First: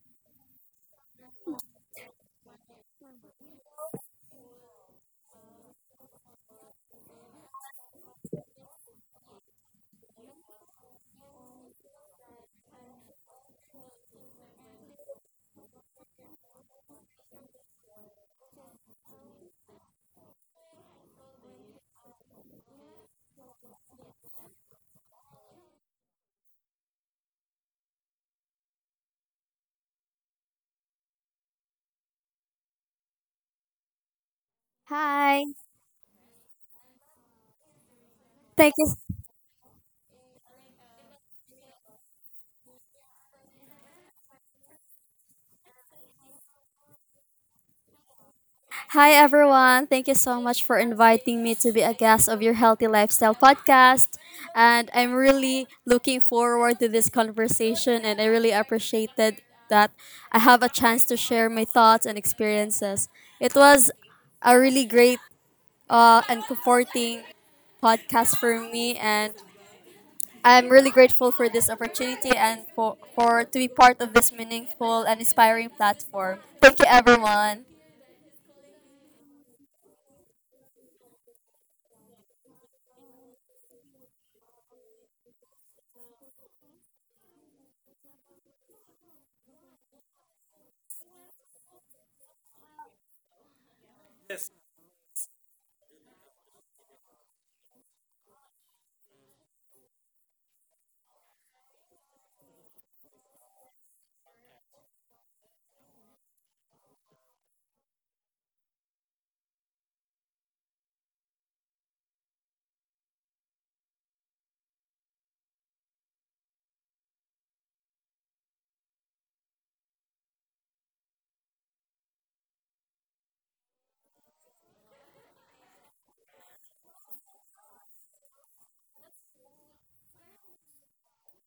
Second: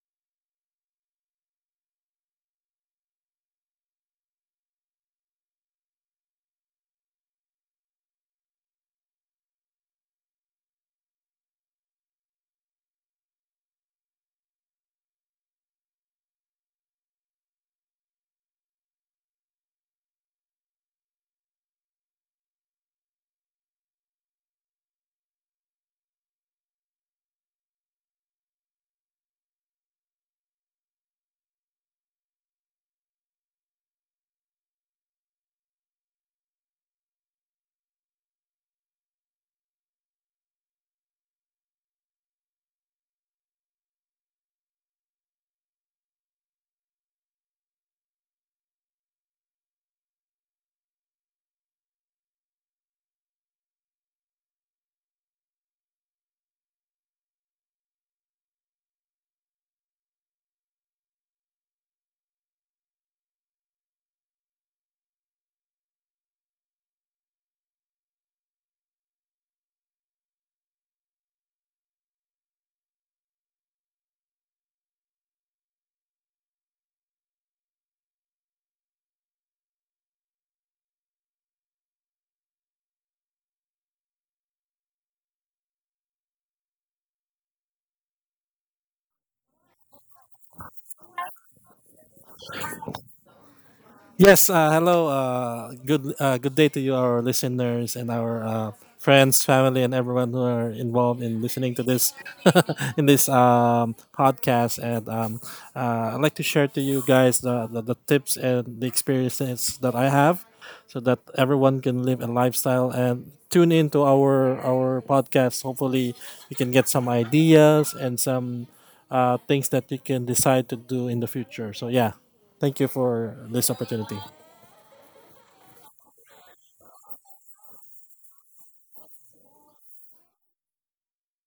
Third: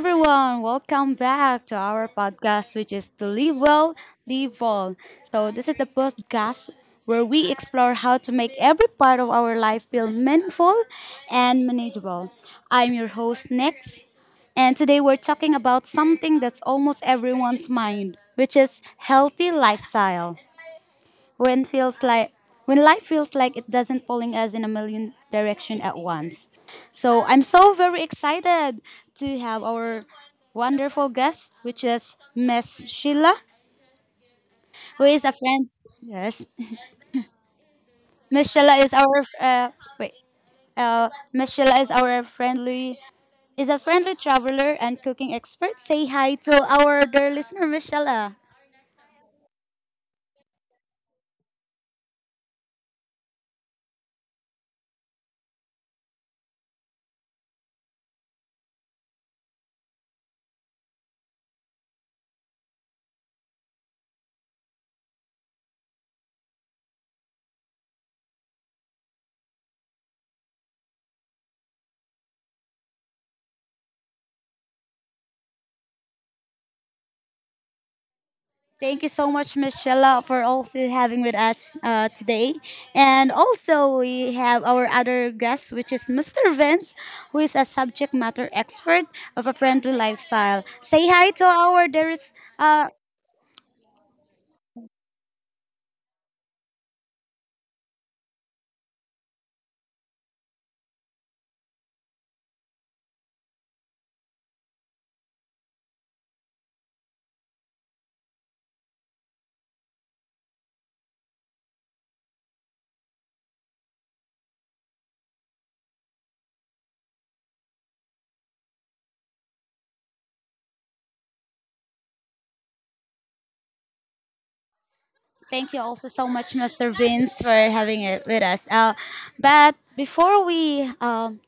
everyone, welcome back to our podcast, which is the Live Well, Live Well. So, this is the podcast where we explore how to make every part of our life feel meaningful and manageable. I'm your host, Nix, and today we're talking about something that's almost everyone's mind, which is healthy lifestyle when feels like when life feels like it doesn't pulling us in a million direction at once. So I'm so very excited to have our wonderful guest, which is Miss Sheila, who is a Hi. friend. Yes, Miss Thank Sheila is you. our wait. Miss Sheila is our friendly is a friendly traveler and cooking expert. Say hi to our dear listener, Miss Sheila. Hi, everyone. Thank you so much for inviting me to be a guest of your Healthy Lifestyle podcast. And I'm really looking forward to this conversation, and I really appreciated that I have a chance to share my thoughts and experiences. It was a really great and comforting podcast for me, and I'm really grateful for this opportunity and for to be part of this meaningful and inspiring platform. Thank you, everyone. Thank you so much, Michelle, for also having with us today. And also, we have our other guest, which is Mr. Vince, who is a subject matter expert of a friendly lifestyle. Say hi to our there is. Yes, hello. Good good day to you, our listeners and our friends, family, and everyone who are involved in listening to this in this podcast. And I'd like to share to you guys the tips and the experiences that I have, so that everyone can live a lifestyle and tune into our podcast. Hopefully, you can get some ideas and some things that you can decide to do in the future. So yeah, thank you for this opportunity. Thank you also so much, Mr. Vince, for having it with us. But before we um,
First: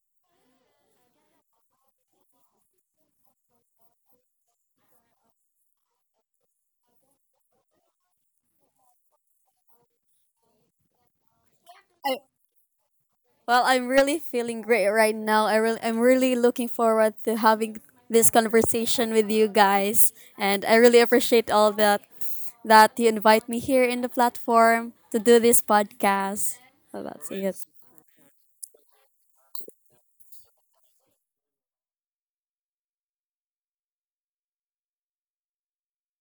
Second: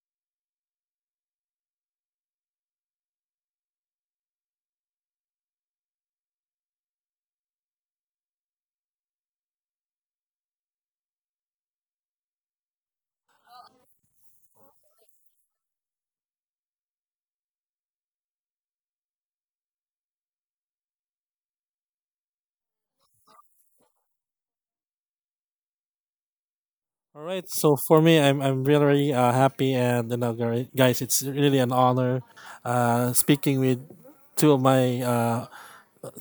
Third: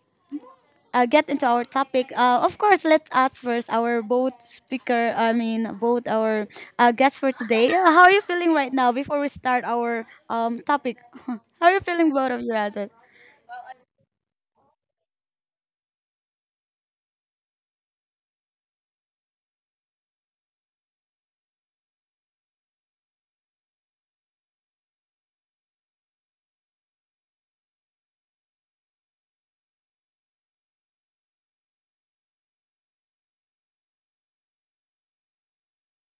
uh, get into our topic, of course, let us first our both speaker, I mean, both our guests for today. How are you feeling right now before we start our topic? How are you feeling, both of you, Alden? Well, I'm really feeling great right now. I'm really looking forward to having this conversation with you guys, and I really appreciate all that you invite me here in the platform to do this podcast. So All that's right, it. so for me, I'm really happy and you know, guys, it's really an honor speaking with two of my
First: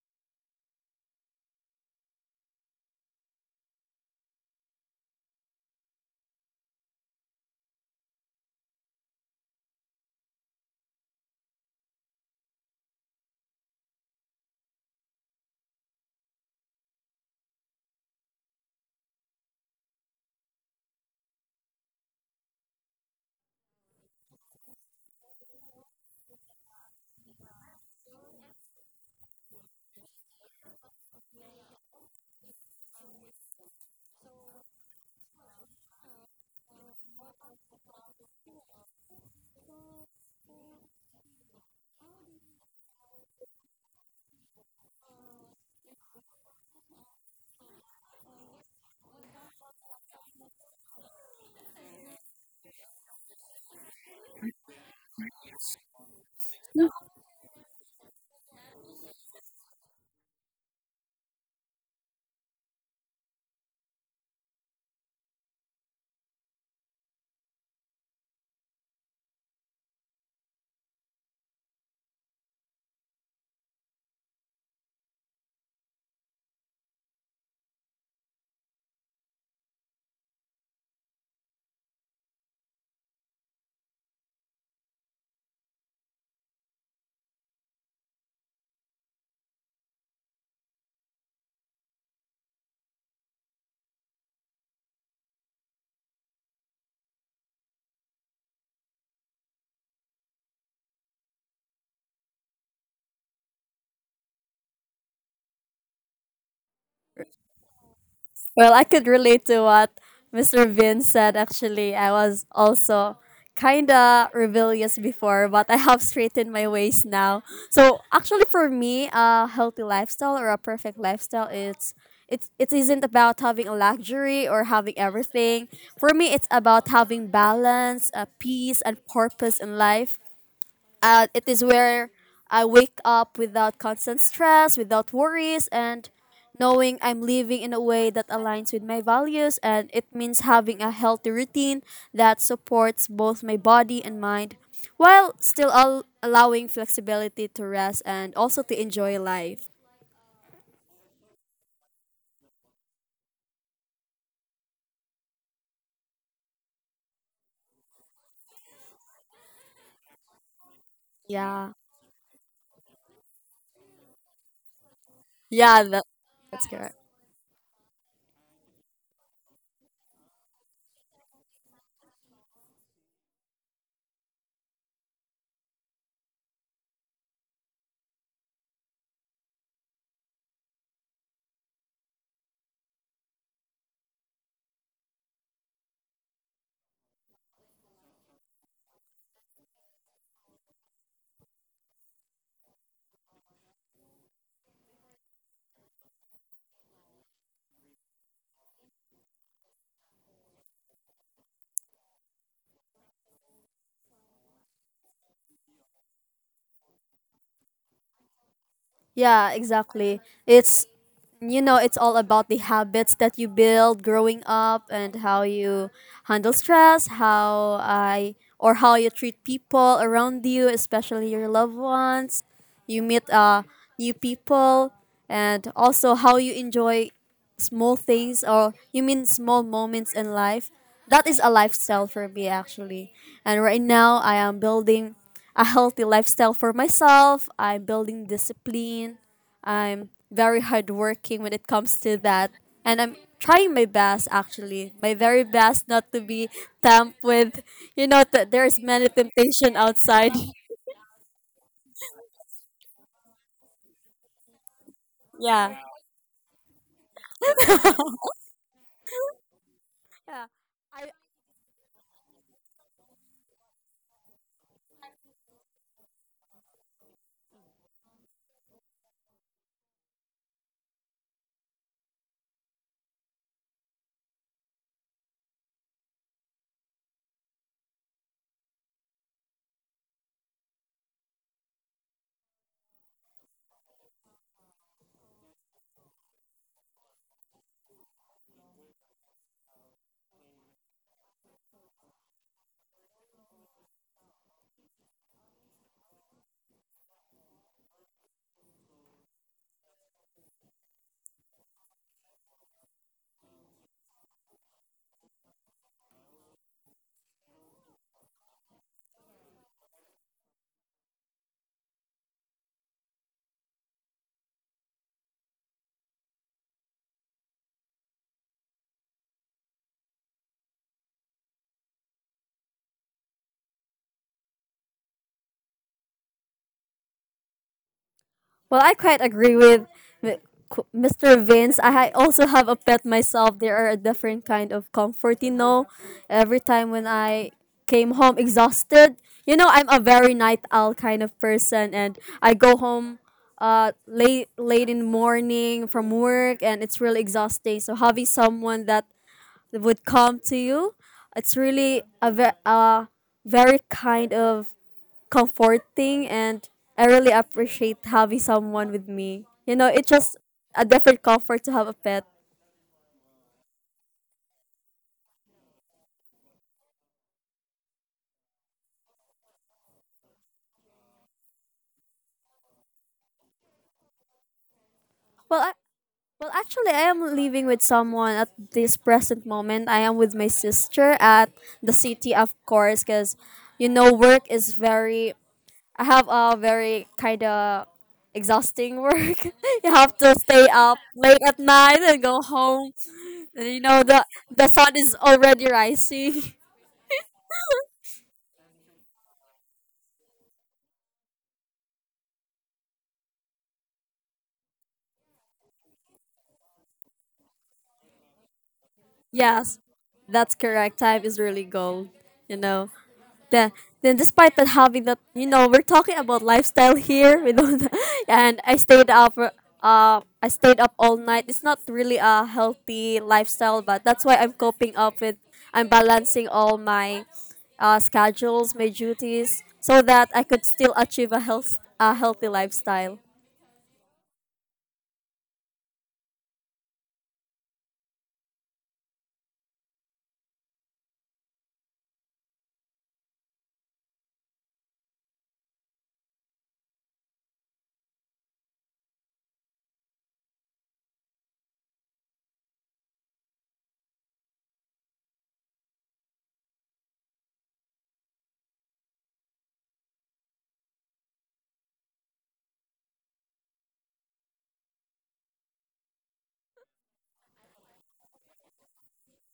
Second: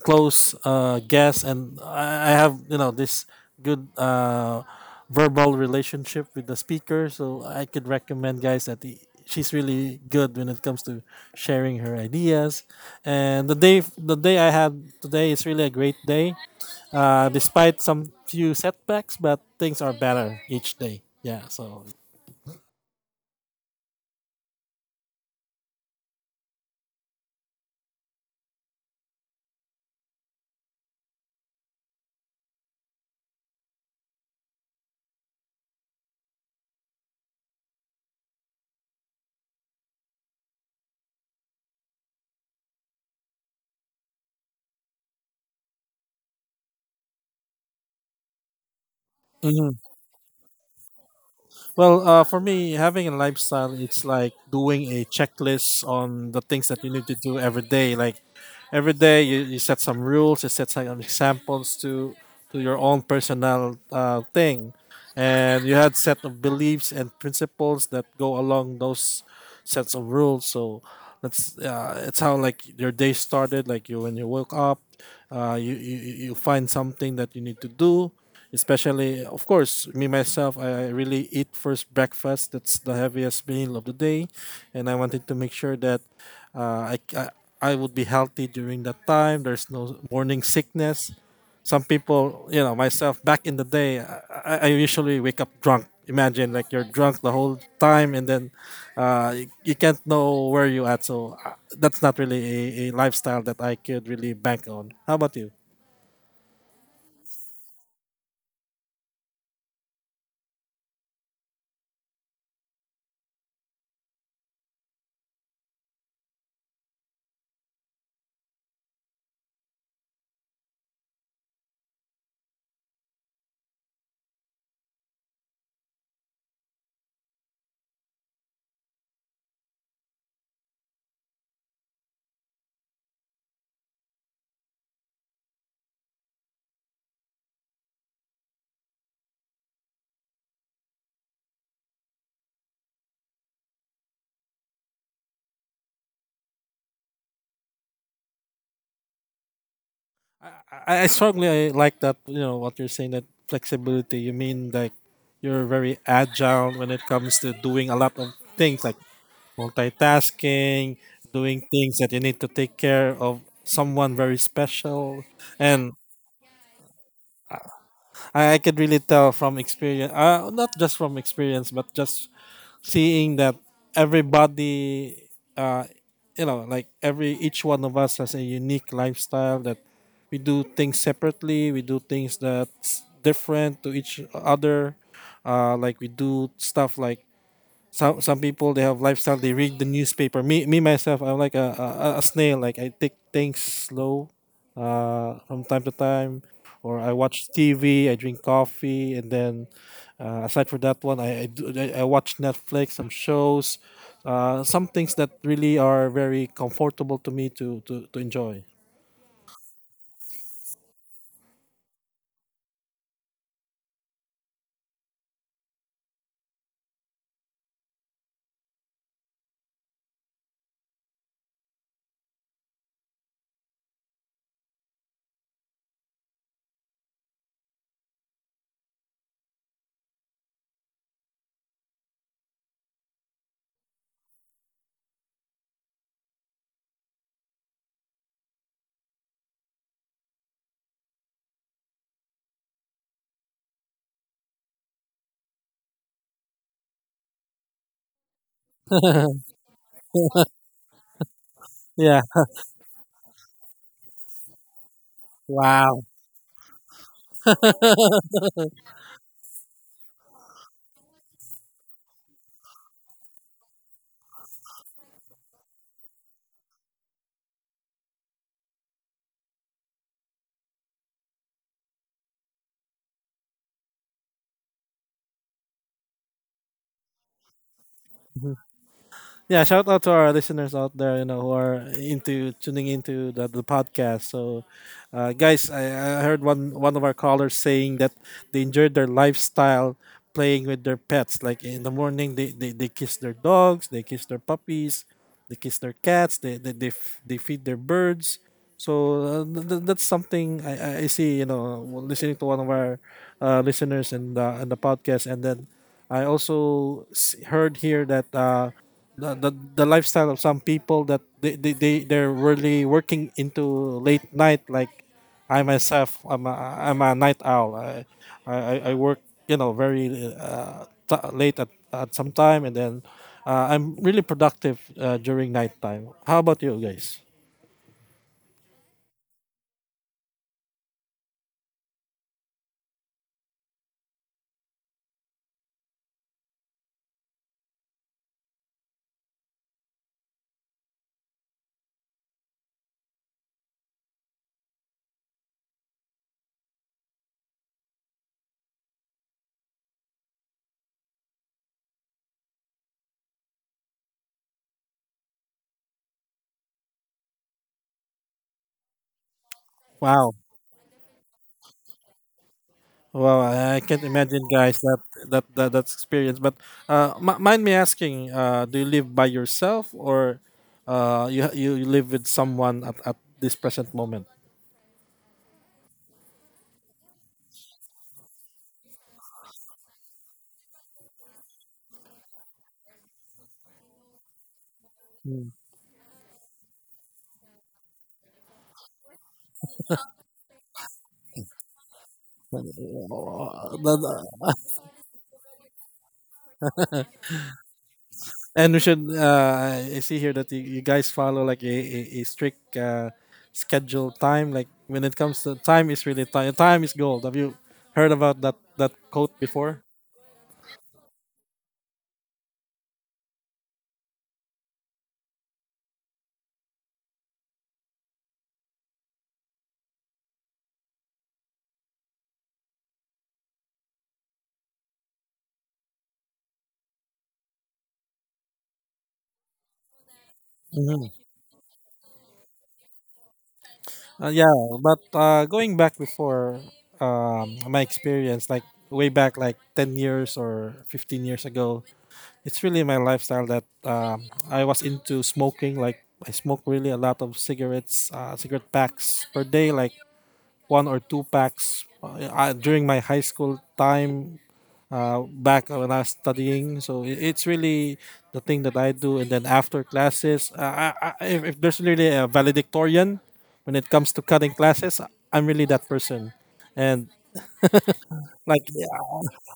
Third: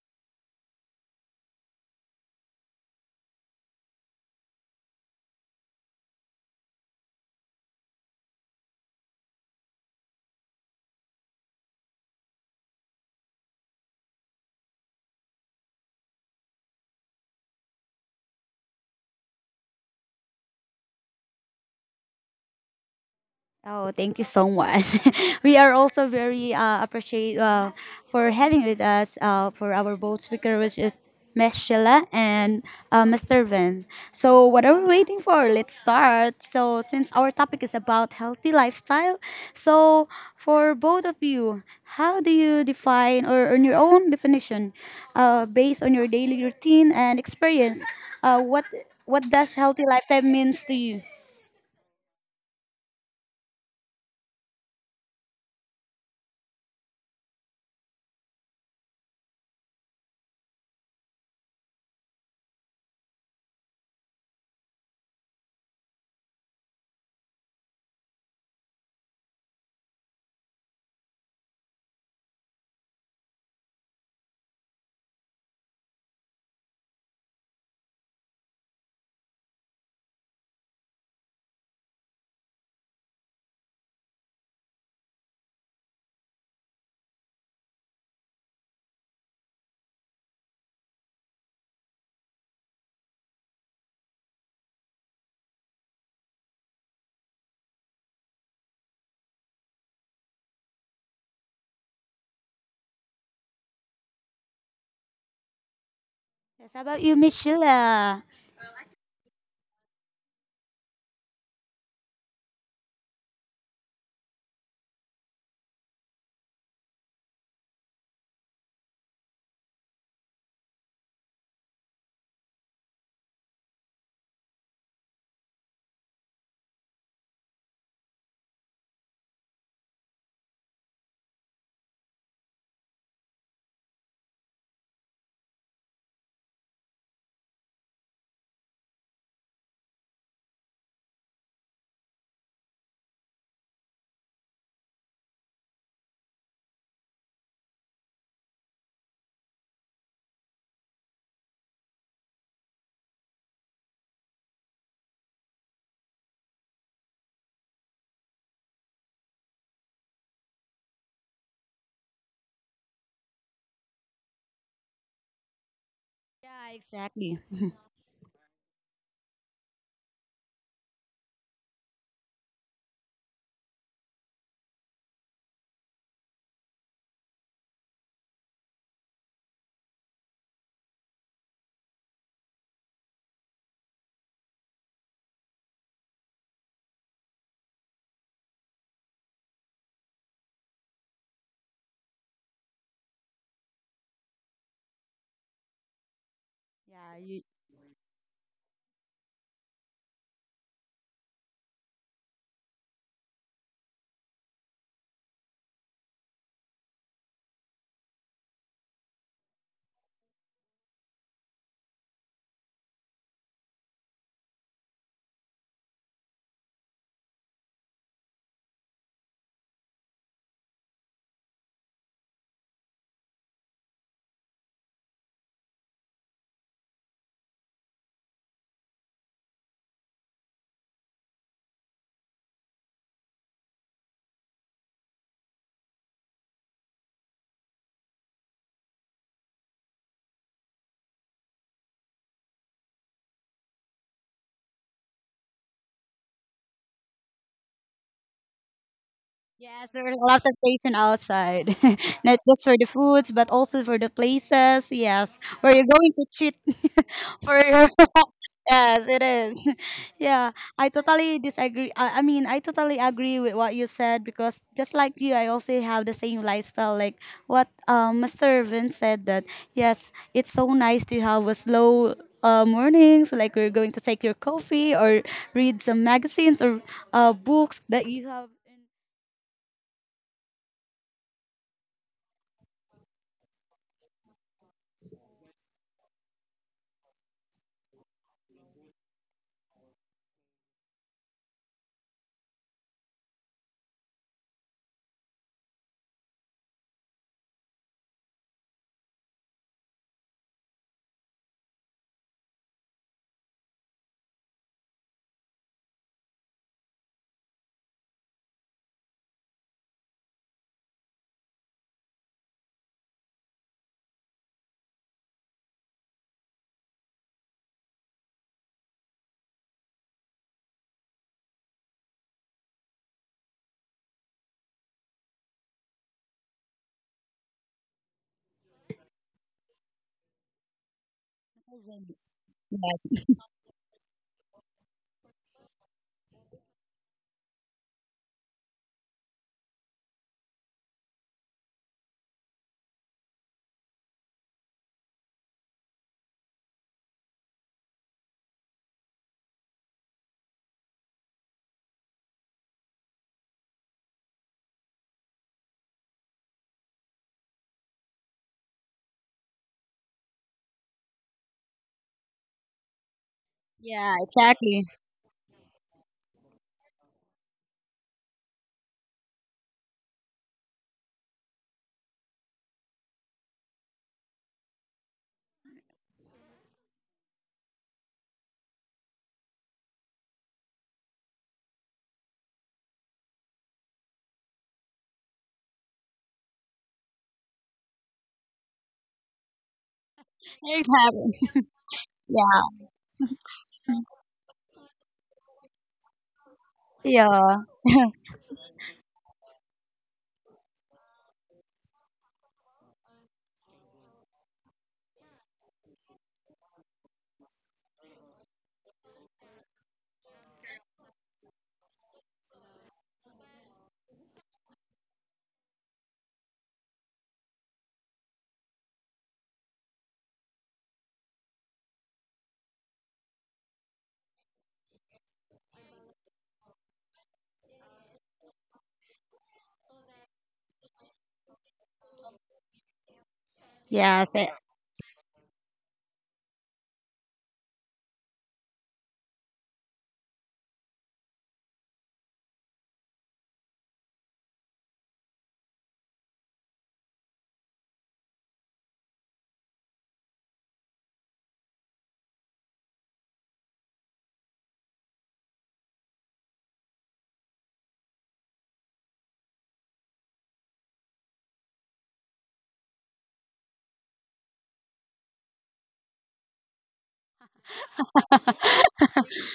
close guest, and I have you know this good verbal relationship with the speaker, so I could recommend guys that he, she's really good when it comes to sharing her ideas. And the day I had today is really a great day, despite some few setbacks, but things are better each day. Yeah, so. Oh, thank you so much. We are also very appreciate for having with us for our both speaker, which is Ms. Sheila and Mr. Vin. So, what are we waiting for? Let's start. So, since our topic is about healthy lifestyle, so for both of you, how do you define or on your own definition, based on your daily routine and experience, uh, what what does Mm-hmm. healthy lifestyle means to you? Well, for me, having a lifestyle, it's like doing a checklist on the things that you need to do every day. Like every day, you set some rules, you set some examples to your own personal thing and you had set of beliefs and principles that go along those sets of rules, so that's it's how like your day started, like you when you woke up, you find something that you need to do, especially of course me myself, I really eat first breakfast, that's the heaviest meal of the day, and I wanted to make sure that uh, I, I I would be healthy during that time, there's no morning sickness. Some people, you know, myself back in the day, I usually wake up drunk. Imagine like you're drunk the whole time, and then you can't know where you at. So that's not really a lifestyle that I could really bank on. How about you? Yes, how about you, Miss Sheila? Well, I could relate to what Mr. Vin said. Actually, I was also kind of rebellious before, but I have straightened my ways now. So, actually, for me, a healthy lifestyle or a perfect lifestyle, it isn't about having a luxury or having everything. For me, it's about having balance, peace, and purpose in life. It is where I wake up without constant stress, without worries, and knowing I'm living in a way that aligns with my values. And it means having a healthy routine that supports both my body and mind while still allowing flexibility to rest and also to enjoy life. I strongly like that. You know what you're saying that flexibility. You mean like you're very agile when it comes to doing a lot of things like multitasking, doing Yeah. things that you need to take care of someone very special, Yeah, and that, that's Yeah, correct. exactly. I could really tell from experience, not just from experience, but just seeing that everybody, uh, you know, like every each one of us has a unique lifestyle, that we do things separately, we do things that's different to each other. Like we do stuff like some people they have lifestyle, they read the newspaper. Me myself, I'm like a snail, like I take things slow from time to time, or I yeah, you watch tv, I drink coffee, and then aside from that one, I, do, I watch netflix some shows, some things that really are very comfortable to me to to enjoy. Yeah, exactly. It's it's all about the habits that you build growing up and how you handle stress, how I or how you treat people around you, especially your loved ones. You meet new people, and also how you enjoy small things, or you mean small moments in life. That is a lifestyle for me, actually, and right now I am building a healthy lifestyle for myself. I'm building discipline. I'm very hardworking when it comes to that, and I'm trying my best, actually my very best, not to be tempted with that there's many temptation Yes, there is a outside. lot of temptation outside, Yeah. not just for the foods, but also for the places. Yes, where yeah you're Wow. going to cheat for yeah. your. Yes, it is. Yeah, I I, totally disagree. I mean, I totally agree with what you said because just like you, I also have the same lifestyle. Like what Mr. Vince said that yes, it's so nice to have a slow morning. So like we're going to take your coffee or read some magazines or books that you have. Yeah, shout out to our listeners out there, you know, who are into tuning into the podcast. So, guys, I heard one of our callers saying that they enjoyed their lifestyle playing with their pets. Like in the morning, they kiss their dogs, they kiss their puppies, they kiss their cats, they feed their birds. So that's something I see, you know, listening to one of our listeners and the podcast, and then I also heard here that. The, the lifestyle of some people that they they're really working into late night, like I myself, I'm a night owl, I work you know very late at some time, and then I'm really productive during nighttime. How about you guys? Well, I quite agree with with Mr. Vince. Yes. Also have a pet Yes. myself. There are a different kind of comfort, you know. Every time when I came home exhausted, you know, I'm a very night owl kind of person, and I go home late in the morning from work, and it's really exhausting, so having someone that would come to you. It's really a very kind of comforting, and I really appreciate having someone with me. You know, it's Wow. just a different comfort to have a pet. Well, I can't Yeah, imagine, guys, exactly. that that's experience. But mind me asking, do you live by yourself or you live with someone at this present moment? Well, I, well, actually, I am living with someone at this present moment. I am with my sister at the city, of course, because you know, work is very. Mm. I have a very kind of exhausting work. You have to stay It up late happens. at night and go Yeah. home. Uh, You but, know, uh, the sun is already rising. Yeah. And we should. I see here that you guys follow like a strict schedule time. Like when it comes to time, is really time. Time is gold. Have you heard about that quote Yes, before? that's correct. Time is really gold. You know. Then then despite that, having that, you know, we're talking about lifestyle here. We don't. And I stayed up. For- I stayed up all night. It's not really a healthy lifestyle, but that's why I'm coping up with. I'm balancing all my schedules, my duties, so that I could still achieve a healthy lifestyle. Yes. Yeah, but going back before my experience, like way back, like 10 years or 15 years ago, it's really my lifestyle that I was into smoking. Like I smoke really a lot of cigarettes, cigarette packs per day, like one or two packs during my high school time, back when I was studying. So it's really the thing that I do. And then after classes, if there's really a valedictorian when it comes to cutting classes, I'm really that person. And like yeah,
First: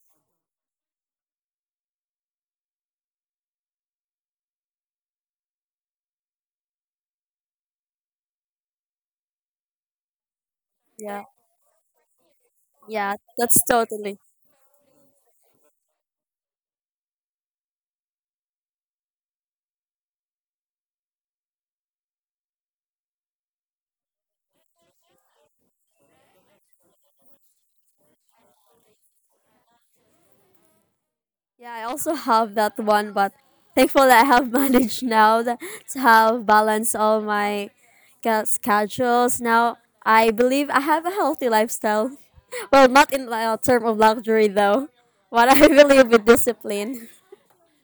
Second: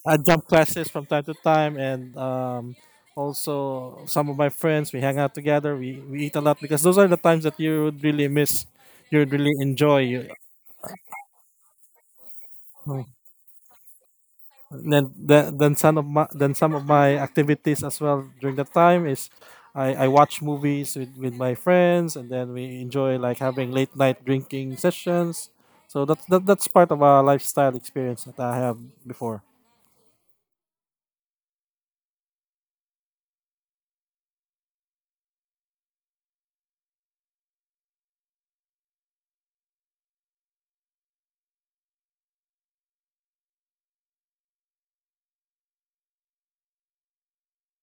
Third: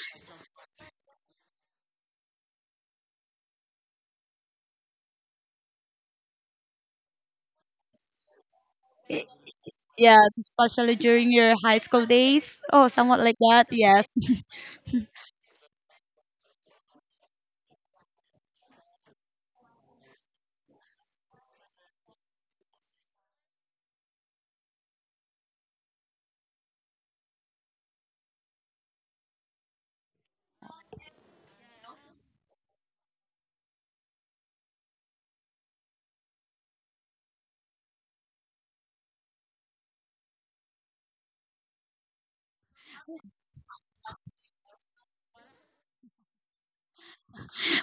I jump classes from time to time, and also some of my friends, we hang out together. We eat a lot because those are the times that you would really miss. You it- would really enjoy. yes, You, especially Yeah. during your high school days. Oh, Yeah, somewhat like that's that. Yes. totally. Then some of my then some of my activities as well during that time is I watch movies with my friends, and then we enjoy like having late night drinking sessions. So that's that's part of our lifestyle experience that I have before. Yeah, I also have that one, but thankful that I have managed now to have balance all my schedules. Now I believe I have a healthy lifestyle. Well, not in term of luxury though, but I believe with discipline.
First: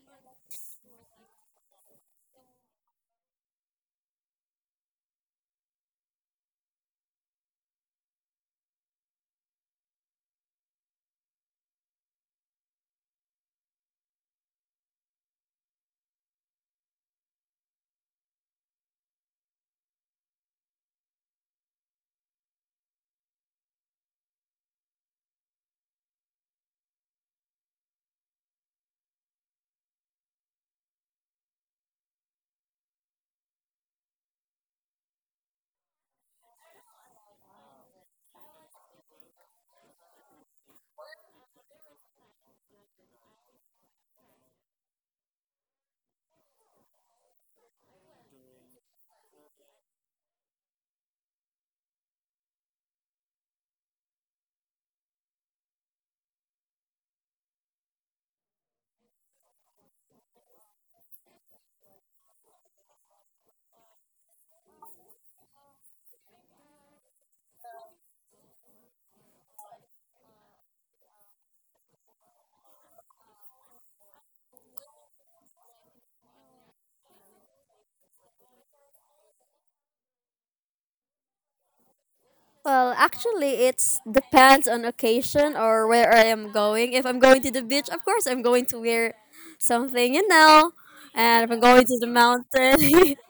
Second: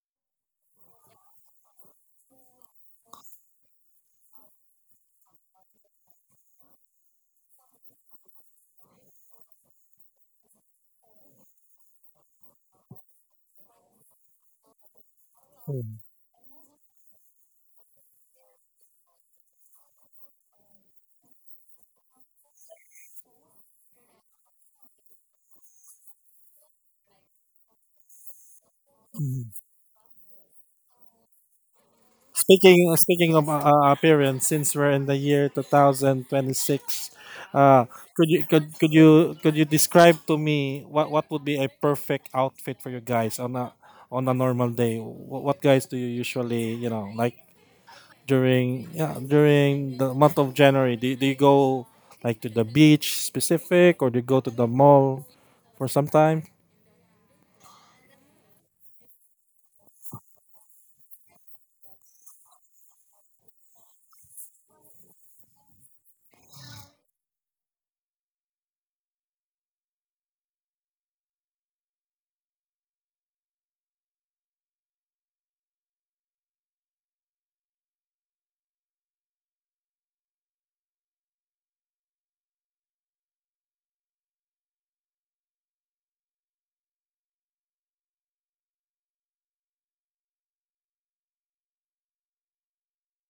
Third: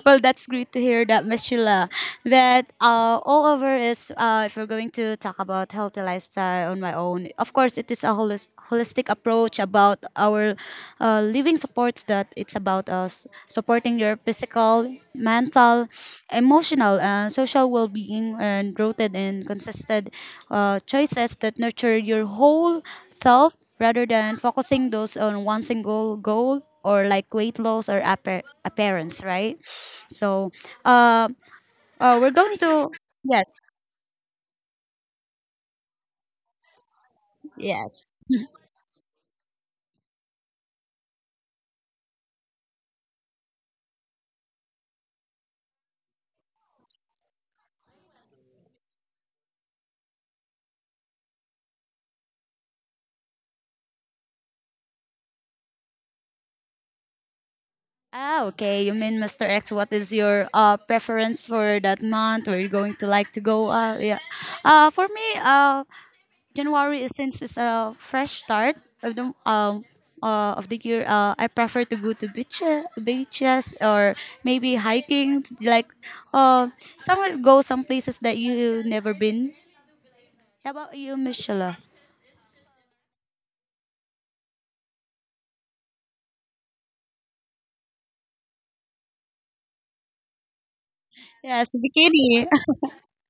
Well, that's great to hear that, Miss Sheila. But all over is if we're going to talk about healthy lifestyle on my own, of course, it is a holistic approach about our living supports that it's about us supporting your physical, mental, Mm. emotional, and social well-being, and rooted in consistent choices that nurture your whole self rather than focusing those on one single goal or like weight loss or appearance, right? So, uh, we're going to Speaking of yes, appearance, since we're in the year 2026, yes. Could you describe to me what would be a perfect outfit for you guys on a normal day? What guys do you usually you know, like during yeah during the month of January? Do you go like to the beach specific, or do you go to the mall for some time? Ah, okay. You mean Mr. X? What is your preference for that month? Where you going to like to go? Yeah. Uh, for me, uh, January is since it's a fresh start of the year, I prefer to go to beaches, beaches or maybe hiking. Like, uh, somewhere go some places that you never been. How about you, Michelle? Well, actually, it's depends on occasion or where I am going. If I'm going to the beach, of course, I'm going to wear something, you know. And if I'm Yes, going to the bikini. mountain,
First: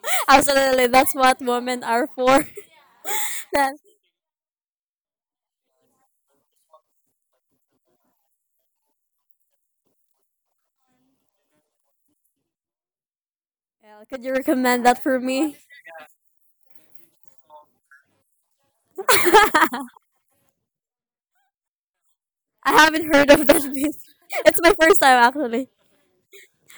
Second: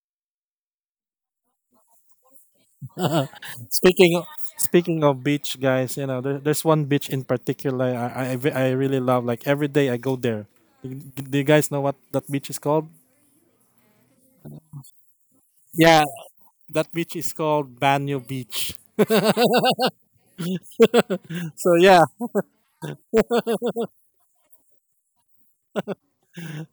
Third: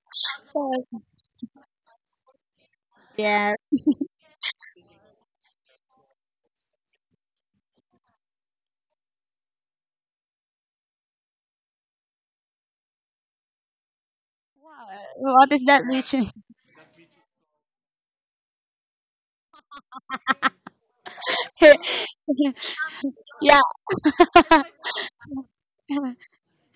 absolutely, that's what women are for. Yes. speaking of, Speaking of beach, guys, you know, there's one beach in particular I really love. Like every day I go there. Do you guys know what that beach is called? Well, could you recommend that for Wow, what me? is that Yeah, luchon? that beach is called Banyo Beach. So yeah, I haven't heard of that Yeah. place. It's my first time actually.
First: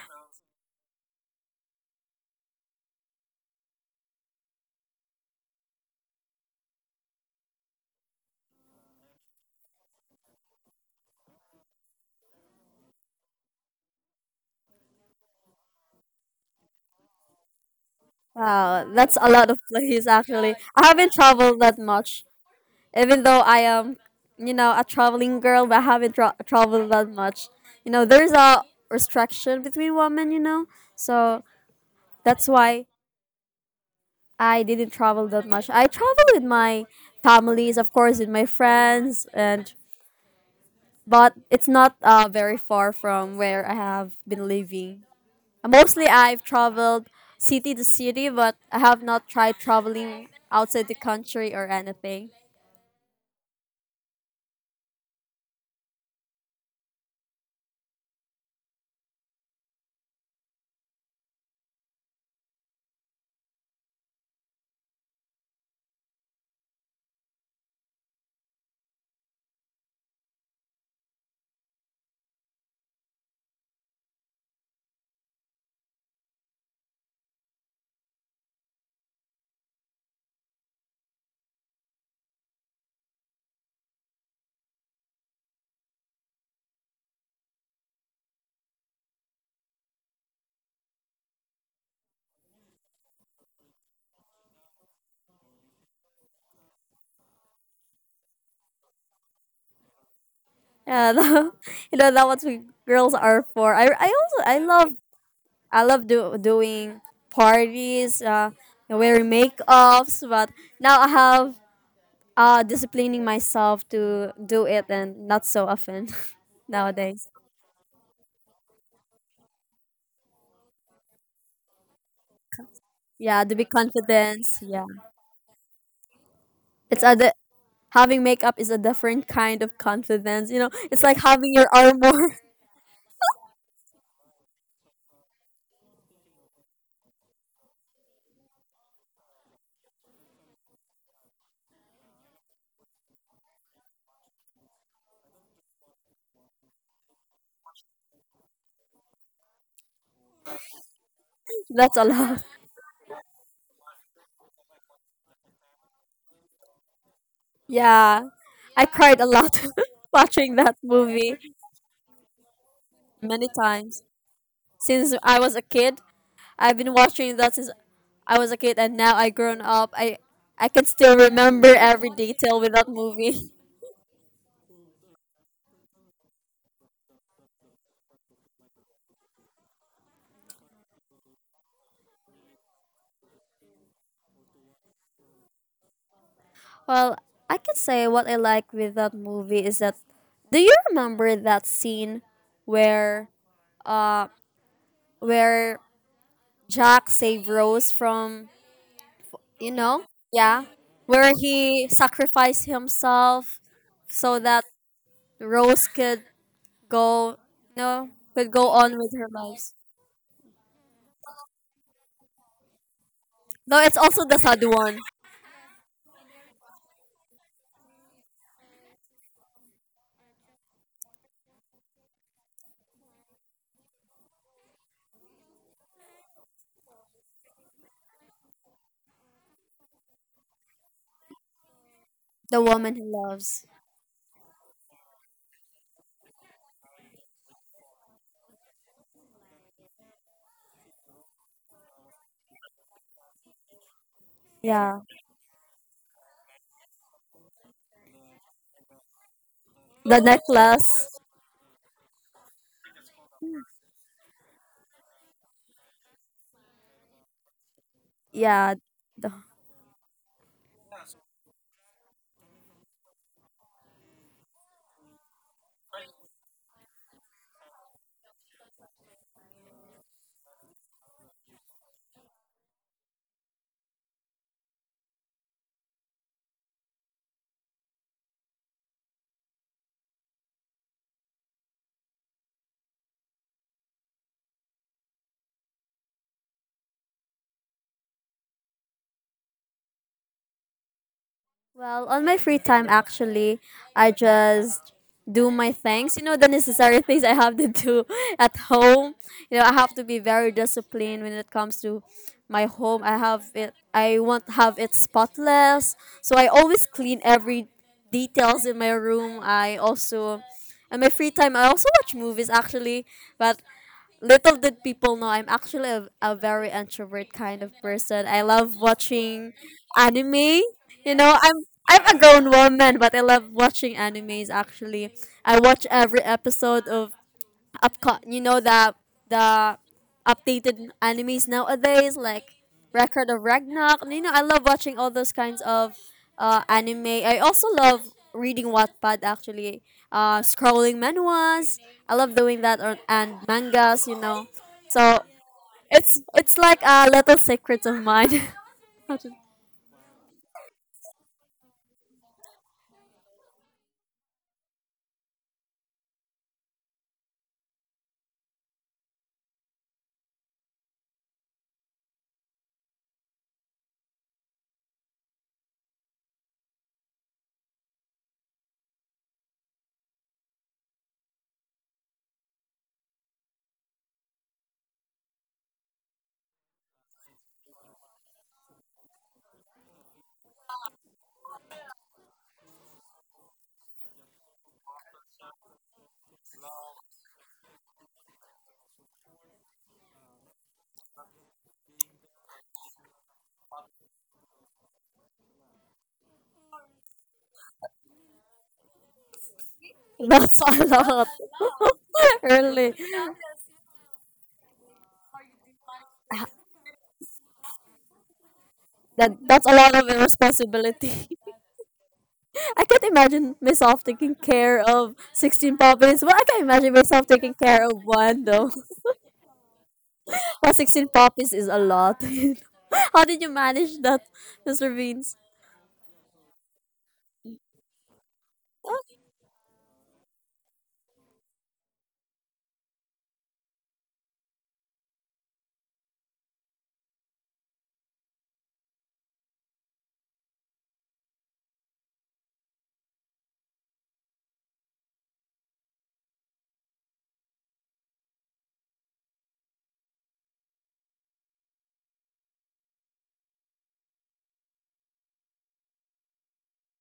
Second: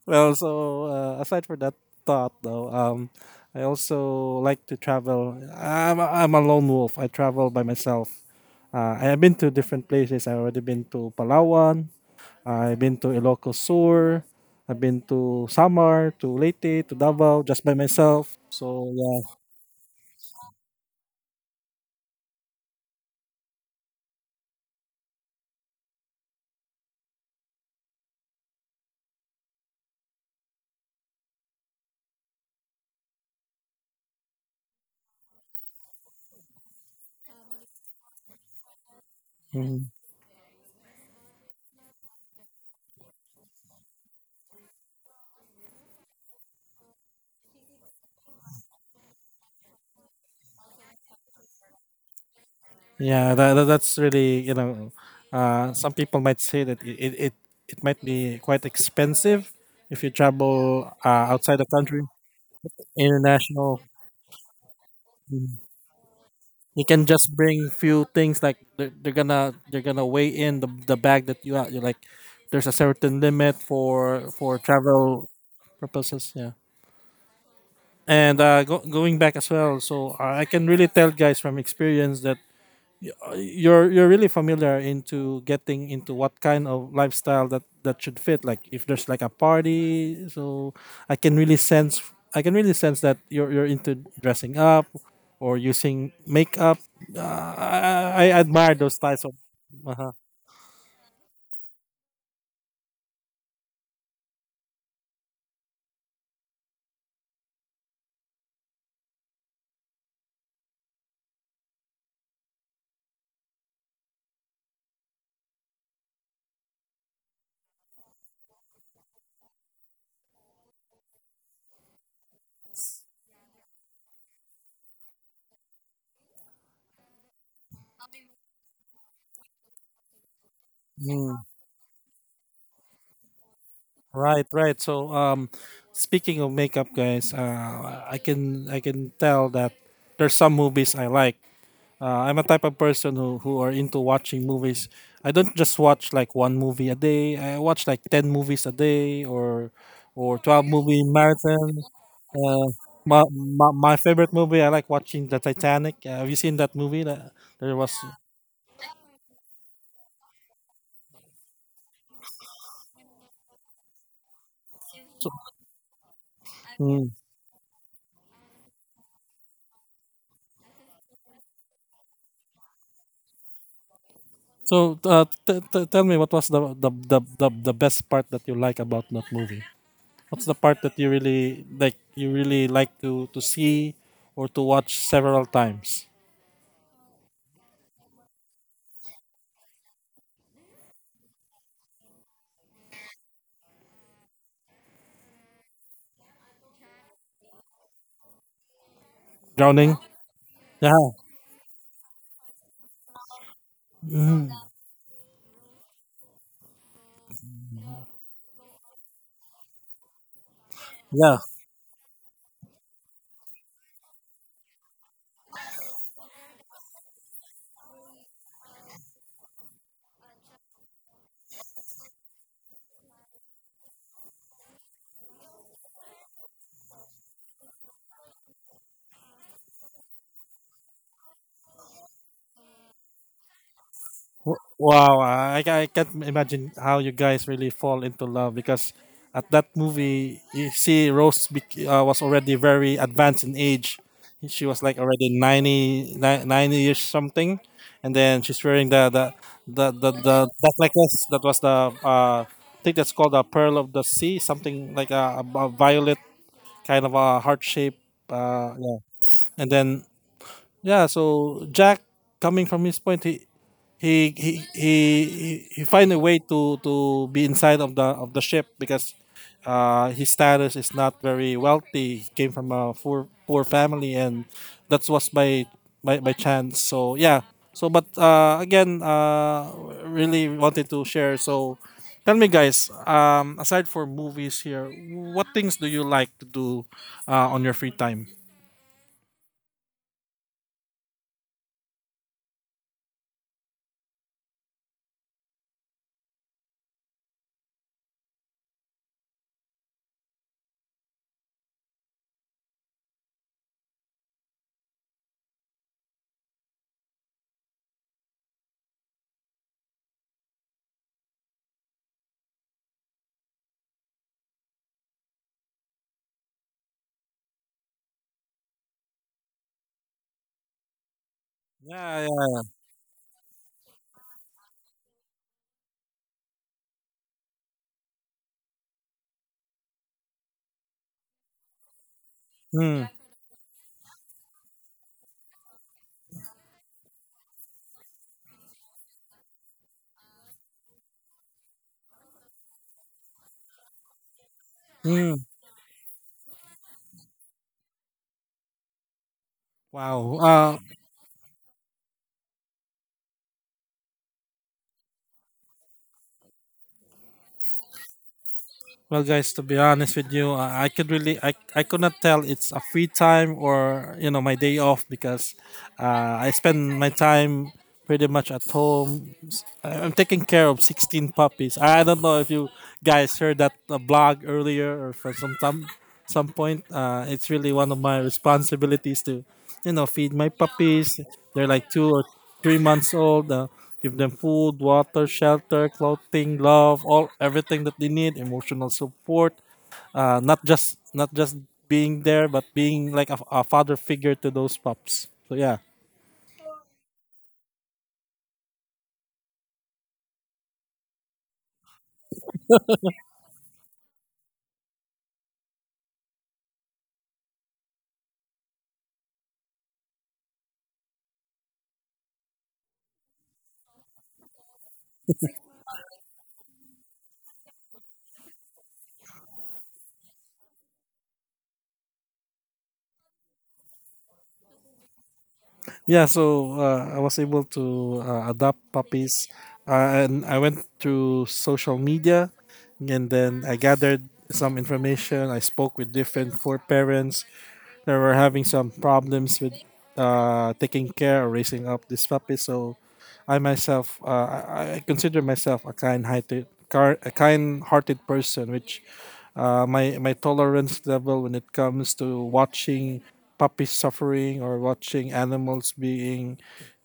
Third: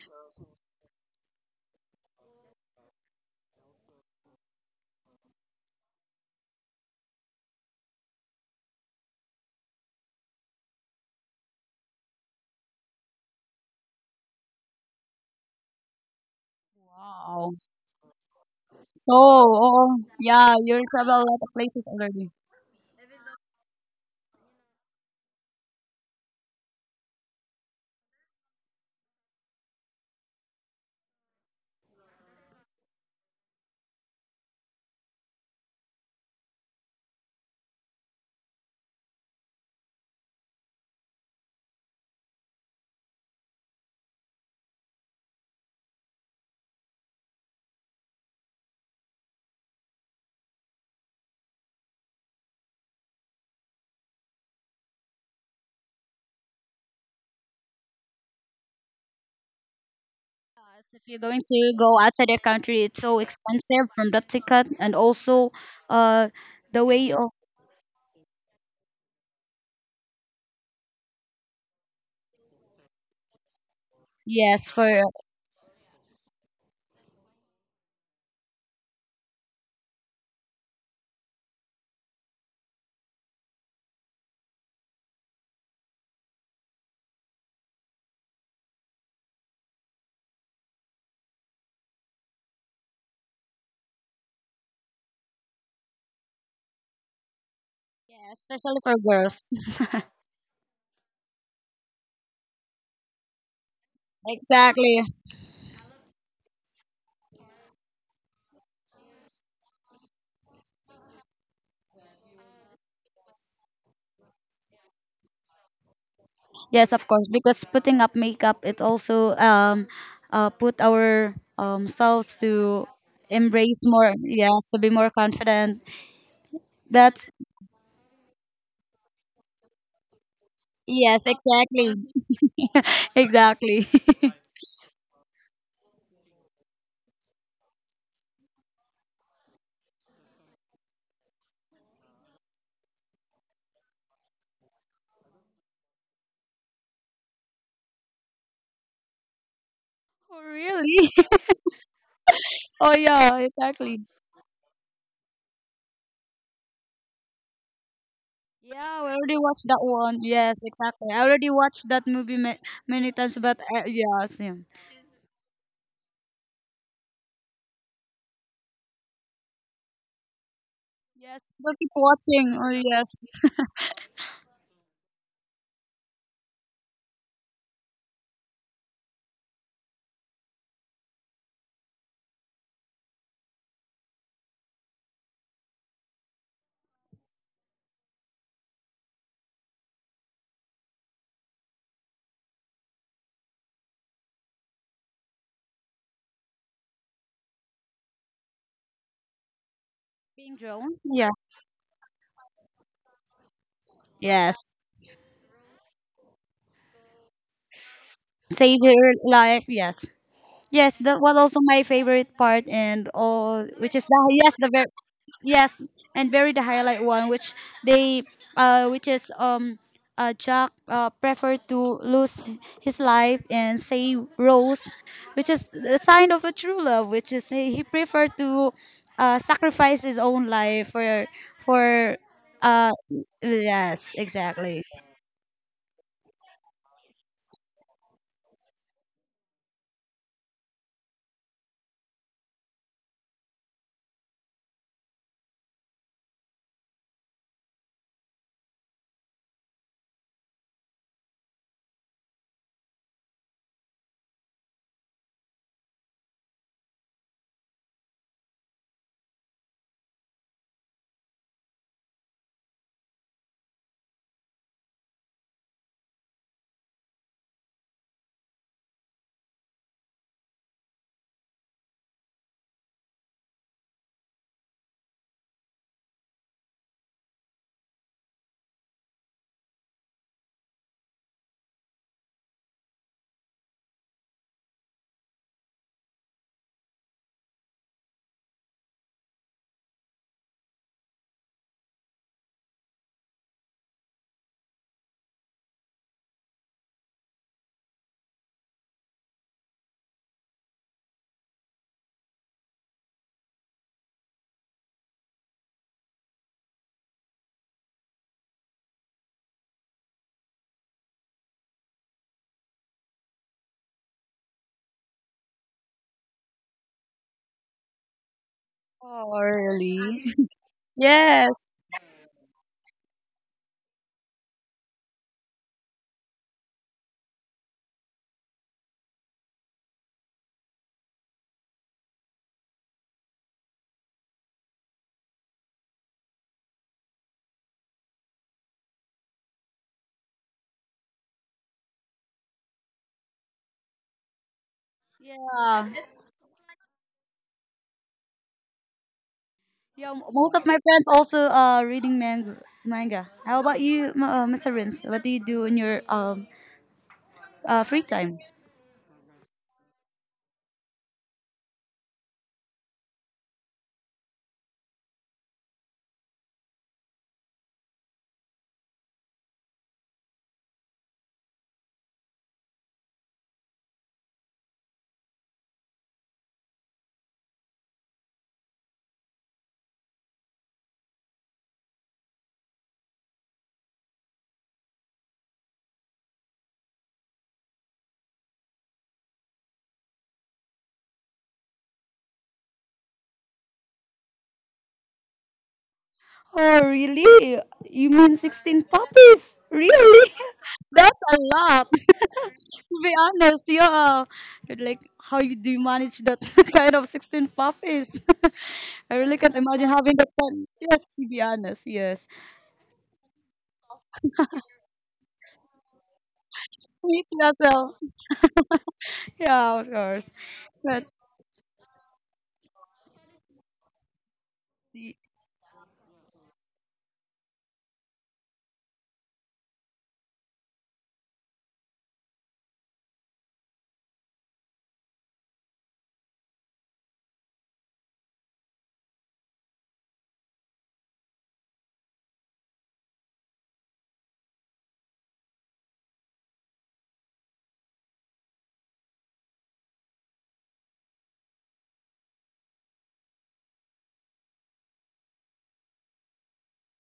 well, so aside for that thought though, I also like to travel. I'm a lone wolf. I travel by myself. I have been to different places. I've already been to Palawan, I've been to Ilocos Sur. I've been to Samar, to Leyte, to Davao, Wow. just by myself. Wow, So that's yeah. a Oh, lot of oh, places actually. yeah, you I haven't travel a lot of traveled that places much, already. even though I am, you know, a traveling girl, but I haven't traveled that much. You know, there's a restriction between women, you know, so that's why I didn't travel that much. I travel with my families, of course, with my friends, and Mhm. but it's not very far from where I have been living. Mostly I've traveled city to city, but I have not tried traveling outside the country or anything. Yeah, that's really you know, some people might say that it might be quite expensive if you Yes, travel if you're going outside the to go country, outside the country, it's so international. expensive from the ticket and also uh the You can way of just bring few things like they're gonna weigh in the bag that you have. You're like, there's a certain limit for yes for travel purposes. Yeah. And going back as well, so I can really tell guys from experience that you're really familiar into getting into what kind of lifestyle that that should fit. Like if there's like a party, so I can really sense I can really sense that you're into dressing up or using makeup. Uh, I, I yeah, admire especially for those types of. girls. Uh-huh. Yeah, you know, that's what girls are for. I also I love Exactly. Doing parties, wearing makeups, but now I have disciplining myself to do it and not so often Yes, of course, nowadays. because putting up makeup, it also put our selves to Yeah, to be embrace more. confident. Yes, to Yeah, be more confident. it's a That's di- having makeup is a different kind of confidence. You know, it's like Yes, Mm, having your exactly. armor. Exactly. right, right. So, speaking of makeup, guys, I can tell that there's some movies I like. I'm a type of person who are into watching movies. I don't just watch like one movie a day. I watch like ten movies a day or Oh, 12 movie really? marathon. That's a lot. Uh, Oh, yeah, my exactly. favorite movie. I like watching the Titanic. Have you seen that movie? That there was. Yeah. Yeah, I I cried a already lot watched that one. watching Yes, that exactly. I movie already watched that many times, many but yes, times. yeah. Same. Since So, I was a kid, I've been mm. watching that since I was a kid, and now I grown up. I can still Yes, remember we'll keep every watching. detail Oh, with that yes. movie. So, tell me, what was the best part that you like about that movie? What's the part that you really like? You really like to see or to watch several times? Well, I can say what I like with that movie is that, do you remember that scene where uh where Jack saved Rose from, you Drowning. know? Being Yeah, Yeah. drawn? Yeah. where he sacrificed himself so Mhm. that Yes. Rose could go, you know, could go Save your on with her life. lives. Yes. Yes, that was Yeah. also my favorite part, and all No, which it's is the also the yes sad the very one. yes and very the highlight one, which they which is Jack preferred to lose his life and save Rose, which is the sign of a true love, which is he preferred to sacrifice his own life for The uh woman he loves. yes exactly. Wow. I can't imagine how you guys really fall into love because at that movie, you see Rose was already very advanced in age. She was like Yeah, already 90 years something. And then she's wearing the the that necklace. necklace that was the, I think that's called the Pearl of the Sea, something like a violet kind of a heart shape. Yeah, Yeah. the. And then, yeah, so Jack coming from his point, he he he he find a way to be inside of the ship because his status is not very wealthy. He came from a poor family, and that was by by chance. So yeah. So but really wanted to share. So tell me, guys. Aside for movies here, what things do you like to do on your free time? Well, on my free time, actually, I just do my things. You know, the necessary things I have to do at home. You know, I have to be very disciplined when it comes to my home. I want have it spotless. So I always clean every details in my room. I also, in my free time, I also watch movies actually, but little did people know I'm actually a very introvert kind of person. I love Oh, watching really? anime. You know, Yes. I'm a Yeah, grown yeah. woman, but I love watching animes actually. I watch every episode of Epcot. You know, the updated animes nowadays, like Mm, Record of Ragnarok. You know, I love watching all those kinds of anime. I also love reading Wattpad actually. Scrolling manuals. I love doing that, or and mangas. You know, so mm. Yeah. It's like a little secret of mine. Yeah, Wow. most of my friends also reading manga. Manga. How about you, Mr. Rins? What do you do in your free time? Well, guys, to be honest with you, I could really, I could not tell it's a free time or you know my day off because I spend my time pretty much at home. I'm taking care of 16 puppies. I don't know if you guys heard that blog earlier or for some time, some point. It's really one of my responsibilities to, you know, feed my puppies. They're like two or three months old. Give them food, water, shelter, clothing, love, all everything that they need, emotional support. Not just being there, but being like a father figure to those pups. So yeah, Oh, really? You mean 16 puppies? Really? That's a That's lot. a lot. To Really, be honest, yeah. Like, how you do you manage that kind of 16 puppies? I that really can't that's a imagine lot of having that fun. Yes, responsibility. to be honest, yes. I can't imagine myself taking care of 16 puppies. But I can imagine Me myself too taking as care well. of one, though. Yeah, of course. But But 16 puppies is a lot. How did you manage that, Mr. Beans? yeah. So I was able to adopt Oh, puppies, and I went through social media, and then I gathered some information. I spoke with different four parents. They were having some problems with taking care or raising up this puppy. So I myself, I consider myself a kind-hearted, a kind-hearted person, which my my tolerance level when it comes to watching puppies suffering or watching animals being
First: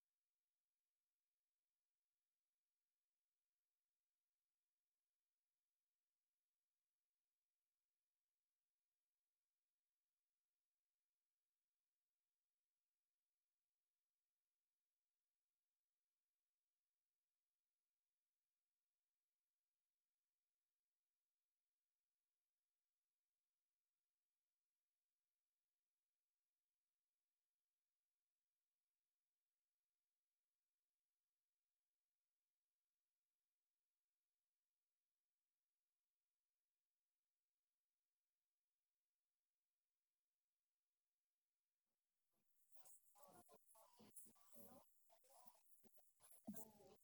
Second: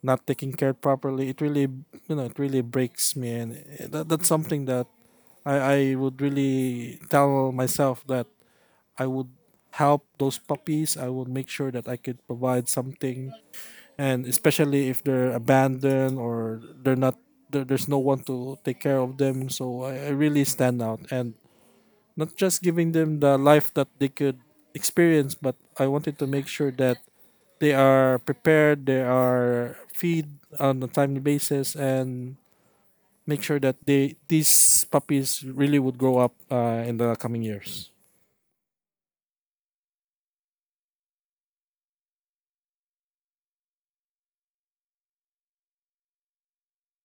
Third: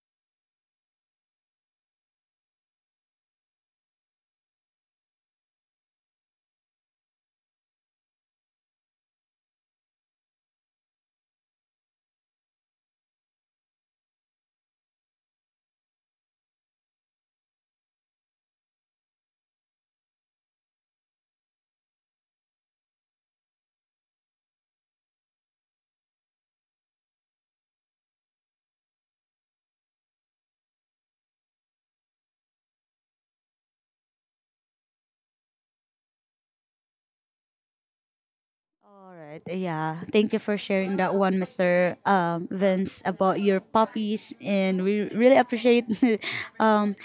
not taken care properly, it really, you know, it really breaks me. And that, that's something that I would really tell myself that I would help those puppies. I would make sure that I could provide something, and especially if they're abandoned or they're not there, there's no one to take care of them. So I really stand out and not just giving them the life that they could experience, but I wanted to make sure that they are prepared, they are feed on a timely basis, and make sure that they these puppies really would grow up in the coming years. All right. Yeah. Thank you for sharing that one, Mr. Um, Vince, about your puppies, and we really appreciate um,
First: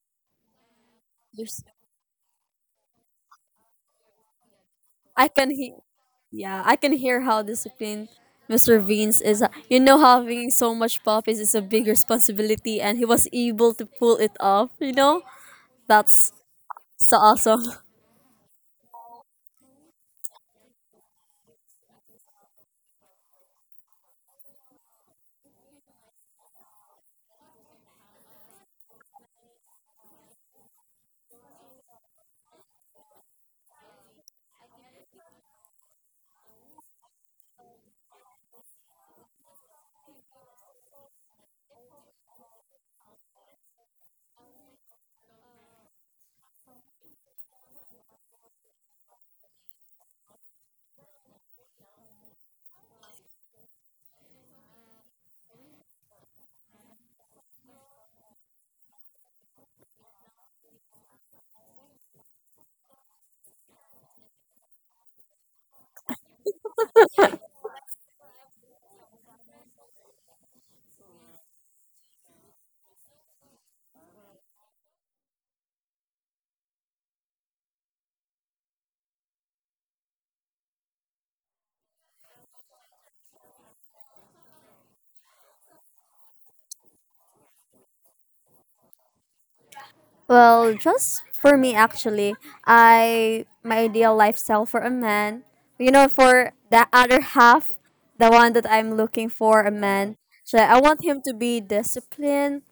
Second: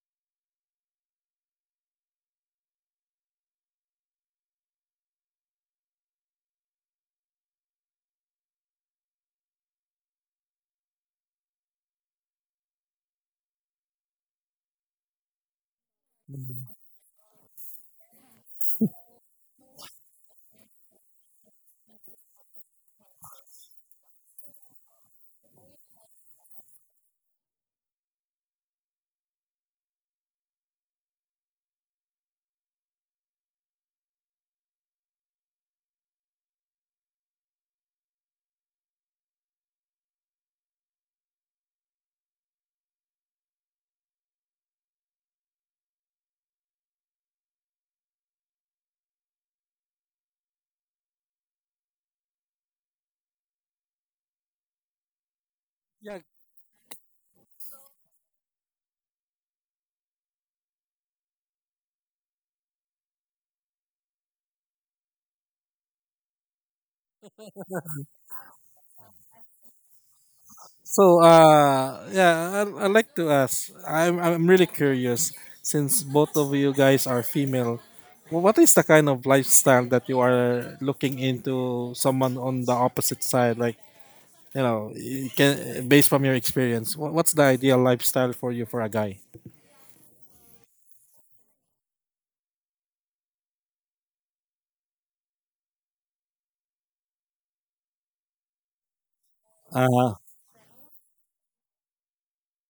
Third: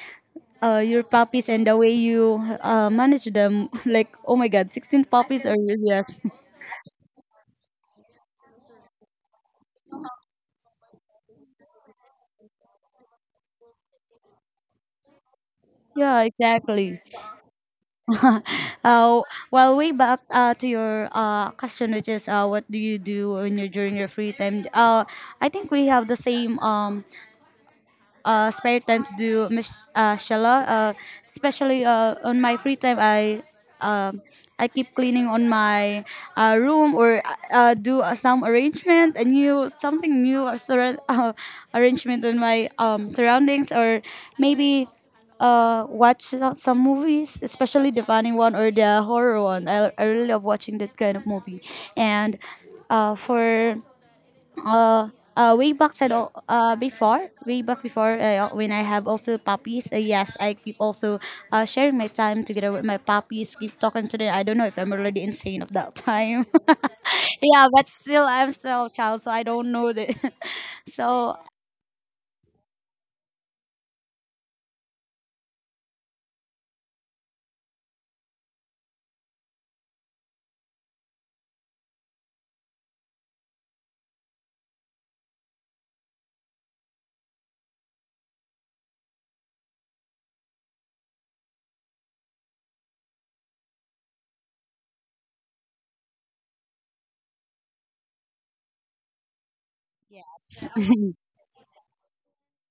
your puppies there's. and the way you manage them. Like, oh my God, 16 I puppies can are hear. yes. Yeah, I can hear how disciplined Mr. Beans is. You know, having so much puppies is a big responsibility, and he was able to pull it off, you know? Yeah, That's exactly. so awesome. uh, well, way back to your question, which is what do you do when you're during your free time? I think we have the same spare time to do shala. Especially on my free time, um, I keep cleaning on my room or do some arrangement, a new something new or arrangement on my surroundings, or maybe watch some movies, especially the funny one or the horror one. I really love watching that kind of movie, and for uh, way back said Yeah. al- before way back before when I have also puppies yes I keep also sharing my time together with my puppies keep talking to them I don't know if I'm already insane of that time yeah but still I'm still a child so I don't know that So so I like to ask. I'm really curious since both of you guys are female. What is the kind of lifestyle that you are looking into someone on the opposite side like, you know, you can based from your experience. What's the ideal lifestyle for you for a guy? Well, just for me actually, I my ideal lifestyle for a man, you know, for the other half, the one that I'm looking for a Uh man. So yes. I want him to be disciplined,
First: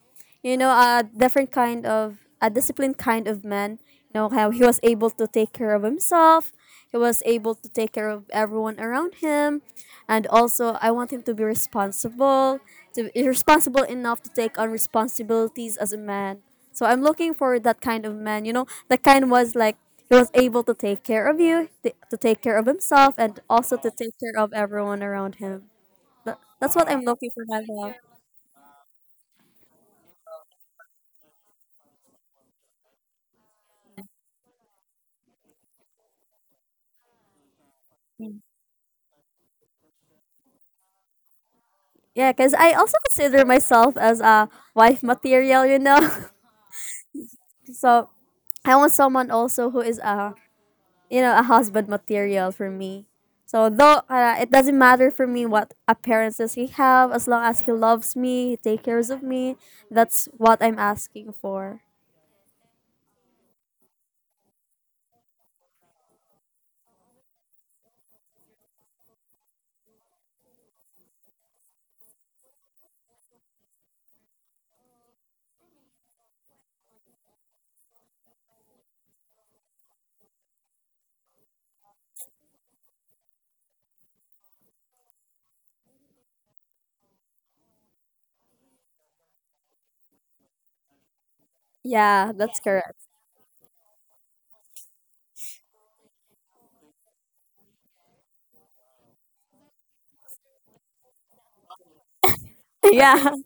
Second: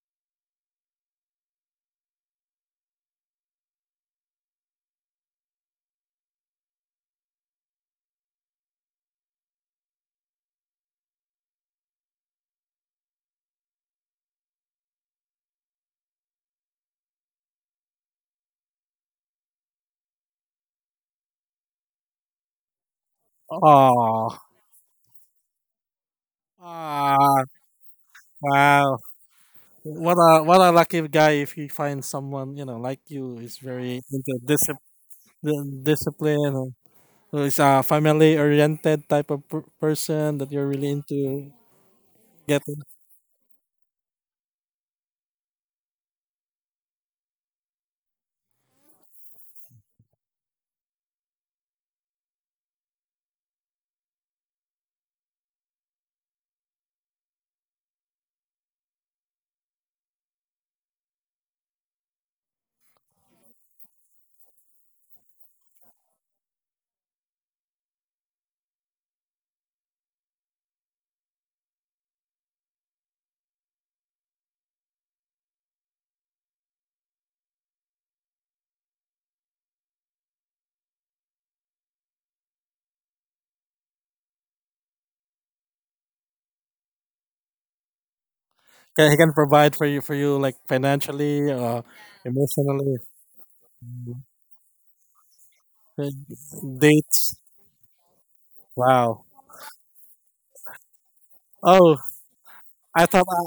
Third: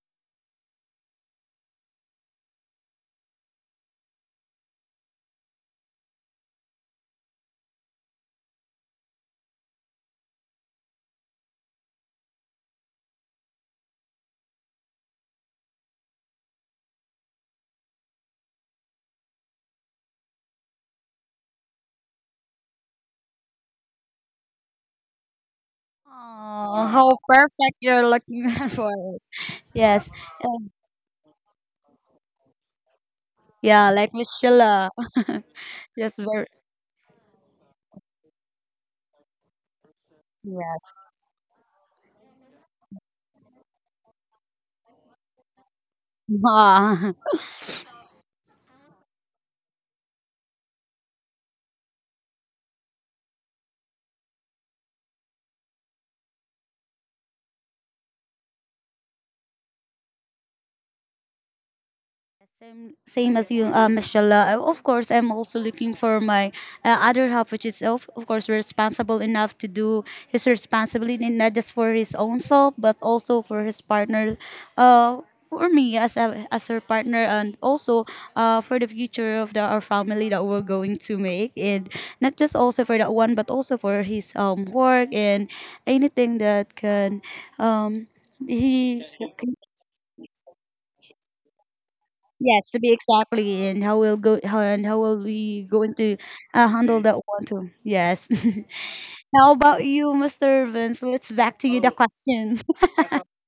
you know, a different kind of a disciplined kind of man. You know how he was able to take care of himself, he was able to take care of everyone around him, and also I want him to be responsible enough to take on responsibilities as a man. So I'm looking for that kind of man, you know, that kind was like he was able to take care of you, to take care of himself, and also to take oh. care of everyone around him. That, that's Oh, what I'm how looking for, Ah, my perfect love. you're looking for wow. us. Yes. What a lucky guy if he finds someone, you know, like you is Yeah, very like into Miss Sheila. discipline Yes, very discipline. So it's a family Mm. oriented type of person that you're really yes. into Yeah, because I getting. also consider myself as a wife material, you know. Ah. So I want someone also who is a, you know, a husband material for me. So though it doesn't matter for me what appearances he have, as long as he loves me, he take cares of me, that's what I'm asking for. Yes, same, same as you, mashallah. Of course, I'm also looking for my other half, which is, of course, responsible enough to do his responsibility, not just for his own self, but also for his partner, uh, for me as a, as her partner, and also for the future of the, our family that we're going to make, and not just also for that one, but also for his work and anything that can um he Can, he can provide for you like financially, Yeah, that's Yes, to be correct. emotionally, exactly, and how will go how, and how will we going uh, to handle that dates. one too? Yes. Wow. How about you, Mr. Vince? Let's back to you the Oh, question. I thought Yeah, I,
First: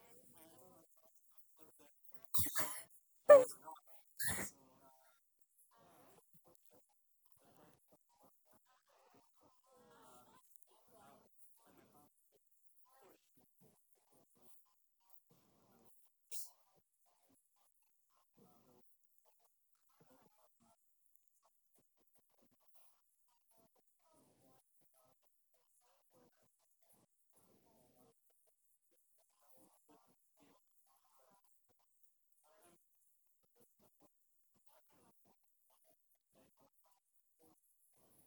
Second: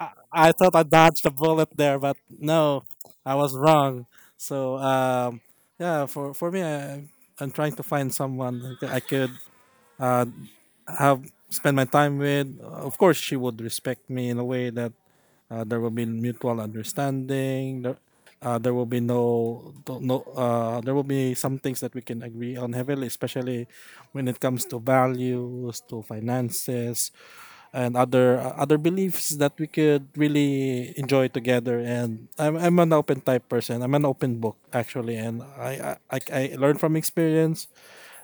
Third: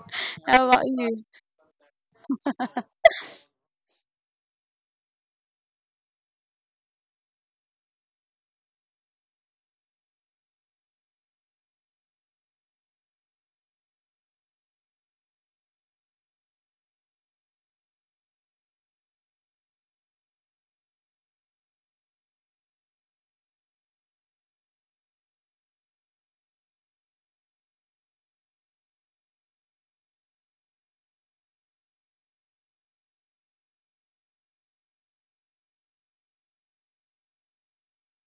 I, I How thought about I you? dodged a bullet there, but no, I was wrong. So yeah, for me, I, I'm trying to find someone that I could uh, have spent my time with, of course, she would respect me in a way that there will be mutual understanding. There, there will be no, no. There will be some things that we can agree on heavily, especially when it comes to values, to finances, and other other beliefs that we could really enjoy together. And I'm an open type person. I'm an open book actually, and I learn from experience,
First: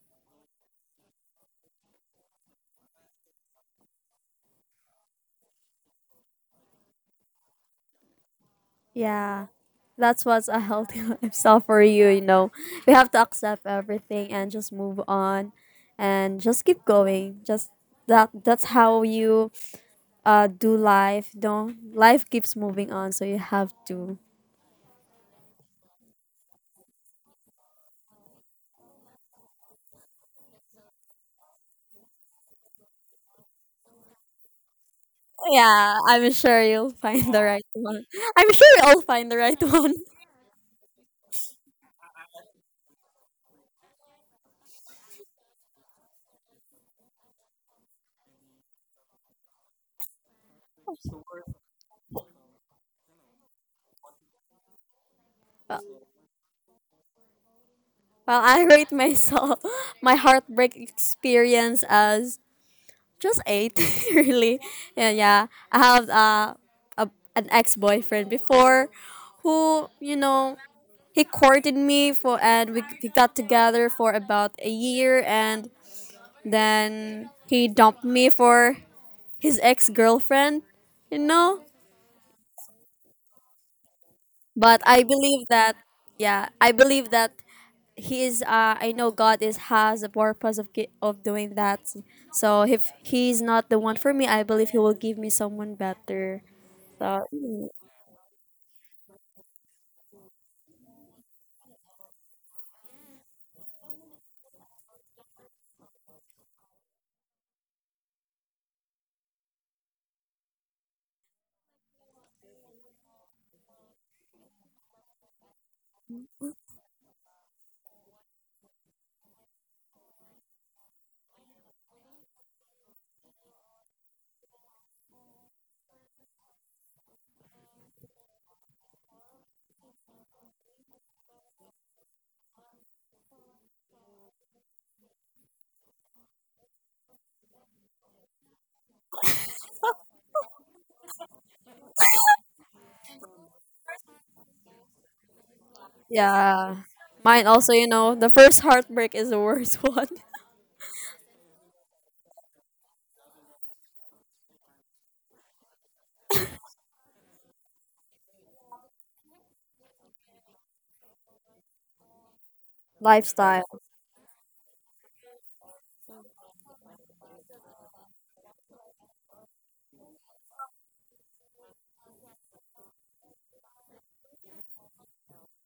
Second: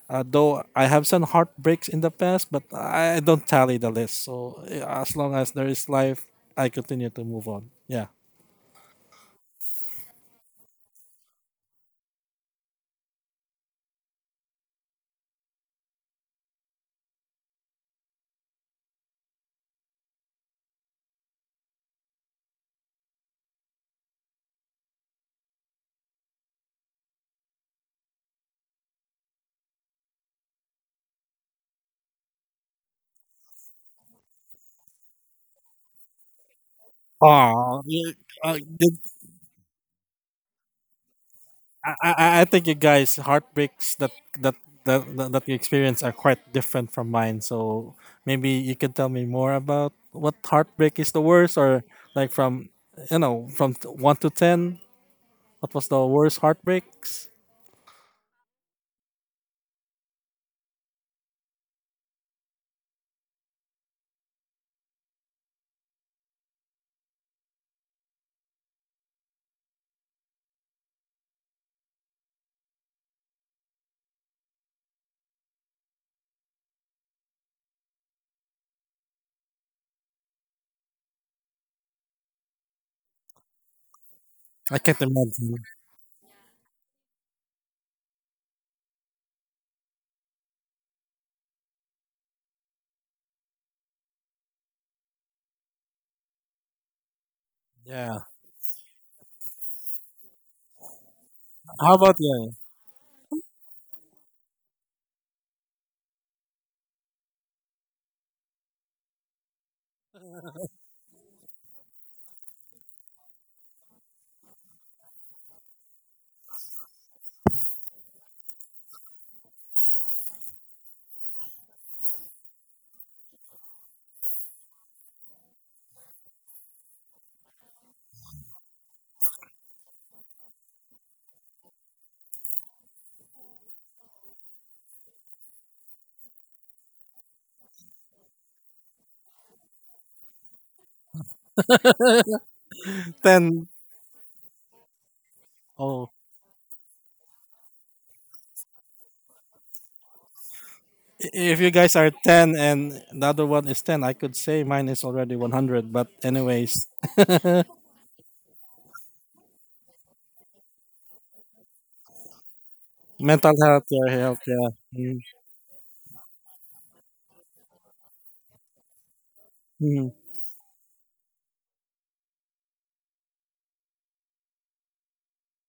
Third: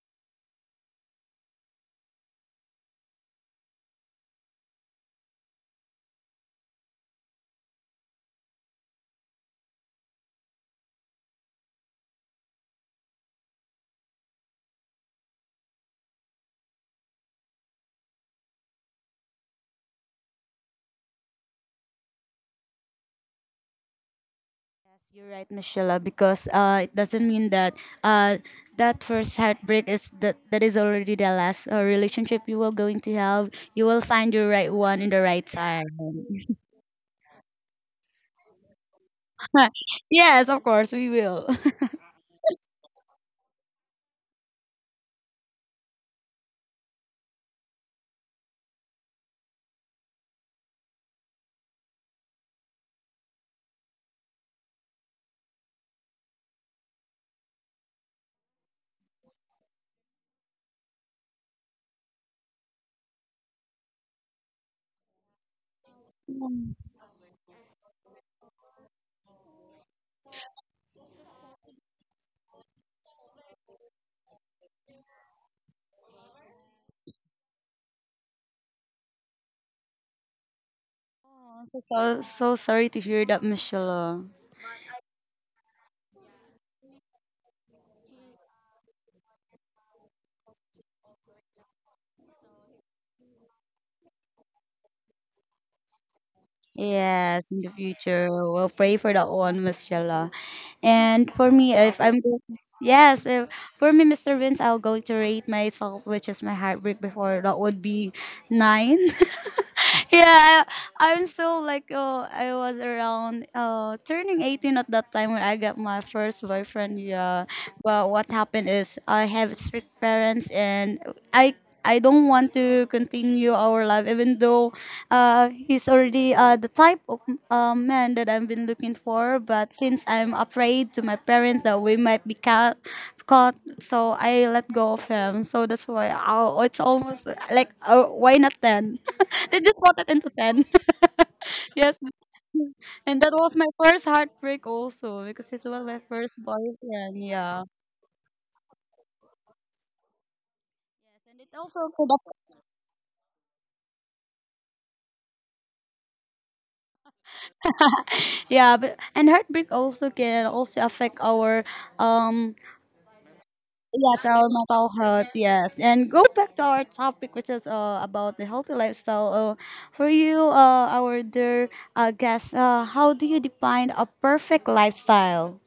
though I have some heartbreaks in the past, but I don't tally the list. So as long as there is life, I continue to move on. Yeah. yeah, that's what's a healthy lifestyle for you. You know, we have to accept everything and just move on, and just keep going. Just that that's how you do life. Don't life keeps moving on, so you have to. Yes, you're right, Michelle. Because it doesn't mean that uh, that first heartbreak is that that is already the last relationship you will going to have. You will find your right one in the right time. Yeah, I'm sure you'll find the right Oh, one. I'm I, sure you'll find the right one. Yes, of course we will. I, I think you guys heartbreaks that that, that you experience are quite different from mine. So maybe you can tell me more about what heartbreak is the worst, or like from you know from one to ten, what was the worst heartbreaks? Well, I rate myself my heartbreak experience as just eight, really. Yeah, yeah. I have a an ex boyfriend before, who you know he courted me for, and we got together for about a year, and then he dumped me for his ex girlfriend, you Oh, know. so so so sorry to hear that, Michelle. I But can't imagine. I believe that he's I know God is has a purpose of doing that. So if he's not the one for me, I believe he will give me someone better. So Yes, in the mm, Yeah. future, we'll pray for that one, Miss Jella. And for me, How if about I'm go- you? Yes, if, for me, Mr. Vince, I'll go to rate myself, which is my heartbreak before. That would be nine. Yeah, I'm still like oh, I was around turning 18 at that time when I got my first boyfriend. Yeah, but what happened is I have strict parents and I. I don't want to continue our life, even though he's already the type of man that I've been looking for. But since I'm afraid to my parents that we might be caught, so I let go of him. So that's why oh, it's almost like oh, why not ten? They just voted into ten. Yes, and that was my Ten. first heartbreak also because it was my Oh, first yeah, boyfriend. mine Yeah. also. You know, the first heartbreak is the worst one. And it if you also guys could are 10 affect, and the other one is 10, I could say mine is already 100. But, anyways, yeah, but, and heartbreak also can also affect our um mental Lifestyle. health, yeah, Yes, health, our yeah. mental Mm, health. Yes, and go back to our topic, which is about the healthy lifestyle. Mm. For you, our dear guest, how do you define a perfect lifestyle?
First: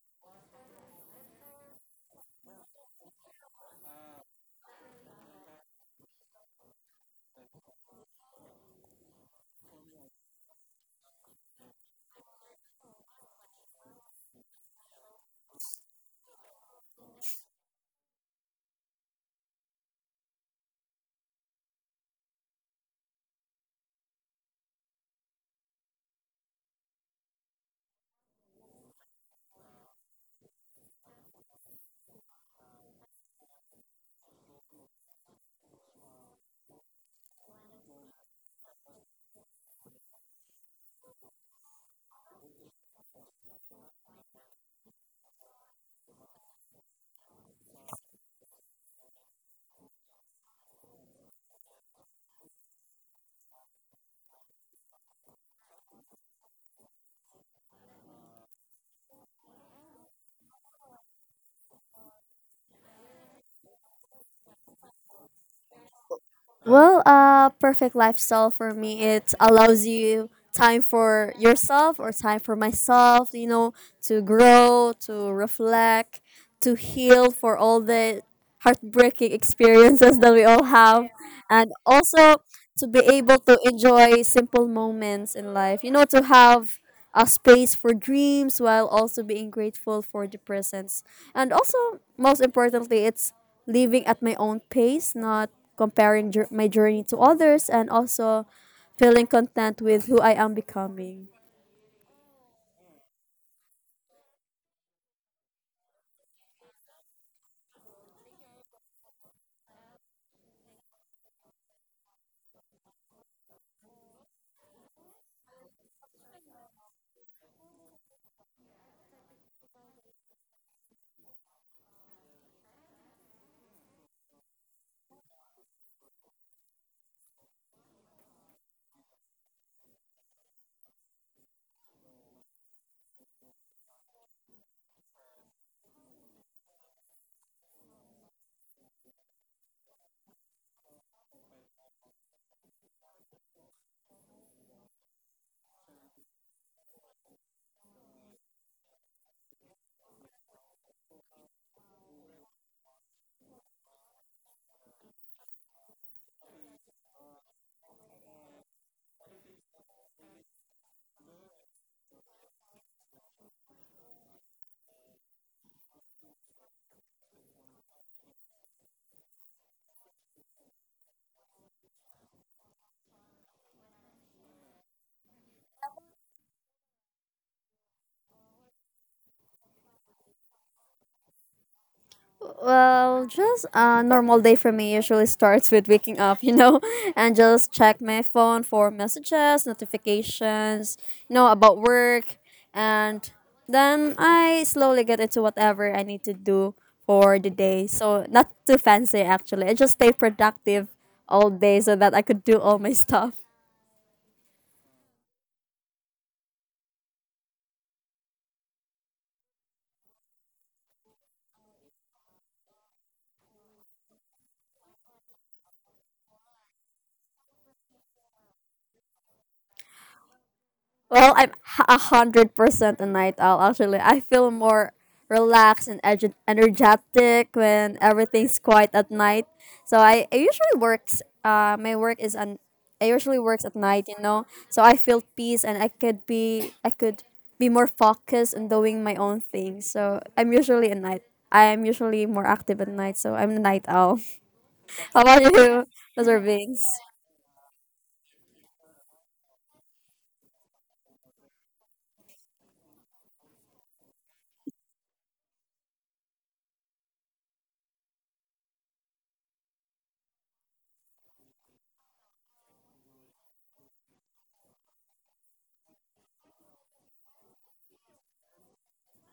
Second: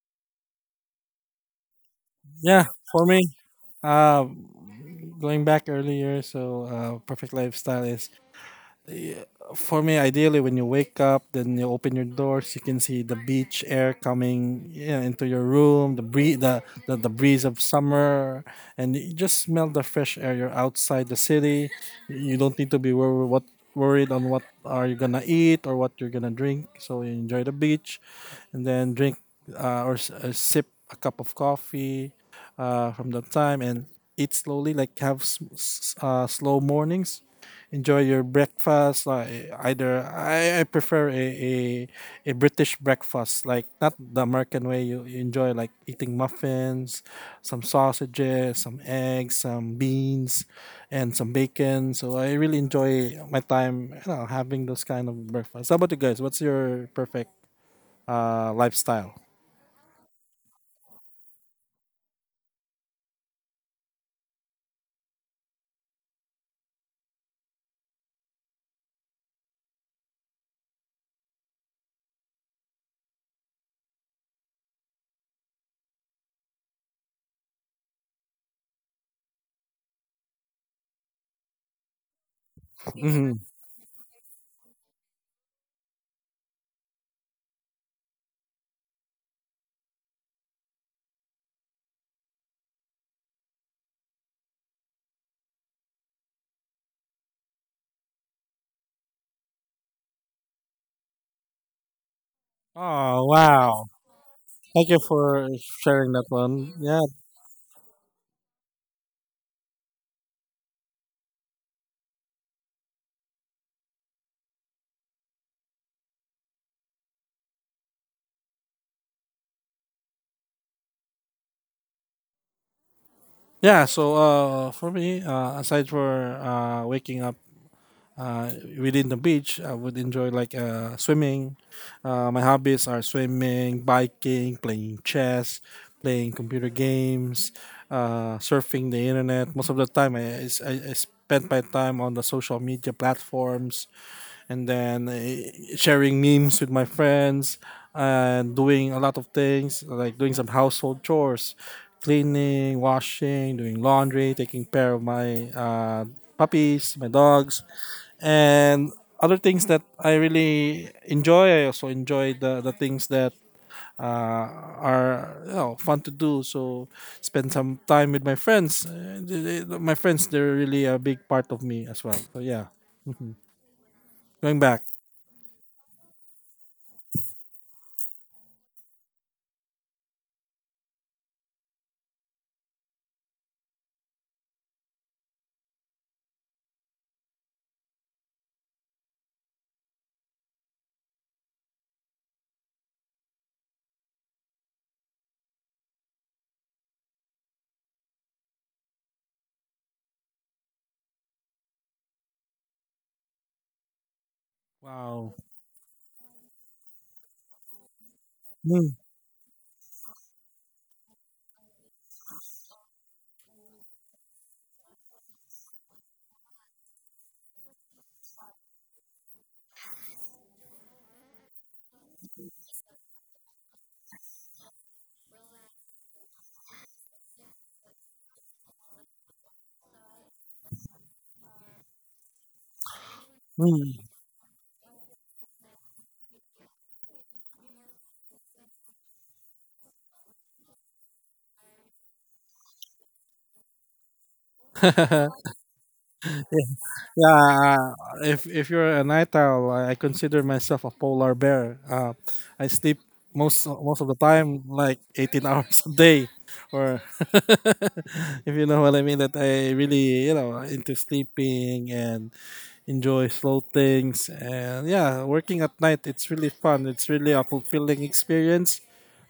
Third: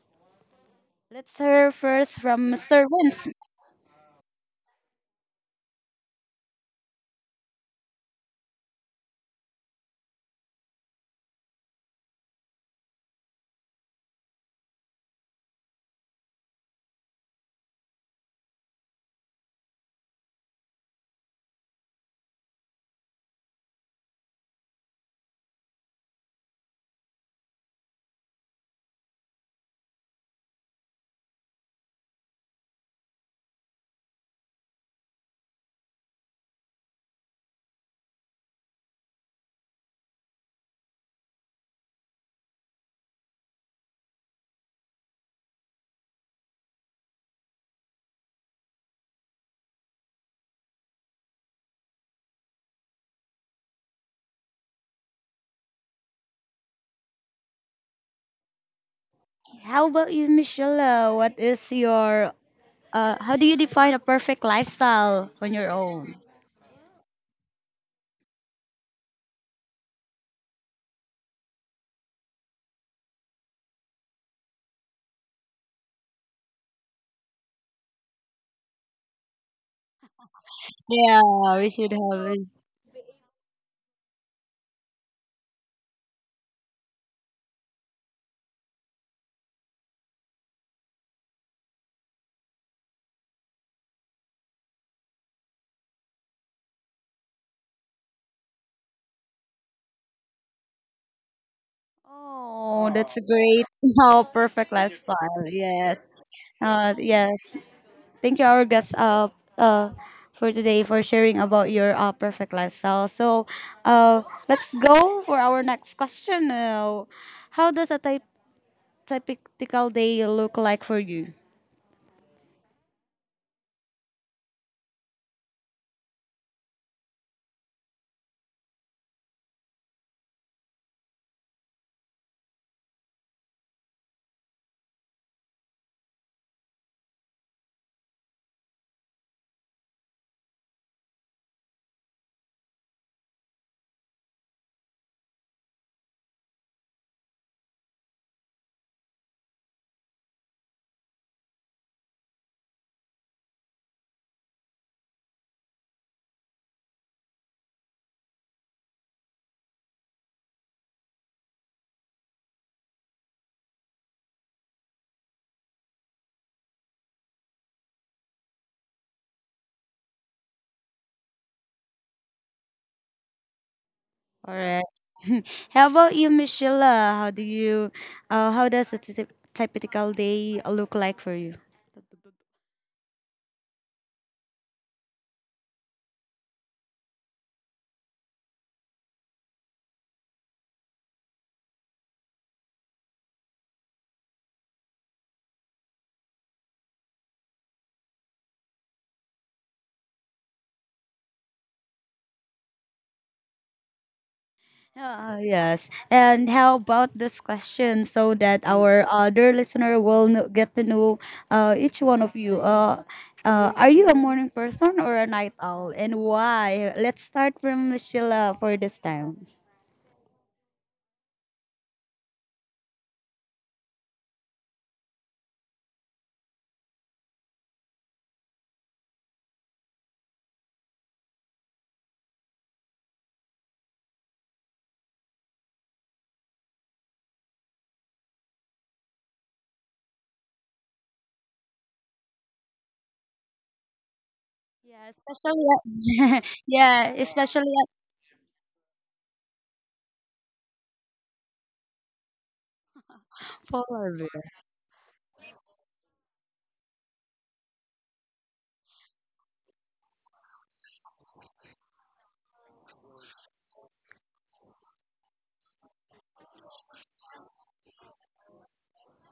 Let's hear first from Yeah, Mr. for Vince. me, uh, going back earlier, so perfect lifestyle is for me, ideally, when you wake up, then you open your doors, you can see the beach air coming yeah, into your room, the breeze of summer, and you just smell the fresh air. You're outside the city. You don't need to be wor- what worried on what are you gonna eat or what you're gonna drink. So you enjoy the beach, and then drink sip a cup of coffee from that time and eat slowly, like have slow mornings, enjoy your breakfast like either I prefer a british breakfast like not the american way, you enjoy like eating muffins, some sausages, some eggs, some beans, and some bacon. So I really enjoy my time, you know, having those kind of breakfast. How about you guys? What's your perfect lifestyle? How about you, Michelle? What is your how do you define a perfect lifestyle on your own? Well, a perfect lifestyle for me it allows you time for yourself or time for myself, you know, to grow, to reflect, to heal for all the heartbreaking experiences that we all have Yeah, we and should have it. also to be able Hmm. to enjoy simple moments in life. You know, to have a space for dreams while also being grateful for the presence. And also, most importantly, it's living at my own pace, not my journey to others, and also feeling content with who I am becoming. Oh, that's a Oh great. wow, Oh, perfect thank you lifestyle. for Yes. sharing that one. Yeah, Yes. Thank you, our guest, for today for sharing about your perfect lifestyle. So, uh, let's go for our next question. How does a typical day look like for you? yeah, so for me, aside for waking up uh, within the beach, I would enjoy like swimming. My hobbies are swimming, biking, playing chess, playing computer games, surfing the internet. Most of the time, I spend my time on the social media platforms, and then sharing memes with my friends and doing a lot of things like doing some household chores, cleaning, washing, doing laundry, taking care of my puppies, my dogs, and other things that I really enjoy. I also enjoy the things that uh, are, you know, fun to do. So spend some time with my friends. My friends, they're really a big part of me as well, so yeah. All Going right. back. How about you, Michelle? How do you? How does a typical day look like for you? Well, just a normal day for me usually starts with waking up, you know, and just check my phone for messages, notifications, you know, about work. And then I slowly get into whatever I need to do for the day. So, not too fancy actually. I just stay productive all day so that I could do all my stuff. Wow. Yes. And how about this question so that Mm, our other listener will get to know each one of you? Are you a morning person or a night owl, and why? Let's start from Sheila for this time. Well, I'm 100% a night owl. Actually, I feel more relaxed and energetic when everything's quiet at night. So I usually works. My work is an. I usually works at mm. night. You know, so I feel peace and I could be. I could be more focused on doing my own thing. So I'm usually a night. I am usually more active at night. So I'm a night owl. Yeah, How about especially you, Mr. at, Bings? yeah, especially at Yeah, if you're a night owl, I consider myself a polar bear. I sleep most most of the four. time, like 18 hours a day, or if you know what I mean. That I really, you know, into sleeping and enjoy slow things. And yeah, working at night, it's really fun, it's really a fulfilling experience.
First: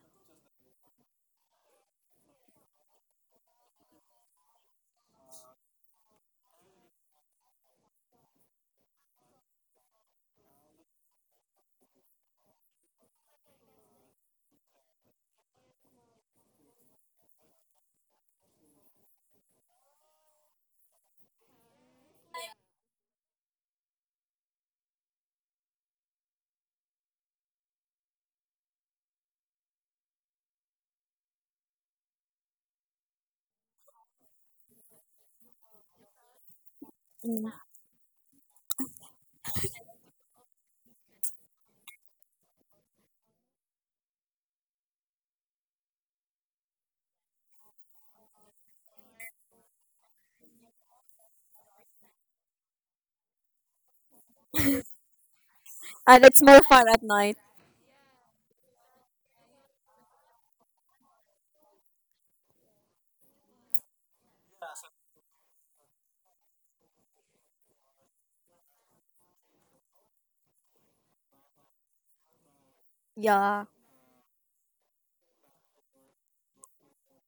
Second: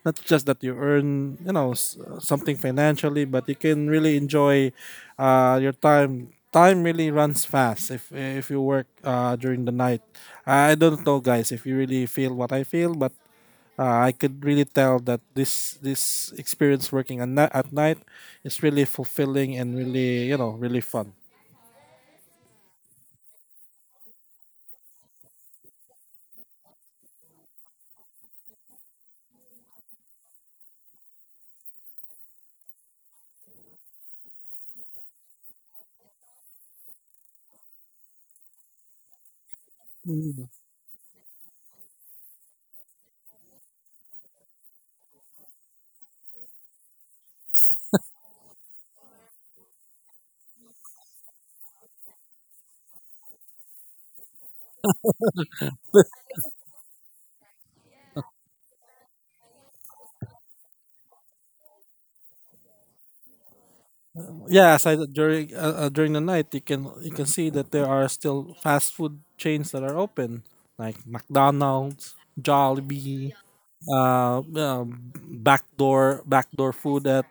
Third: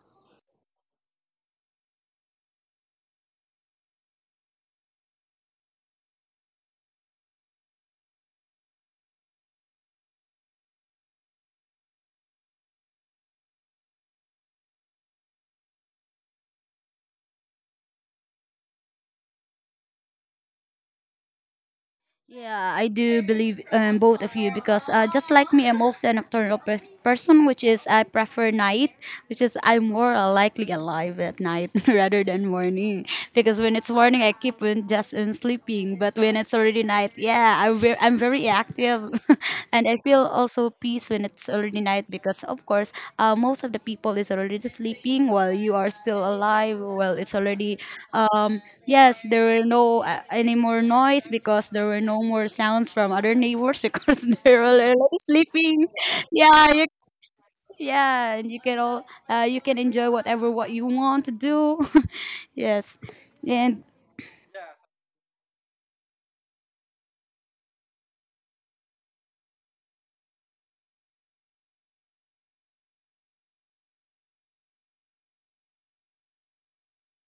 Not just that you earn, you know, something financially, but you can really enjoy your time. Time really runs fast if you work during the night. I don't know, guys, if you really feel what I feel, but I could really tell that this experience working at, at night is really fulfilling and really, you know, really fun. Yeah, I do believe both of you, because just like me, I'm also a nocturnal person, which is I prefer night, which is I'm more likely alive at night rather than morning. Because when it's morning, I keep on just on sleeping, but when it's already night, yeah, I'm very active. And I feel also peace when it's already night, because of course most of the people is already sleeping while you are still alive. Well, it's already yes, there were no any more noise because there were no more sounds from other neighbors because they were already sleeping. And it's more yeah fun you, at night. yeah and you can enjoy whatever what you want to do. Yes. And Yeah, aside during during the night, you can see that there are still fast food chains that are open, like McDonald's, Jollibee, Yeah. uh, uh, backdoor backdoor food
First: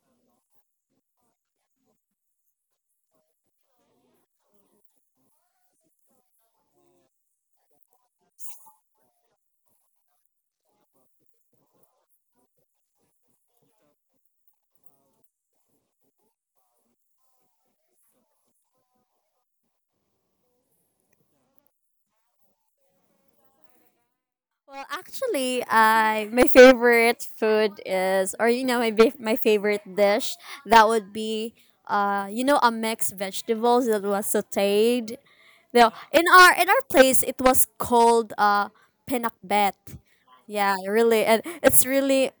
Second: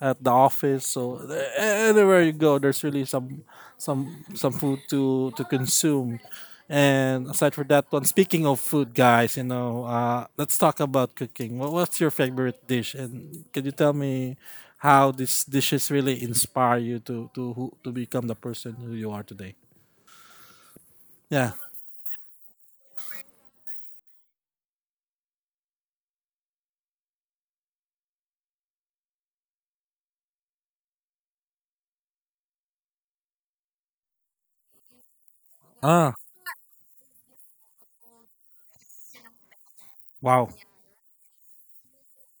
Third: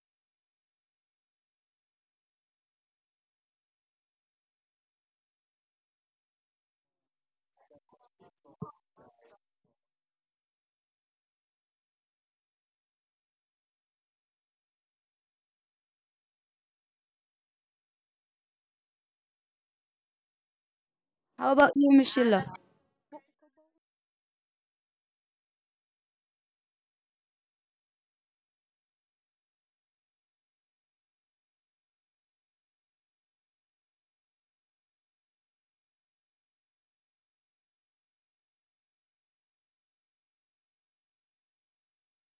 at the office. So anywhere you go, there's really some food to consume. And aside from that one, speaking of food, guys, you know, let's talk about cooking. What, what's your favorite dish? And can you tell me how these dishes really inspire you to who, to become the person who you are today? how Yeah. about you, Michelle? I my favorite food is, or you know, my favorite dish that would be, you know, a mixed vegetables that was sautéed. No, Ah. in our place, it was called pinakbet. Wow. Yeah, really, and it's really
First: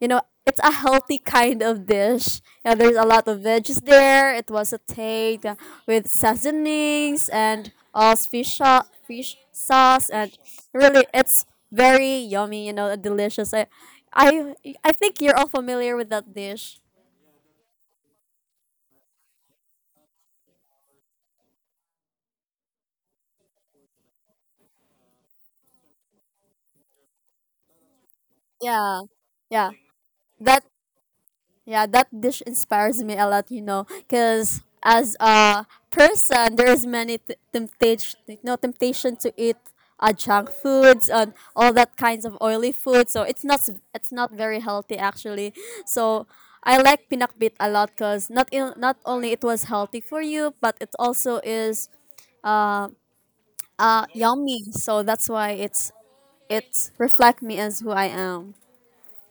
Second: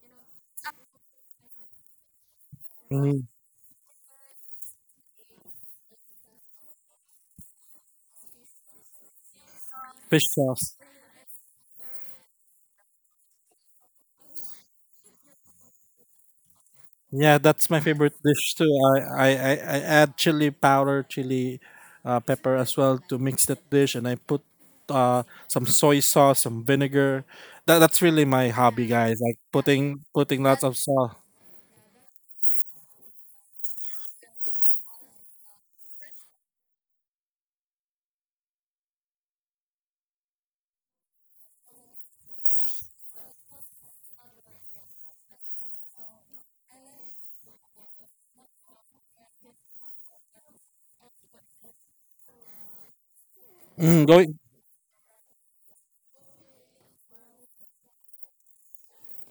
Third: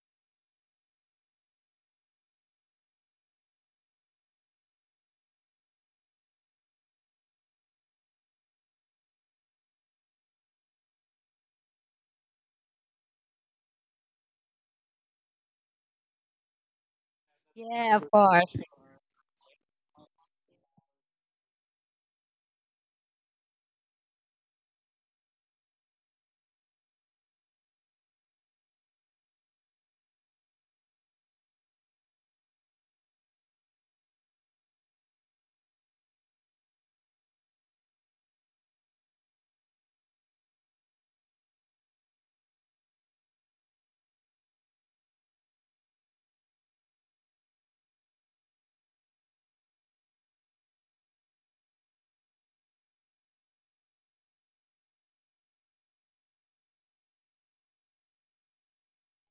you know, it's a healthy kind of dish. Yeah, there's a Mhm. lot of veggies there. It was a take with seasonings and all fish sauce Fish and sauce. really it's very yummy, you know, and delicious. I I think you're all familiar with that dish. Yeah, that's my Yeah, of favorite dish course. too. I add chili powder, chili pepper as well to mix that dish, and I put uh, some soy sauce, some vinegar. That, that's really my hobby, Yeah. guys. Like Yeah. putting putting That lots of sauce. Yeah, that dish inspires me a lot, you know, because as a person, there is many temptation, you temptation to eat junk foods and all that kinds of oily food. So it's not s- it's not very healthy actually. So I like pinakbit a lot because not only it was healthy for you, but it also is Mm, going, yummy. So that's why it's it reflect me as who I am.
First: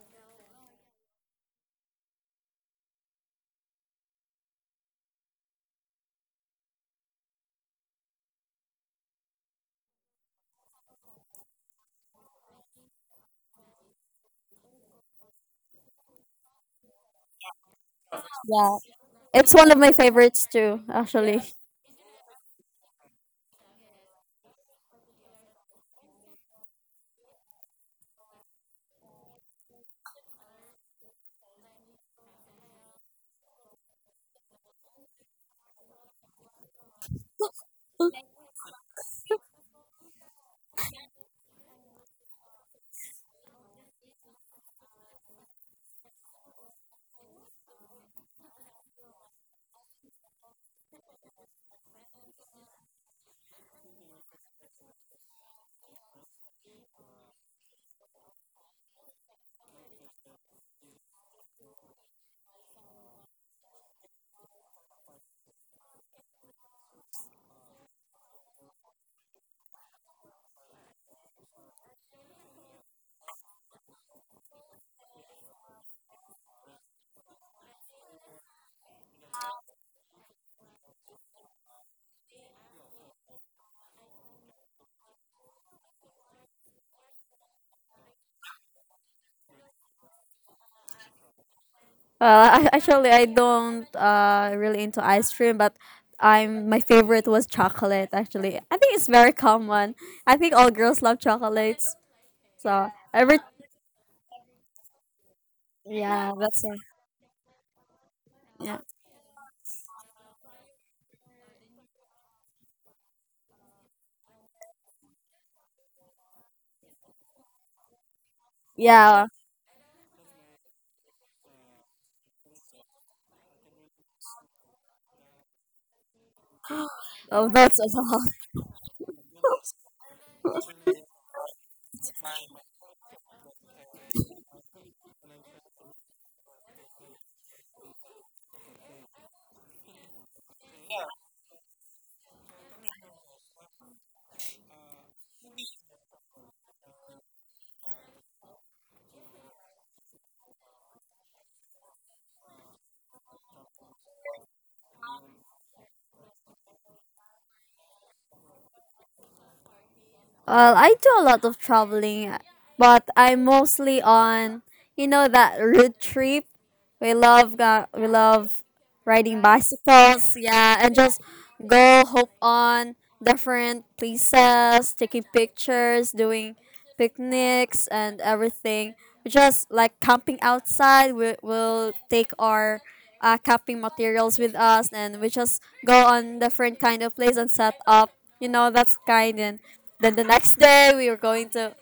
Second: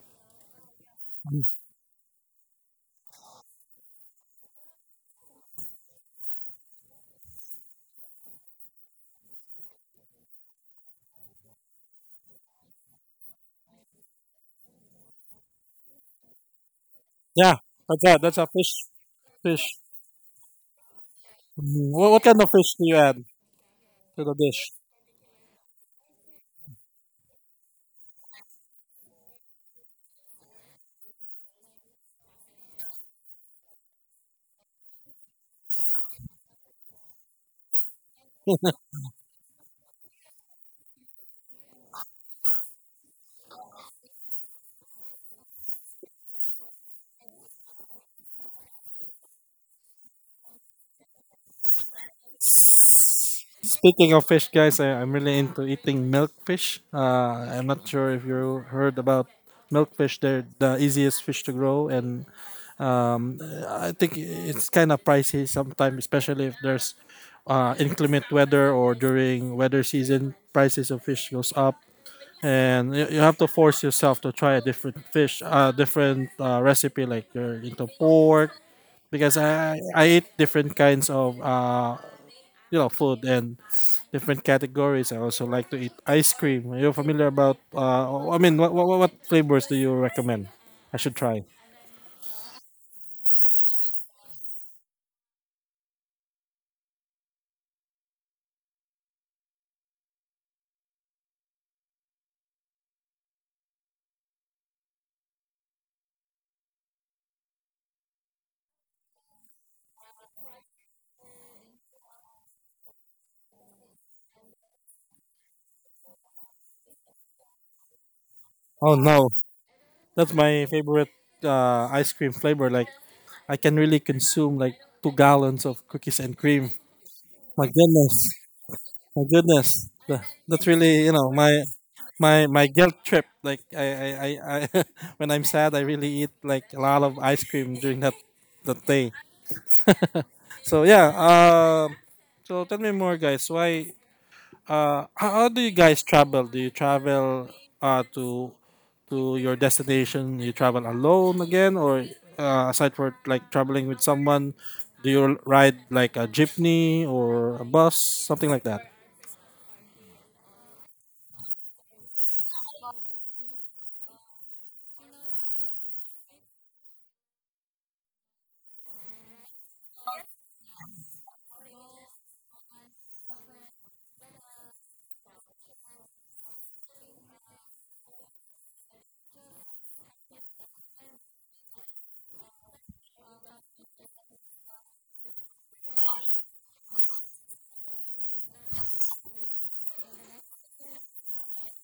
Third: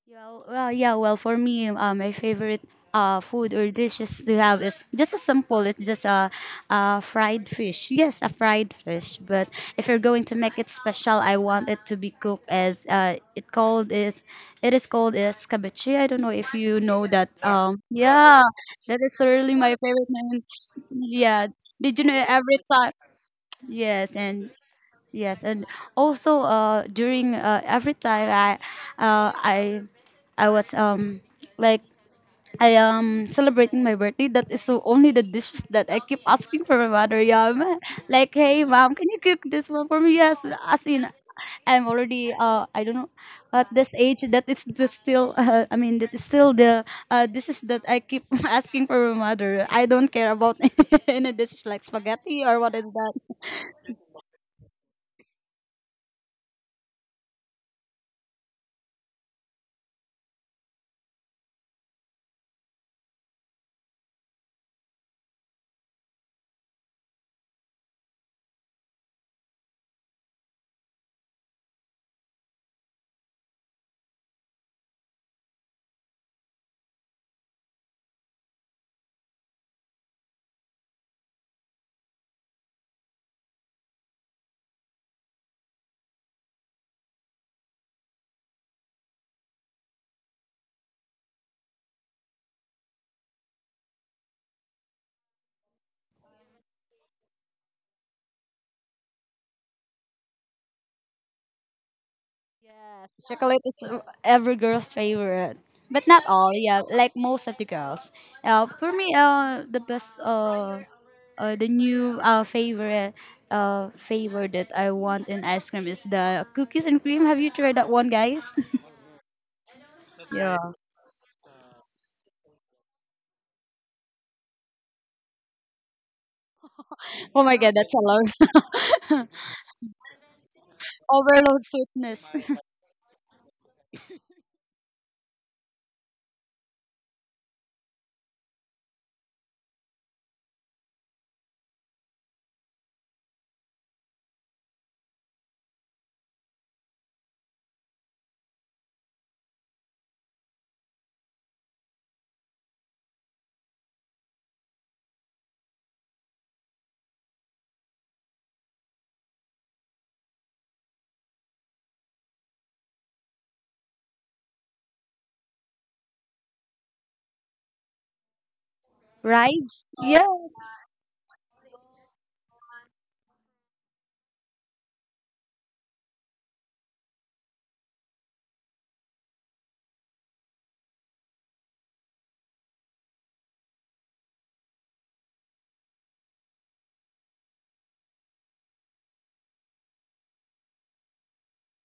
Well, for me, my favorite food or dishes to have is just a simple. It's just a fried fish. Yes, a fried fish. But if you're going to make it special, I want it to be cooked as, it is called as cabeche. I don't know if you know that. yeah, Um, that's that. That's yeah, a fish. Yeah, that is it's really one my of Fish. my favorite name. favorites too, actually. Yeah, Mm, did you What, know what kind of every fish do time? you add Yes, to the and dish? Yes, and also during every time uh, I, I was like I am celebrating my birthday. That is so only the dishes that I keep asking for my mother. Yeah, like, hey Mom, can you cook this one for me? Yes, as in I'm already I don't know at this age that is the still I mean that is still the dishes that I keep asking for my mother. I don't care about any dishes like spaghetti or what is that. Speaking of fish, guys, I, I'm really into eating milkfish. I'm not sure if you heard about milkfish. They're the easiest fish to grow, and um, I think it's kind of pricey sometimes, especially if there's inclement weather or during weather season, prices of fish goes up, and you have to force yourself to try a different fish, different recipe like you're into pork, because I eat different kinds of you know food and different categories. I also like to eat ice cream. Are you familiar about? I mean, what flavors do you recommend? I should try. Actually, I don't really into ice cream, but I'm my favorite was chocolate. Actually, I think it's very common. I think all girls love chocolates. So Yes, every chocolate is every girl's favorite, but not yeah, all. Yeah, like most of the girls. Uh, yeah for me, the best, the new favorite, flavor that I want in ice cream is the cookies and cream. Have you tried that one, guys? Oh no! yeah. That's Yeah. my favorite ice cream flavor. Like I can really consume like two gallons of cookies and cream. Oh Oh, my My God, that's that's a all. goodness, my lot. goodness. That's really, you know, my Overload sweetness. Guilt trip. Like I when I'm sad, I really eat like a lot of ice cream during that that day. So yeah. So tell me more, guys. Why? How do you guys travel? Do you travel uh, to to your destination? You travel alone again, or aside for like traveling with someone, do you ride like a jeepney or a bus, something like that? Well, I do a lot of traveling, but I'm mostly on, you know, that road trip. We love riding Rides? bicycles, Yes. yeah, and just go hop on different places, taking pictures, doing picnics and everything. We just like camping outside. We will take our camping materials with us, and we just go on different kind of place and set up. You know, that's kind and then the next day, we were going to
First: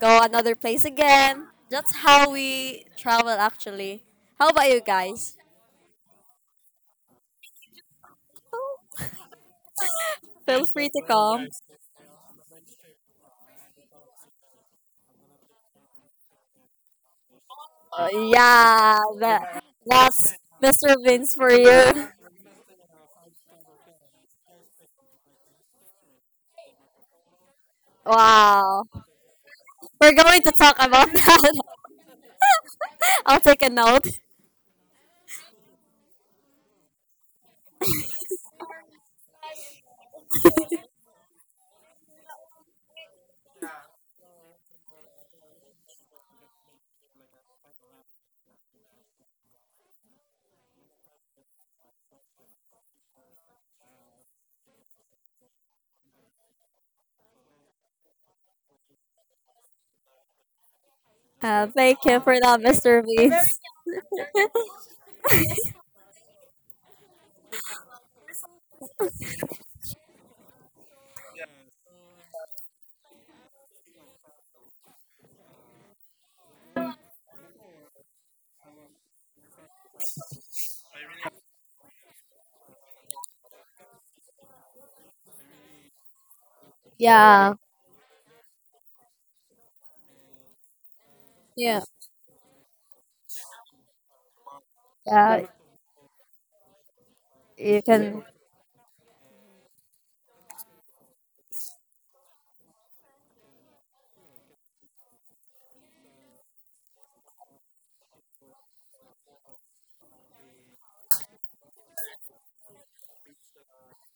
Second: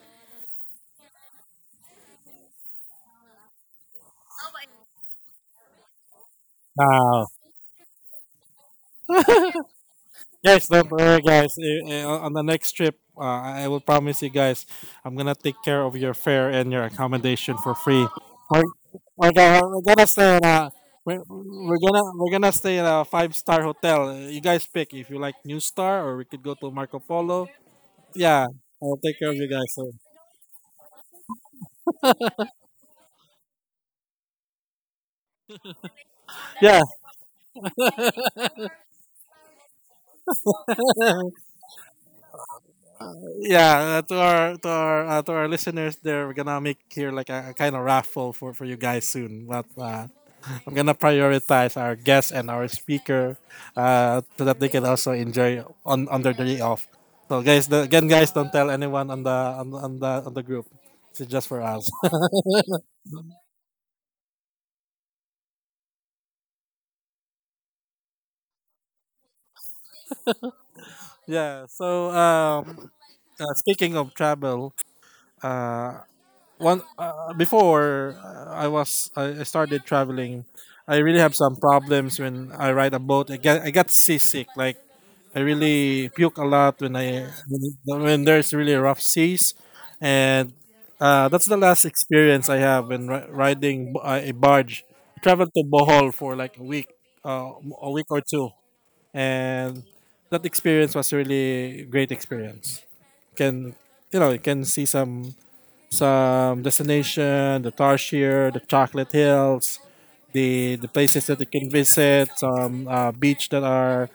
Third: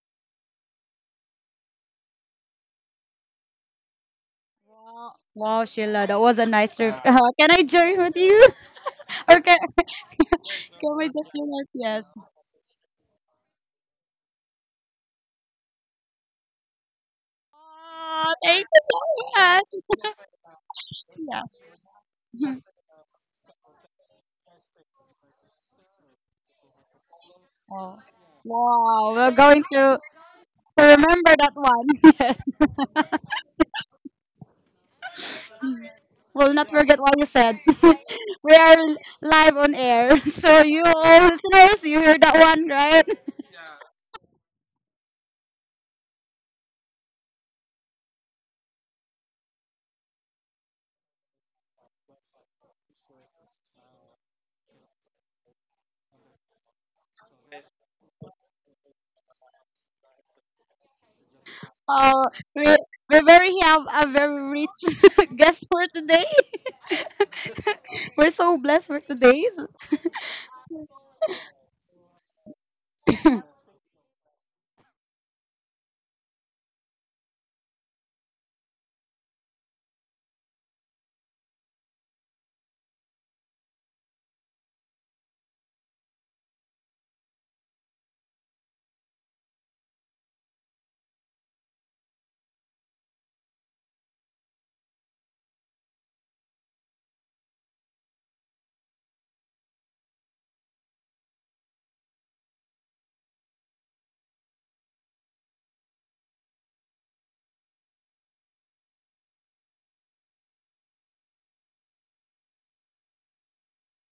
go another place again. That's how we travel, actually. How about you guys? Wow, Sheila, that was a nice trip. Wow. Can I join with you? Or Feel Guys, free don't can to we worry, just do come. guys. that? Yes. On the next trip, I will promise you guys, I'm gonna take care of your fare and your accommodation for free. Uh, Oh, We're, thank you yeah, we're, so gonna, that, much. we're gonna that's stay in a Mr. Vince for you. we're gonna stay in a five-star hotel. You guys pick if you like New Star or we could go to Marco Polo. Yeah, Wow. I'll Wow, take care we're of you going guys. So. to, We're going to talk to about remember that. that one. Yes, I'll take a note. we'll not Yeah, forget what you said. We are live on air, so you, all listeners, you heard that one, right? yeah, to our to our listeners there, we're gonna make here like a kind of raffle for you guys soon, but I'm gonna prioritize our guest and our speaker, so that they can also enjoy on their day off. So guys, again guys, don't tell anyone on the group. It's just for us. Thank you Oh, for that, we Mr. we very Vince. have a very rich guest for today. We're so blessed for today. So Yeah, so, speaking of travel, uh one, before, I started traveling, I really have some problems when I ride a boat. I got seasick. Like I really puke a lot when I Yeah, when there's really rough seas, and that's the yeah, last experience I have when riding a barge. I yeah. traveled to Bohol for like uh, You a week can, or two, and that experience was really great experience. Can, you know? You can see some destination, the Tarshir, the Chocolate Hills, the places that you can visit, some beach that are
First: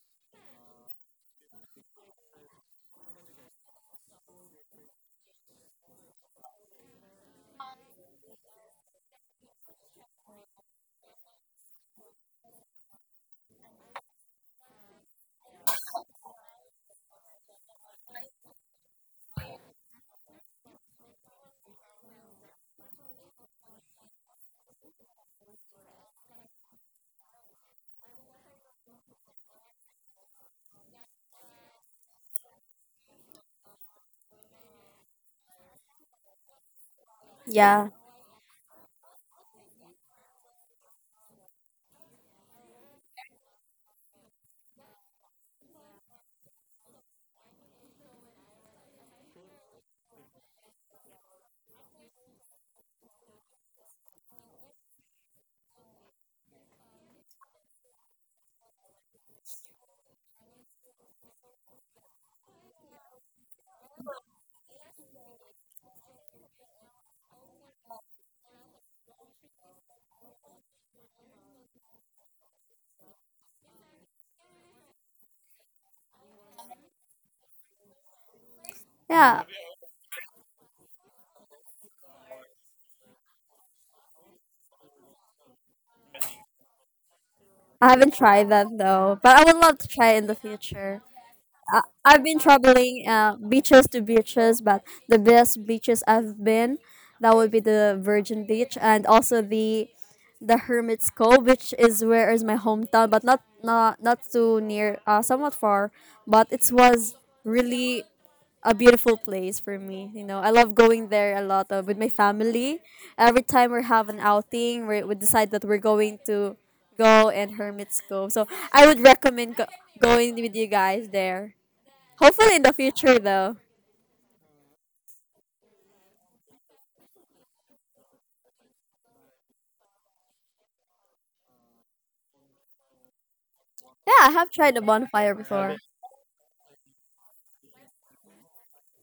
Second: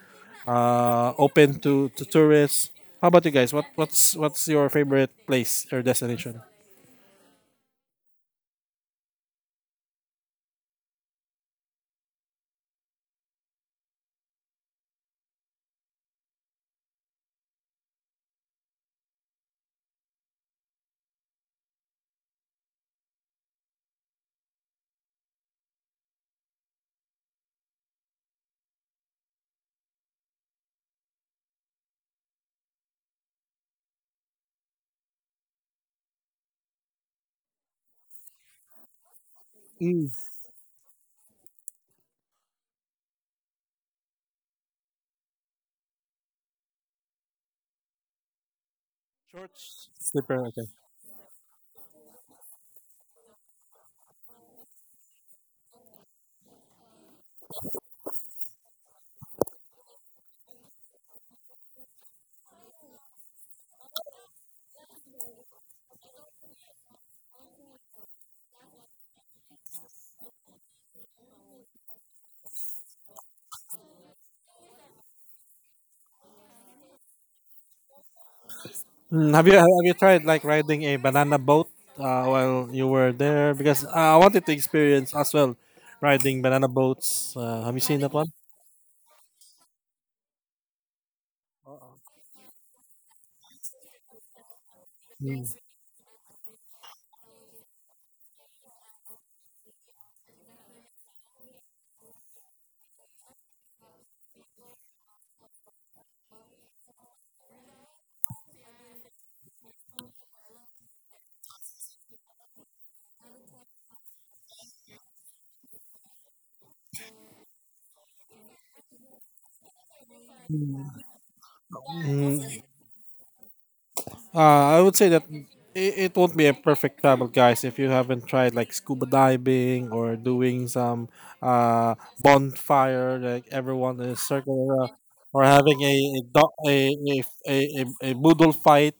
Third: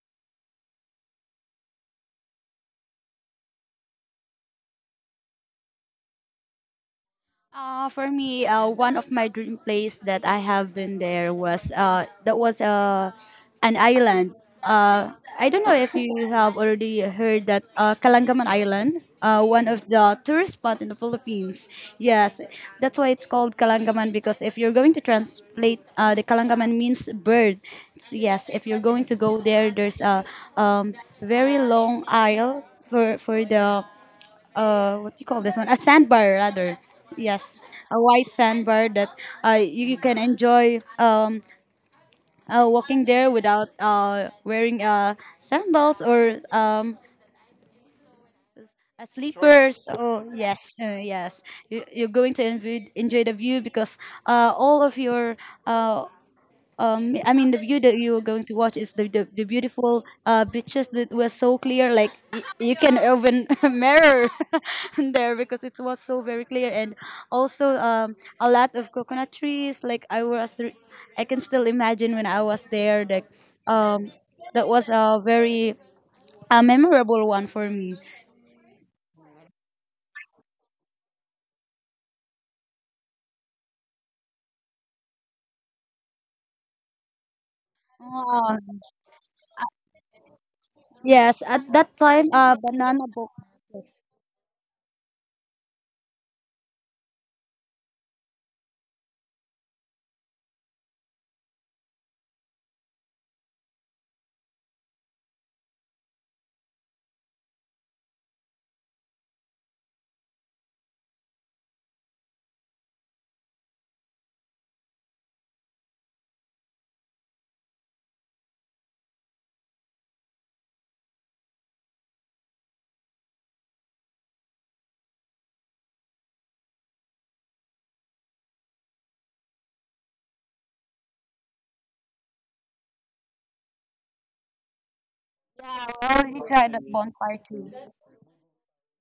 open to, tourists. How about you guys? What's your favorite place or destination? Uh, for me, one of my dream place that I have been there was that was an island. I don't know if you have already heard that Kalangaman Island, one of the tourist spot in the Philippines. Yes, that's why it's called Kalangaman, because if you're going to translate, the Kalangaman means bird. Yes, if you're going to go there, there's a very long aisle for the what do you call this one, a sandbar, rather. Yes, yeah, a wide sandbar that you Mm. can enjoy, walking there without wearing sandals, or Short sleepers. Oh slipper. Okay. yes, yes. You're going to enjoy the view, because all of your uh I mean, the view that you were going to watch is the beautiful beaches that were so clear, like you can even mirror there, because it was so very clear. And also a lot of coconut trees. Like, I can still imagine when I was there. Like, um, that was a very a memorable one for me. Mm, yeah. have you tried like riding a banana boat while you were there? Because I wanted to experience as well riding banana boats. Have you I seen haven't that one? tried Ah, that though, but I would love to try it in the future. yes, at I, that I've time, been banana traveling boat. Beaches to beaches, but the Mm. best beaches I've been, that would be the Virgin Beach and also the Hermit's Cove, which is where is my hometown, but not too near, somewhat far. But it was really a beautiful place for me. You know, I love going there a lot with my family. Every time we have an outing, we decide that we're going to go and Hermit's Cove. So I would recommend going with you guys there. Hopefully in Mm. the future though. I would say that it won't be a perfect travel, guys, if you haven't tried like scuba diving or doing some uh, bonfire, like everyone Yeah, in a I have circle tried the around, bonfire or before. having Yeah, we a, already do- tried that a, bonfire too. A boodle fight.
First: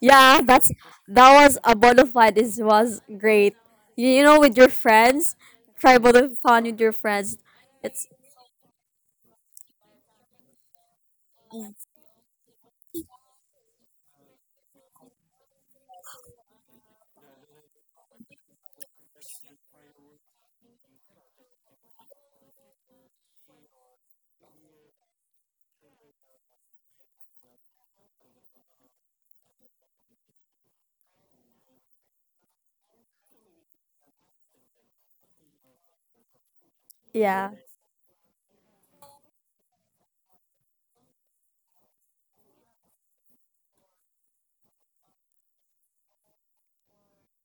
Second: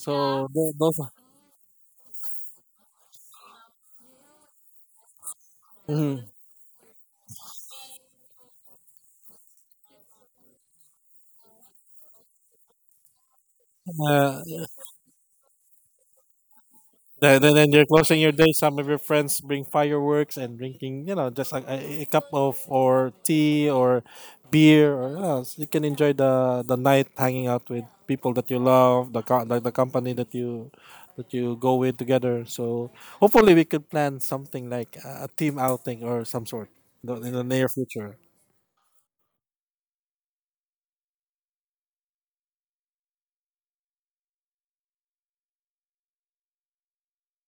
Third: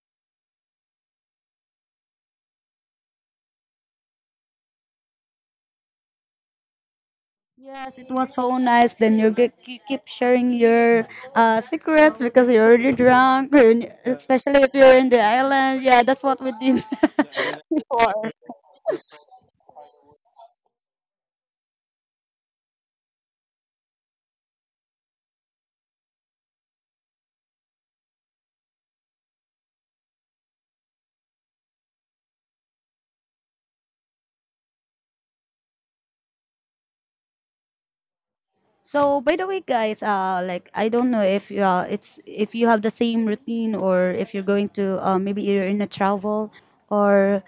Yeah, that was a bonfire. This was great. You know, with your friends, try Mhm. bonfire with your friends. Yes, it It's was so nice. Then you keep sharing your secrets, because you're already drunk, and uh, especially if you're in the island. Yeah, that's what we did Then, then, then you're closing before. your day. Some of your friends bring fireworks and drinking, just a cup of or tea or beer, or so you can enjoy the night hanging out with people that you love, the company that you go with together. So hopefully we could plan something like a team outing or some sort in the yeah. near future. So, by the way, guys, like, I don't know if you it's if you have the same routine, or if you're going to, maybe you're in a travel, or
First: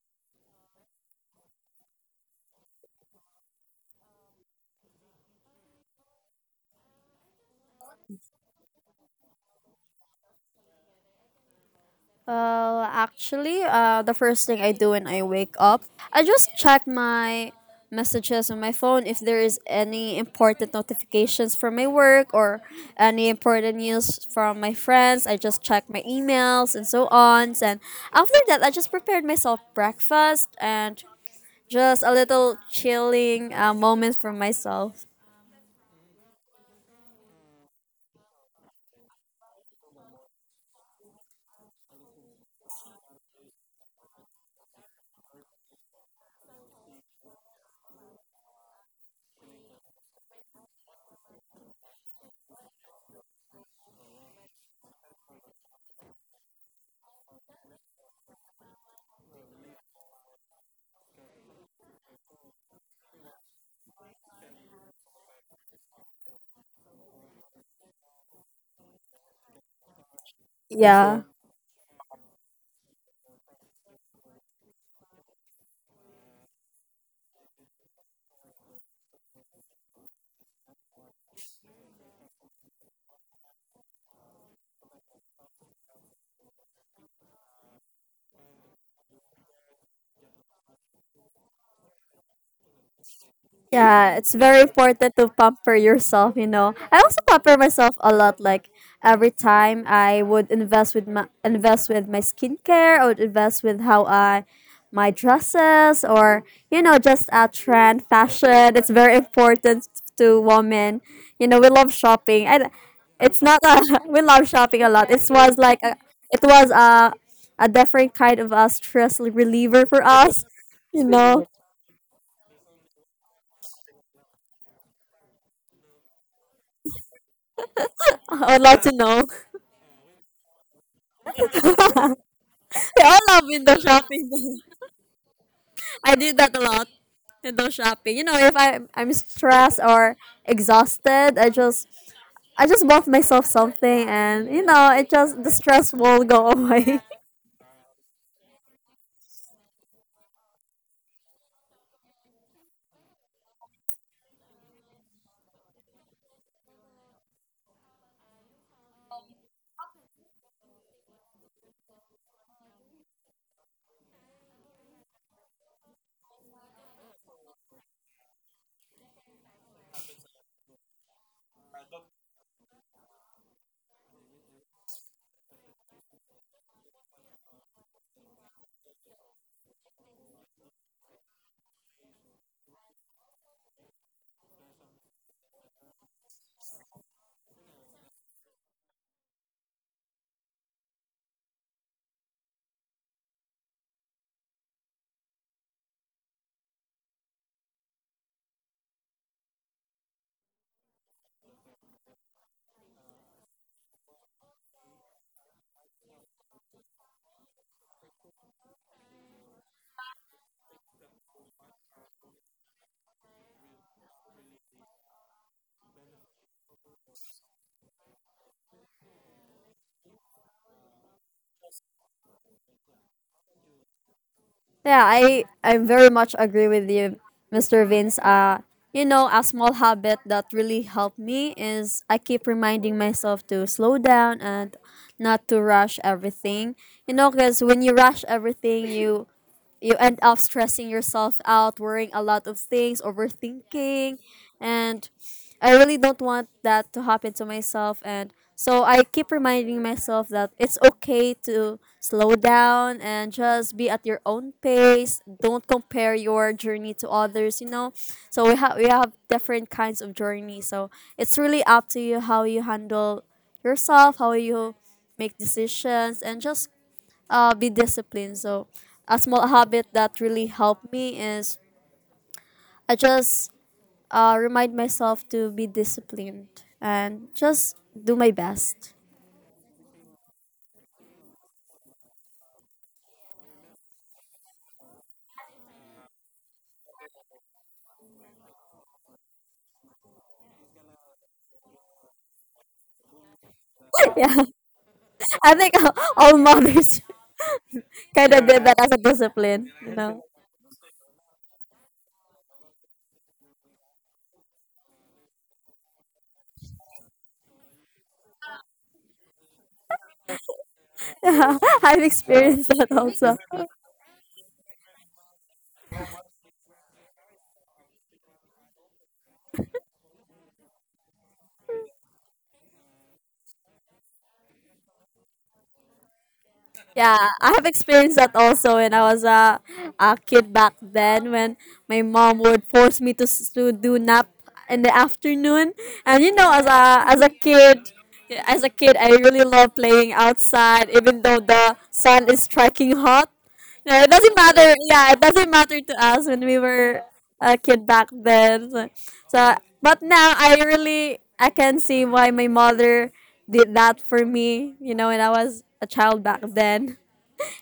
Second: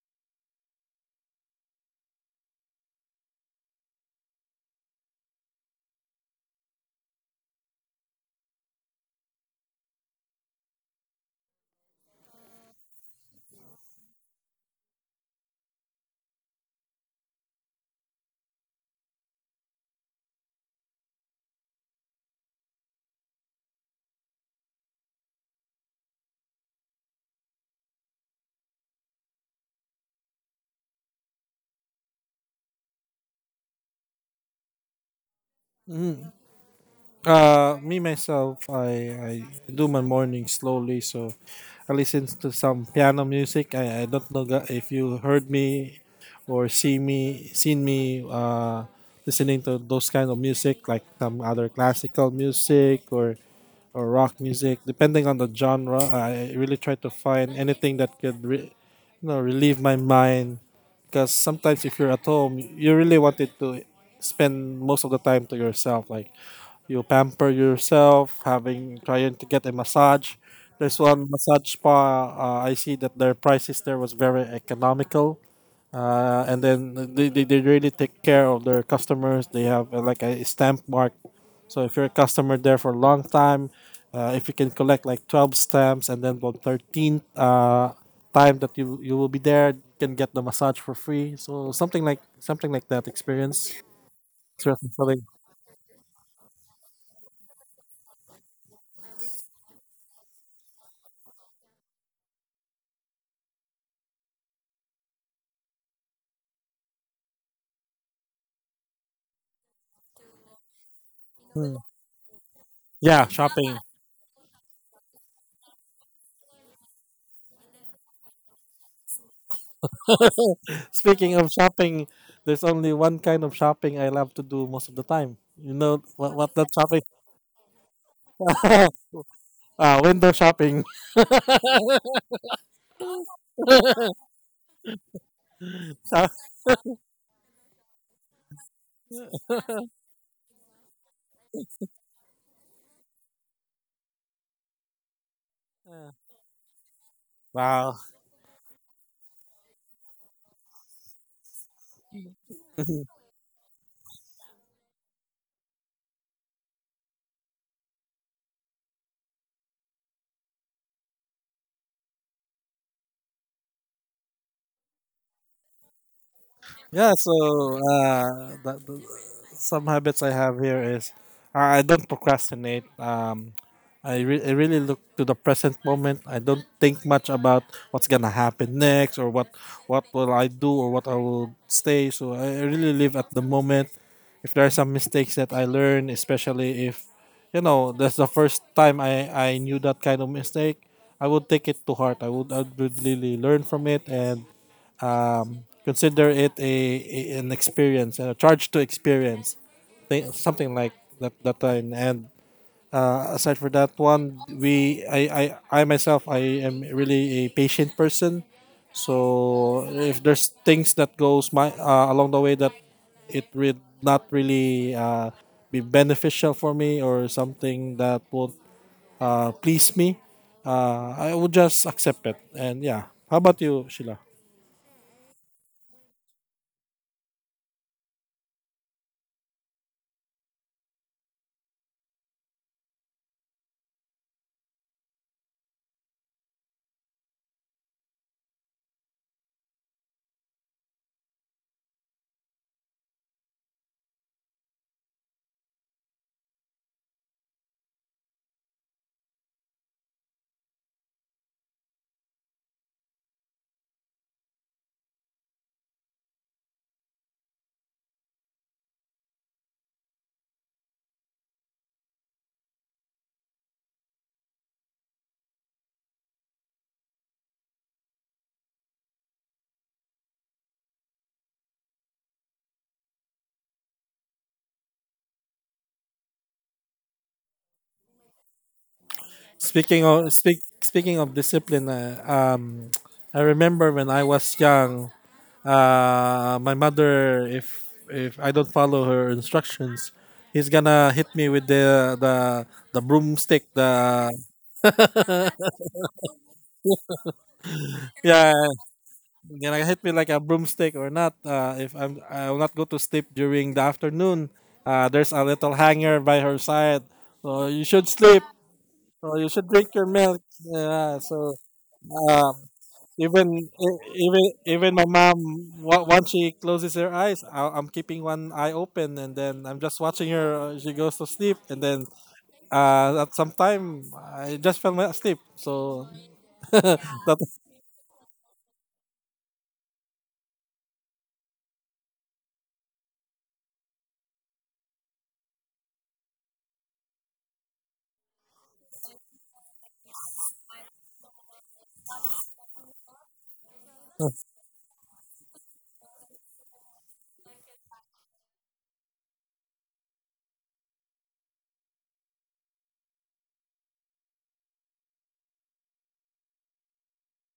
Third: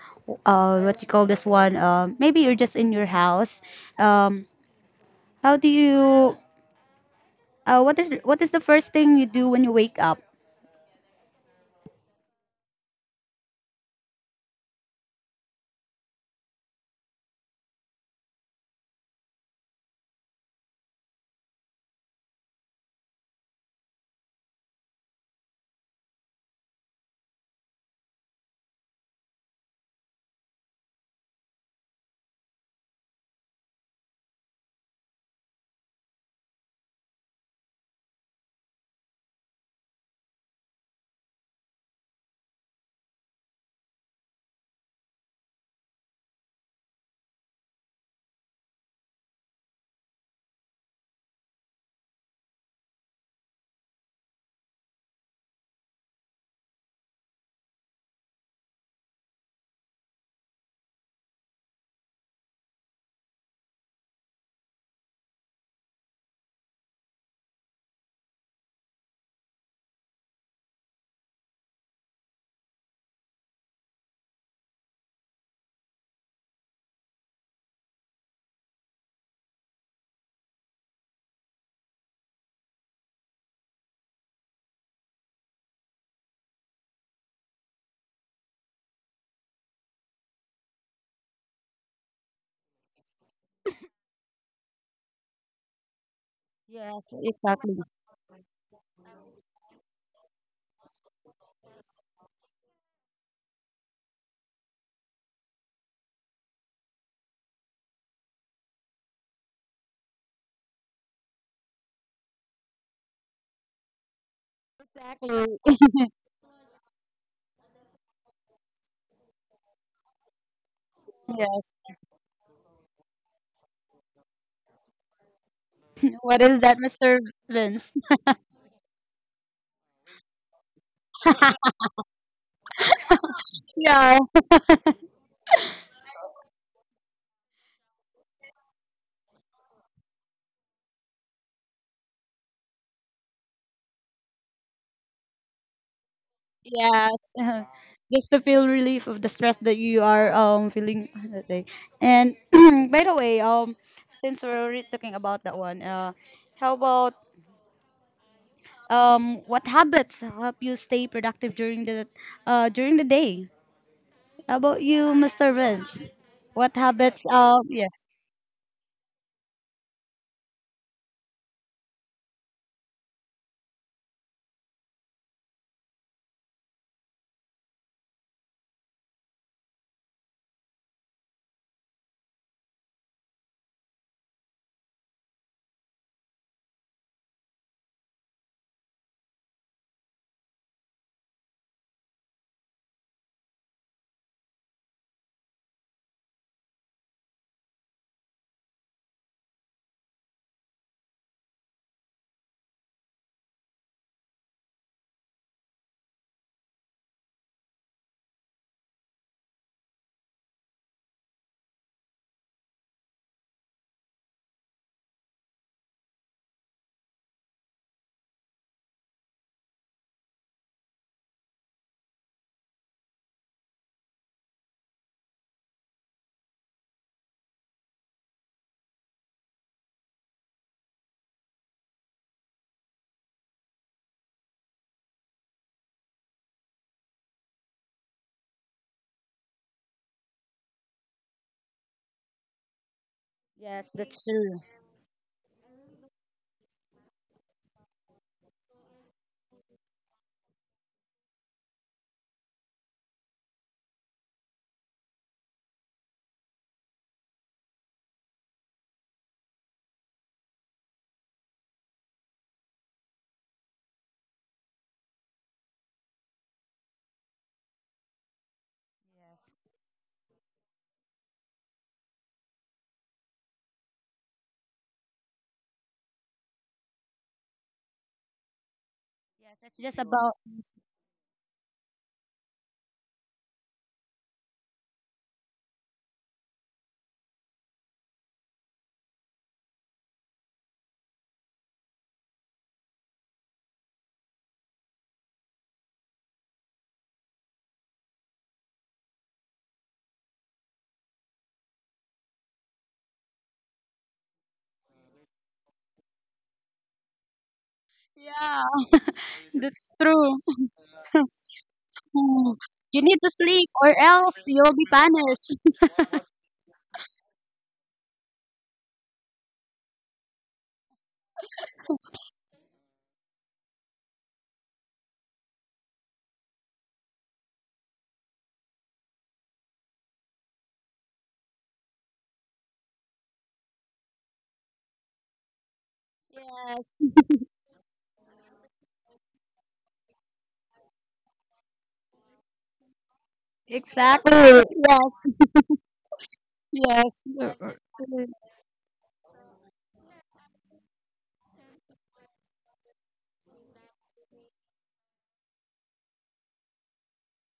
what you call this one? Maybe you're just in your house. Um, how do you? What is the first thing you do when you wake up? Well, actually, the first thing I do when I wake up, I just check my messages on my phone if there is any important notifications from my work or any important news from my friends. I just check my emails and so on. And after that, I just prepared myself breakfast and just a little chilling moment for myself. Mm. Me myself, I do my morning slowly, so I listen to some piano music. I don't know if you heard me or seen me listening to those kind of music, like some other classical music or rock music depending on the genre. I really try to find anything that could relieve my mind, because sometimes if you're at home you really wanted to spend most of the time to yourself. Like you pamper yourself, having trying to get a massage. There's Yeah. one massage spa. I see that their prices there was very economical. And then they really take care of their customers. They have like a stamp mark. So if you're a customer there for a long time, if you can collect like 12 stamps, and then on 13th time that you will be there, you can get the massage for free. So something like that experience. Yeah, it's very It's worth important fulfilling. to pamper yourself, you know. I Yes, also pamper exactly. myself a lot like every time I would invest with my skincare, I would invest with how I my dresses or you know just a trend fashion. It's very important to women. You know, we Hmm. love shopping. And Yeah, it's not shopping. a, we love shopping a lot. Exactly. It was a different kind of a stress reliever for us. You Speaking know, of Yes. shopping, there's only one kind of shopping I love to do most of the time. You know what, What what is that that, shopping? Mr. Vince? I would like to know. Ah, window shopping. We all love window Yeah. shopping. I did that a lot. Window shopping. You know, if I'm stressed or exhausted, I just bought myself something, and you know, it just the stress will go away. Yes. Wow. Just to feel relief of the stress that you are feeling that day. And by the way, since we're already talking about that one, how about, what habits help you stay productive during the day? How about you, Mr. Vince? What Yeah, habits, so, yes. uh, that, some habits I have here is, I don't procrastinate. I really look to the present moment. I don't think much about what's gonna happen next, or what will I do, or what I will stay. So I really live at the moment. If there are some mistakes that I learn, especially if, that's the first time I knew that kind of mistake, I would take it to heart. I would really learn from it, and consider it an experience and a charge to experience. Something like that time. And aside for that one, we I myself I am really a patient person, so if there's things that goes my along the way that it would not really be beneficial for me, or something that would please me, I would just accept it. And yeah, how about you, Sheila? yeah, I very much agree with you, Mr. Vince. You know, a small habit that really helped me is I keep reminding myself to slow down and not to rush everything. You know, because when you rush everything, you end up stressing yourself out, worrying a lot of things, Yes, overthinking, that's true. and I really don't want that to happen to myself. And so I keep reminding myself that it's okay to slow down and just be at your own pace. Don't compare your journey to others, you know. So we have different kinds of journey. So it's really up to you how you handle yourself, how you make decisions, and just be disciplined. So a small habit that really helped me is I just remind myself to be disciplined and just do my best. Yes, it's just about, Speaking of discipline, I remember when I was young, my mother, if I don't follow her instructions, he's gonna hit me with the broomstick. The yeah, I think all mothers kind of Yeah. did yeah that as a discipline. Gonna You hit know, me like a broomstick or not. If I'm, I will not go to sleep during the afternoon. There's a little hanger by her side. So you should sleep. yeah, So you should that's drink your true. milk. Yeah. So. I've Hmm. experienced Um, that You need to also. even sleep, or e- else even you'll be even my mom, punished. Once she closes her eyes, I'm keeping one eye open, and then I'm just watching her. She goes to sleep, and then at some time I just fell asleep. So Yeah, that, I have experienced that also when I was a kid back then when my mom would force me to to do nap in the afternoon. And you know, as a Yes, as a kid, as a kid, I really love playing outside even though the sun is striking hot. Yeah, it exactly. doesn't matter. Yes, Yeah, it doesn't matter to us when we were yes. Uh, uh, a uh, kid back then. So, so but now I really I can see why my mother did that for me, you know, when I was a child back then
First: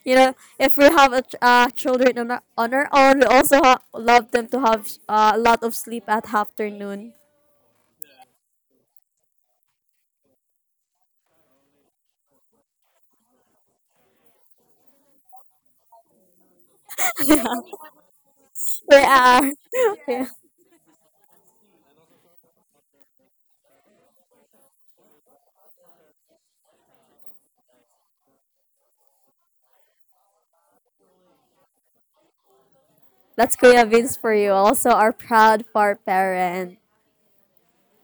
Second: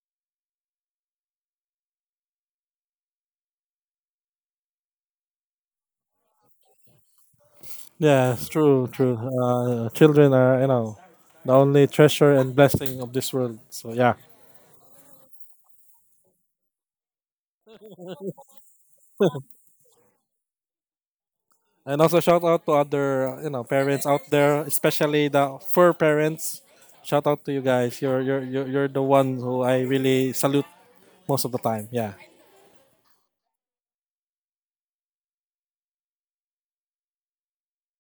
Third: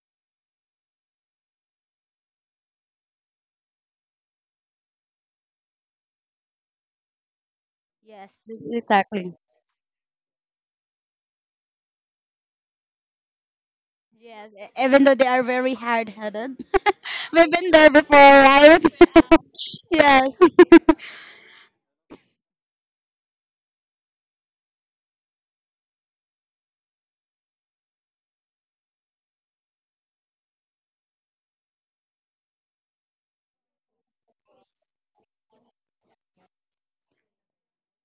you know, if we have children on on our own, we also love them to have a lot of sleep at afternoon. yeah, Yes, it's true true exactly. Children are, the only treasure and blessing of this world. So yeah. Yes, even though they are very hard headed. We've been there before, right? We are. yeah. Yes. And also shout out to other, parents out there, especially the fur parents. Shout out to you guys. You're the one who I really salute most of the time. Yeah. That's Kuya Vince for you. Also, our proud for parent.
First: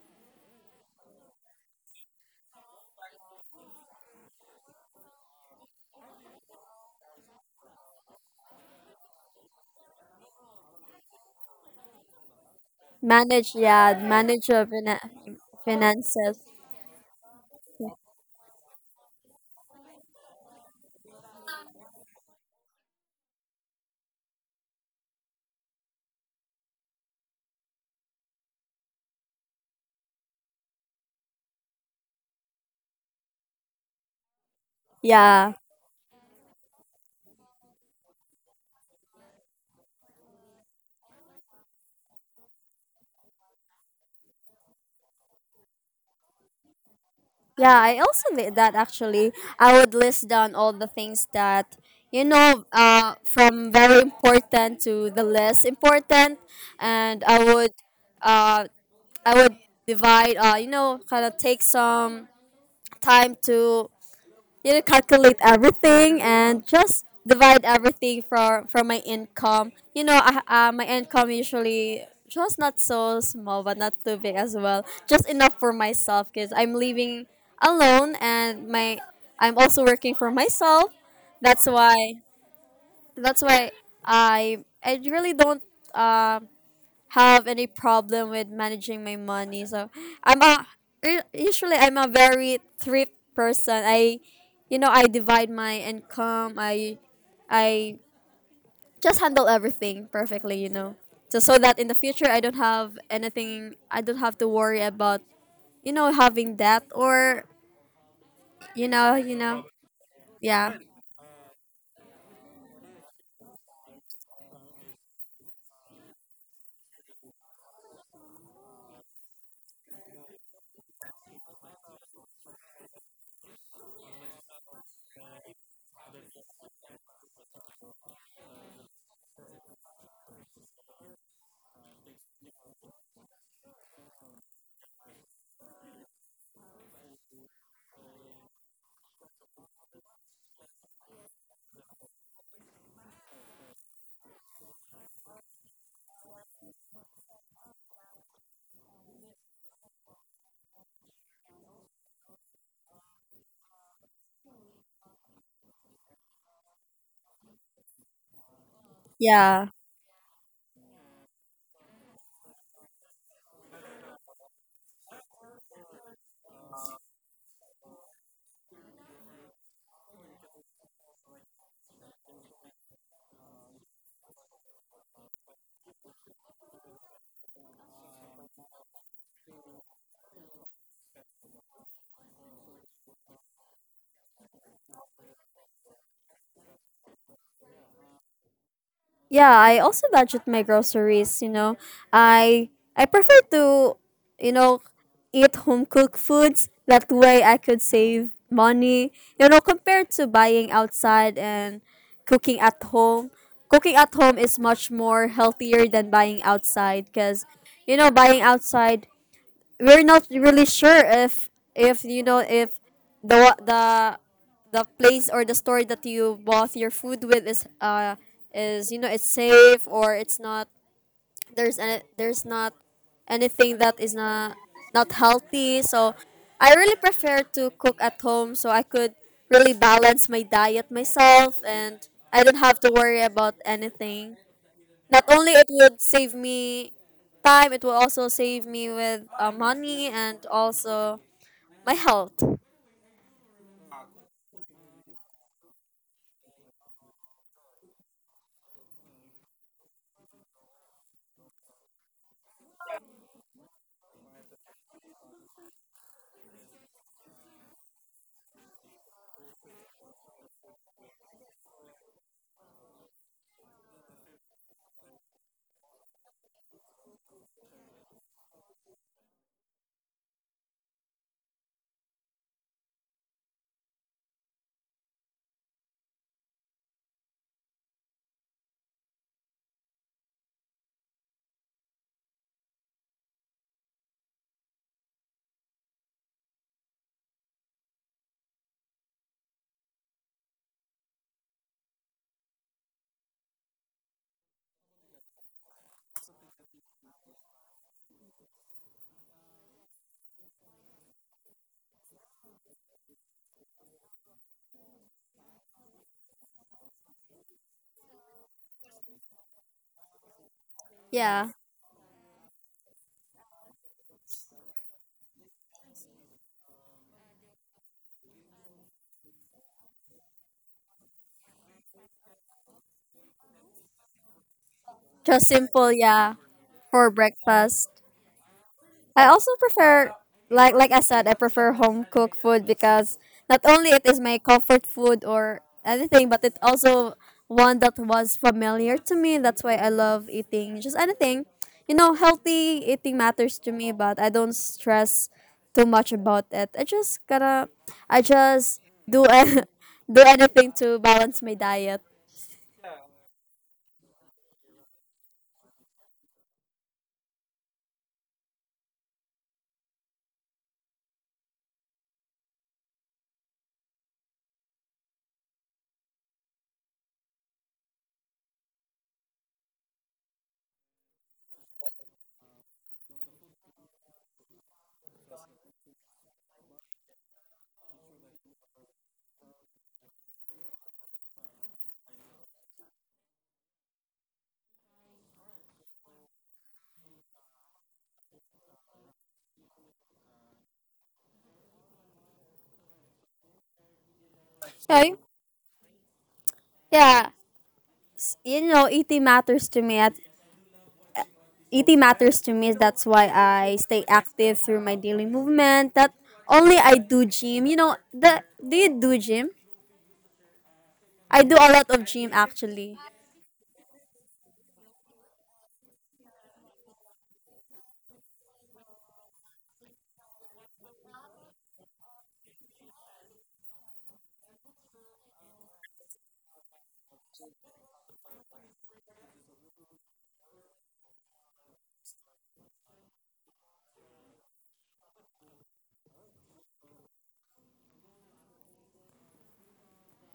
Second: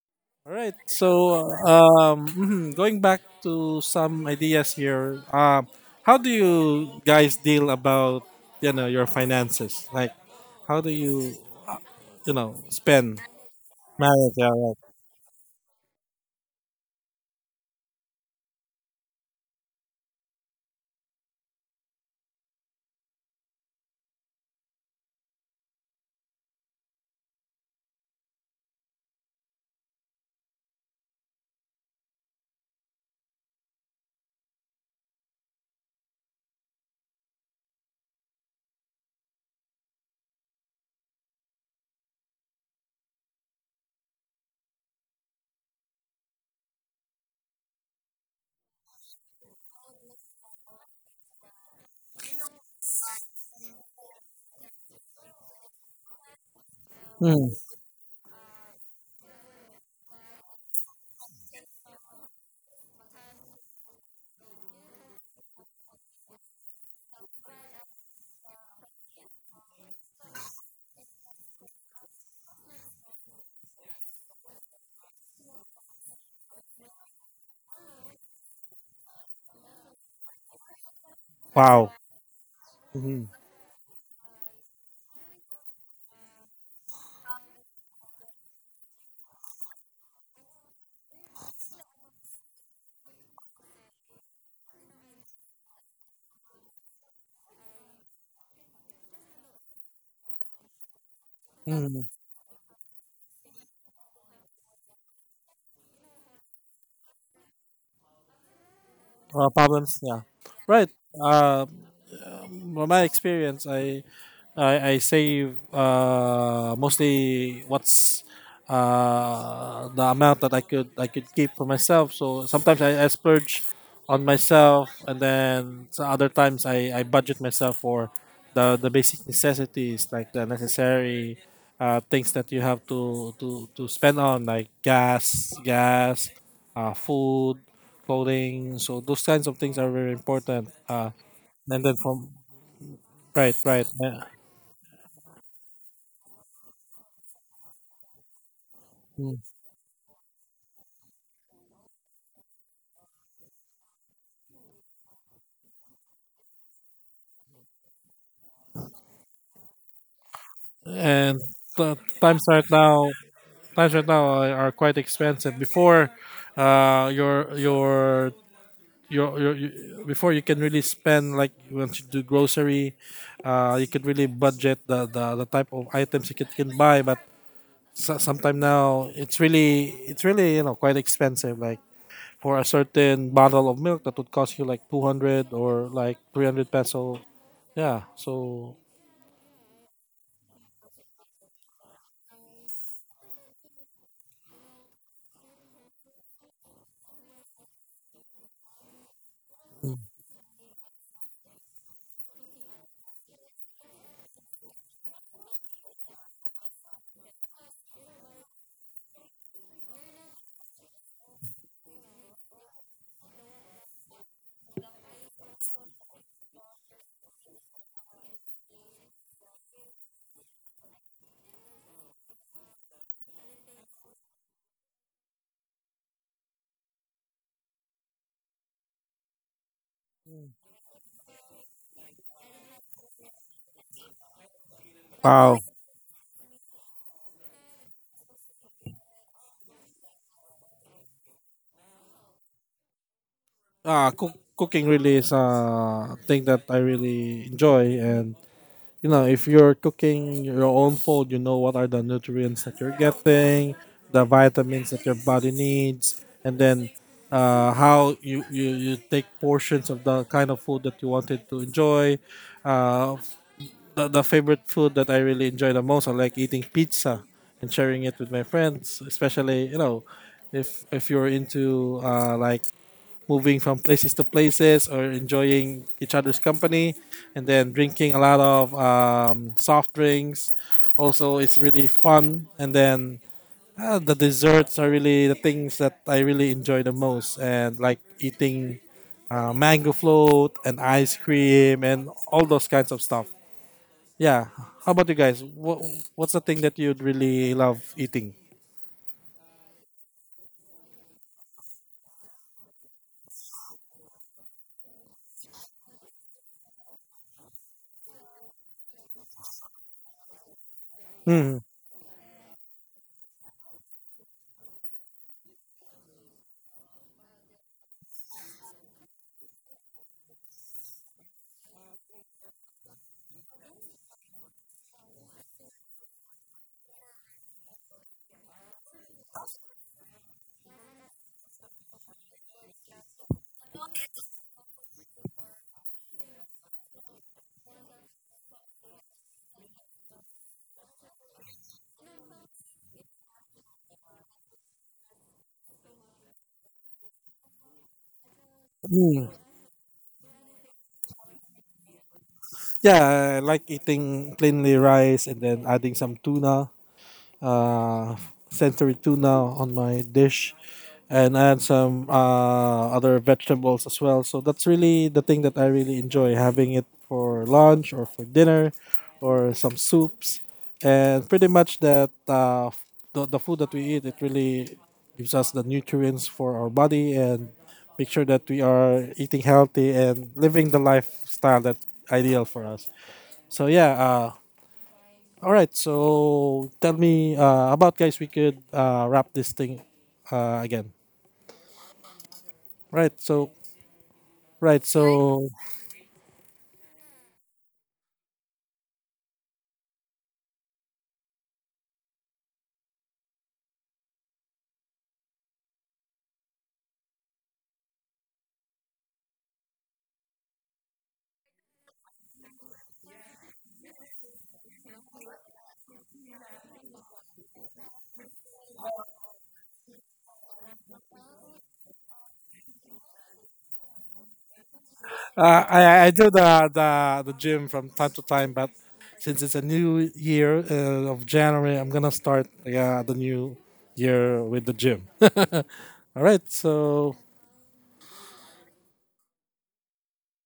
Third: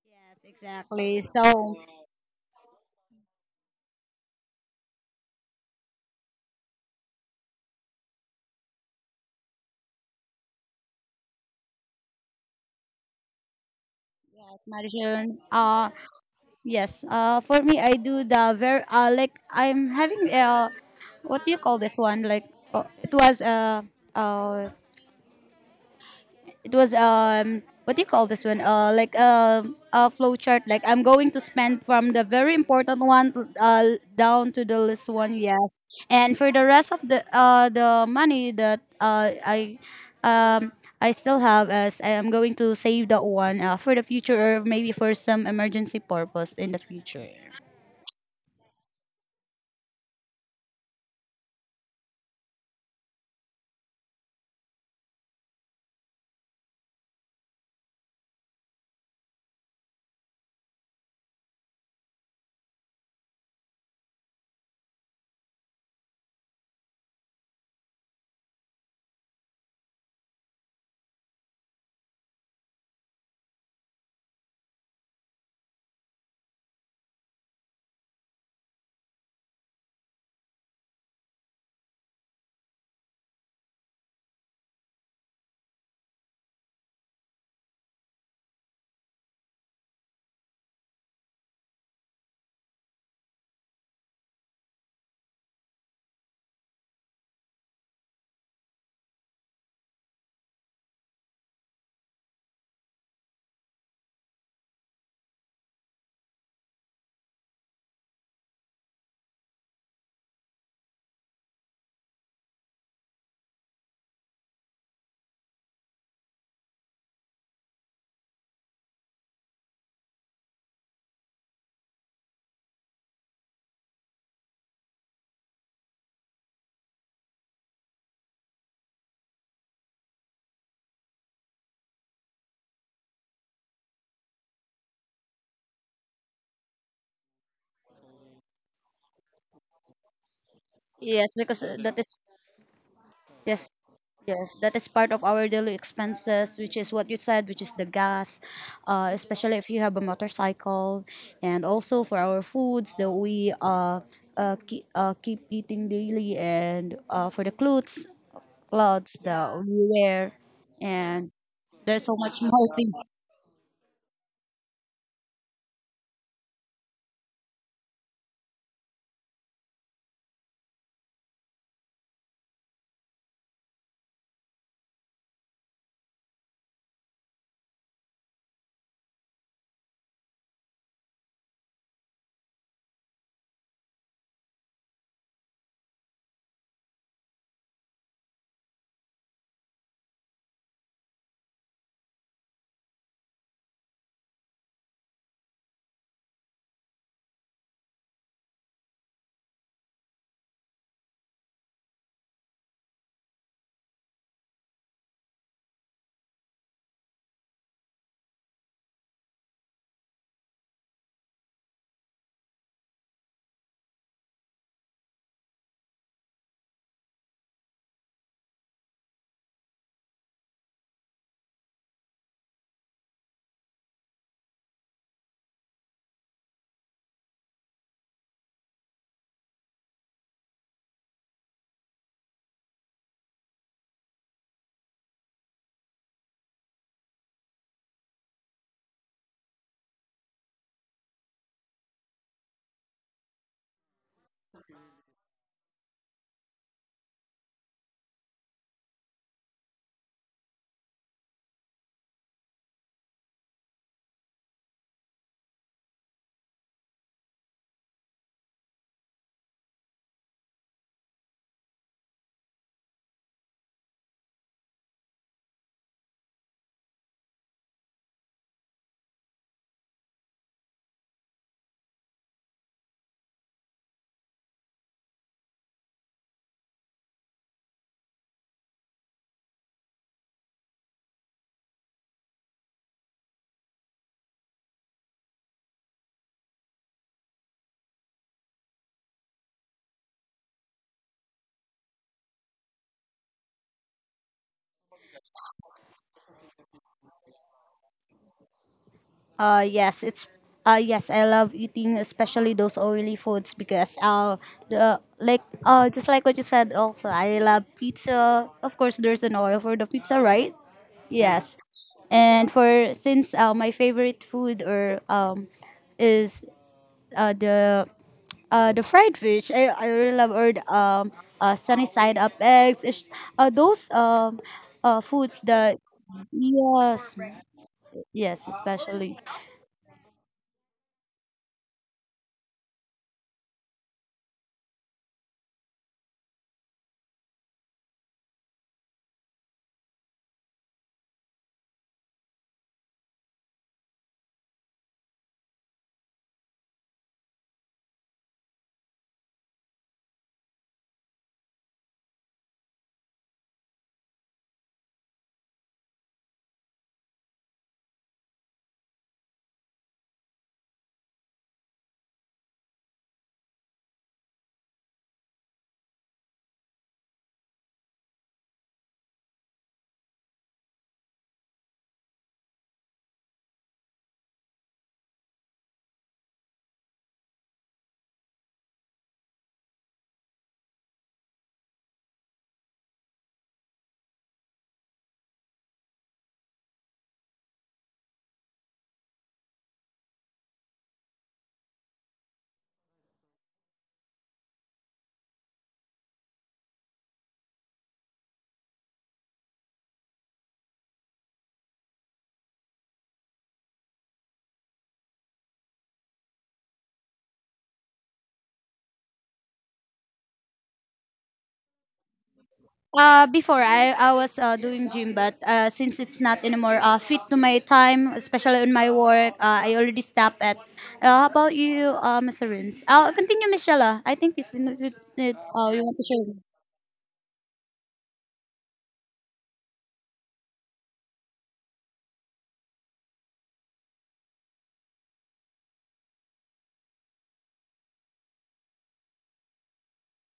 Yes, All right. exactly. So, So, going back to some ideas here. How do you guys deal about, your finances? Like, how do you, you know spend Manage, yeah, marriage? Yeah. Yes, Right. Marishan. Uh, finances. yes. For me, I do the very like I'm having a, what do you call this one? Like, it was a uh, it was what do you call this one, a flow chart, like I'm going to spend from the very important one down to the least one. Yeah. Yes. And for the rest of the money that um I still have, as I am going to save that one for the future, or maybe for some emergency purpose in the future. Yeah, I also did that actually. I would list down all the things that, you know, from very important to the less important. And Mm, uh, I would divide. You know, kind of take some time to you know calculate everything and just divide everything from my income. You know, my income usually just not so small, but not too big as well. Just enough for myself because I'm living alone and my I'm also working for myself. That's wow. why. Mm-hmm. That's why I really don't. Um, have any problem with managing my money. So I'm a usually I'm a very thrift person. I you know I divide my income. I just handle everything perfectly. You know, just so that in Mm-hmm. the future I don't have anything. I don't have to worry about you know having debt or you know Problems. Yeah. yeah Right. From my experience, I save mostly what's the amount that I could keep for myself. So sometimes I splurge on myself, and then so other times I budget myself for the basic necessities, like the necessary things that you have to spend on, like gas, food, clothing. So those kinds of things are very important. Yes, because And then that is from. Right, yes, right. Yeah. yes, that is part of our daily expenses, which is what you said, which is the gas, Mm. especially if you have a motorcycle, and also for our foods that we keep eating daily, and for the clothes that yeah we wear, And and the there's so much more thing. Times right now are quite expensive. Before, uh, your your before you can really spend, like once you do grocery, you can really budget the type of items you can buy. But so, sometime now, it's really, quite expensive. Like for a certain bottle of milk, that would cost you like 200 or like 300 peso. Yeah. So. yeah I also budget my groceries you know i I prefer to you know eat home cooked foods that way I could save money you know compared to buying outside and cooking at home cooking at home is much more healthier than buying outside because you know buying outside we're not really sure if you know if the the place or the store that you bought your food with is you know it's safe or it's not there's any there's not anything that is not healthy so I really prefer to cook at home so I could really balance my diet myself and I don't have to worry about anything not Wow. only it would save me time, it will also save me with money and also my health. Cooking really is a thing that I really enjoy, and if you're cooking your own food, you know what are the nutrients that you're getting, the vitamins that your body needs, and then how you take portions of the kind of food that you wanted to enjoy. uh, the favorite food that I really enjoy the most, I like eating pizza and sharing it with my friends, especially, if you're into, like, moving from places to places or enjoying each other's company, and then drinking a lot of soft drinks. Also, it's really fun. And then, the desserts are really the things that I really enjoy the most. And like eating mango float and ice cream and all those kinds of stuff. Yeah. How about you guys? What's the thing that you'd really love eating? Uh yes, it's yes, I love eating, especially those oily foods, because the like just like what you said, also I love pizza. Of course there's an oil for the pizza, right? Yeah. Yeah, Mm, Yes. And for since, my favorite food or is uh the the fried fish. I really love, or sunny side up eggs. Those foods just that, simple. Yeah, for yes, breakfast. yes, especially. I also prefer like I said, I prefer home cooked food because not only it is my comfort food or anything, but it also one that was familiar to me. That's why I love eating just anything. You know, healthy eating matters to me, but I don't stress too much about it. I just gotta I just mm. do do anything to balance my diet. Yeah, I like eating plainly rice and then adding some tuna, uh, century tuna on my dish and add some other vegetables as well. So that's really the thing that I really enjoy having it for lunch or for dinner, or some soups. And pretty much that, the food that we eat, it really gives us the nutrients for our body and make sure that we are eating healthy and living the lifestyle that ideal for us. So yeah, all right, so tell me, about guys. We could, wrap this thing, again. Right, so right, Okay. so Yeah. You know, eating matters to me. That's why I stay active through my daily movement. That only I do gym. You know, the do you do gym? I do a lot of gym actually. Before I was doing gym, but since it's not anymore fit to my time, especially on my work, I already stopped at. How about you, Mr. Rins? I'll continue, Miss Jella. I think I you want I to do share. the gym from time to time, but since it's a new year, of January, I'm gonna start, yeah, the new year with the gym. All right, so,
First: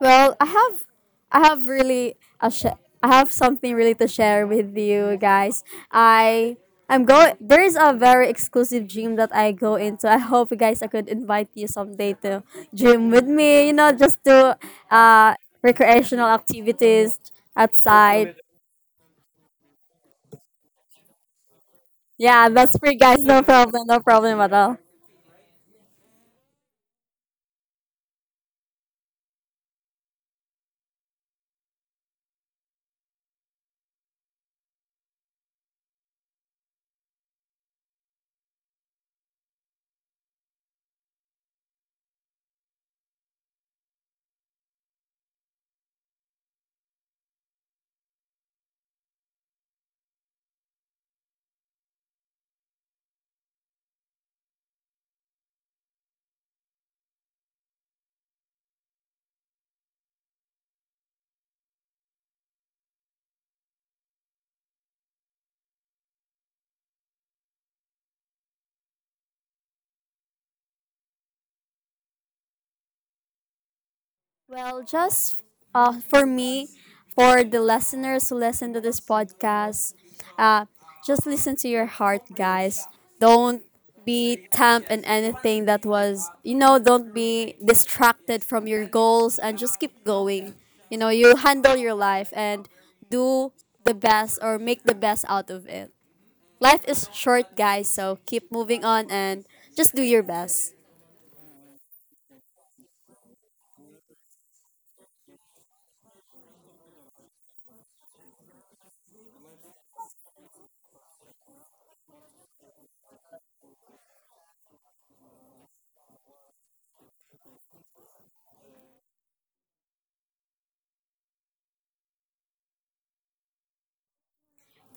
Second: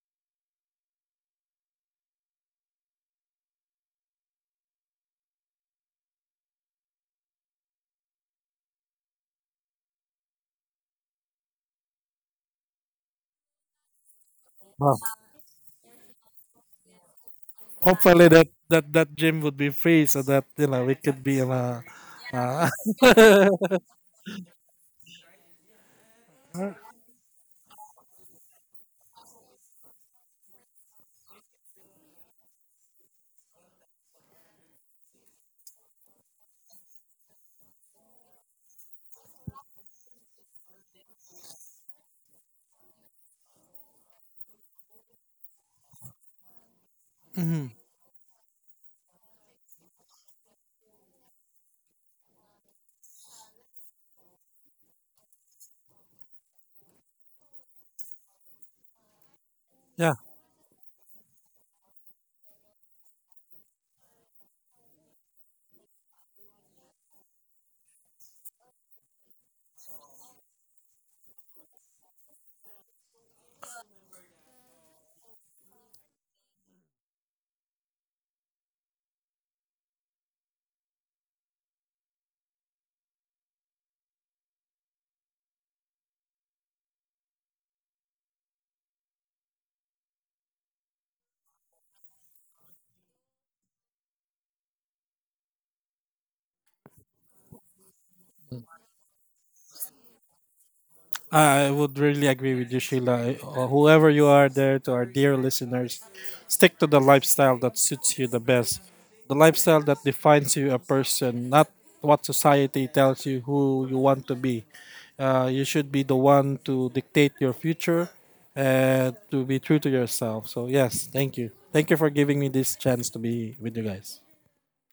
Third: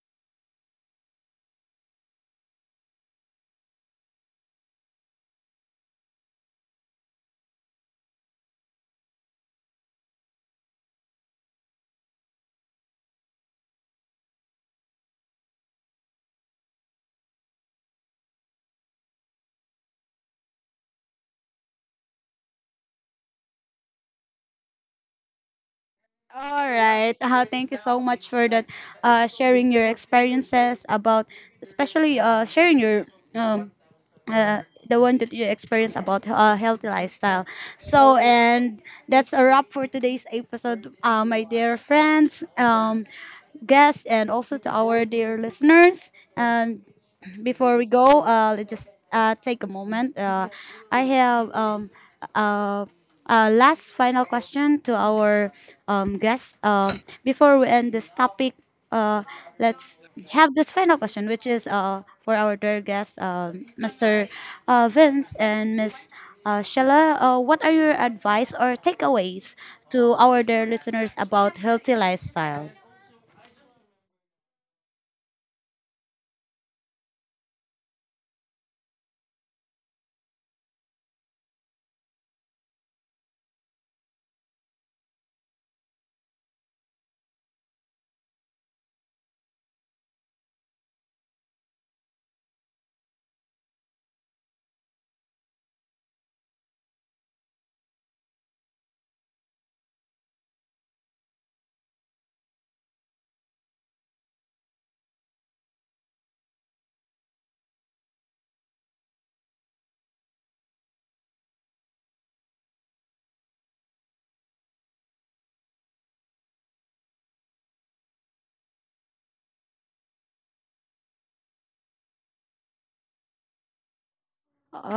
Well, I have, I have really a I have something really to share with you guys. I I'm going. There is a very exclusive gym that I go into. I hope you guys I could invite you someday to gym with me. You know, just to uh, uh recreational activities hopefully outside. that gym would be free, so that, we could be in a. Yeah, Uh, that's free, guys. No problem. No problem at all. All right. Thank you so much for that. Sharing your experiences about, especially sharing your um, uh, the one that you experience about healthy lifestyle. So, and that's a wrap for today's episode, my dear friends, guests, and also to our dear listeners. And mhm. before we go, let's just take a moment. I have uh, last final question to our guest. Before we end this topic, uh, let's Yeah, have this final question, which is for our dear guests, Mr. Vince and Miss Sheila. What are your advice or takeaways to our dear listeners about healthy lifestyle? Well, just for me, for the listeners who listen to this podcast, uh, just listen to your heart, guys. Don't be tamped in anything that was, you know, don't be distracted from your goals and just keep going. You know, you handle your life and do the best or make the best out of it. Life is short, guys, so keep moving on and just do your best. I would really agree with you, Sheila. Whoever you are there, to our dear listeners, stick to the lifestyle that suits you the best. The lifestyle that defines you a person, not what society tells you who you want to be. You should be the one to dictate your future and to be true to yourself. So, yes, thank you. Thank you for giving me this chance to be with you guys.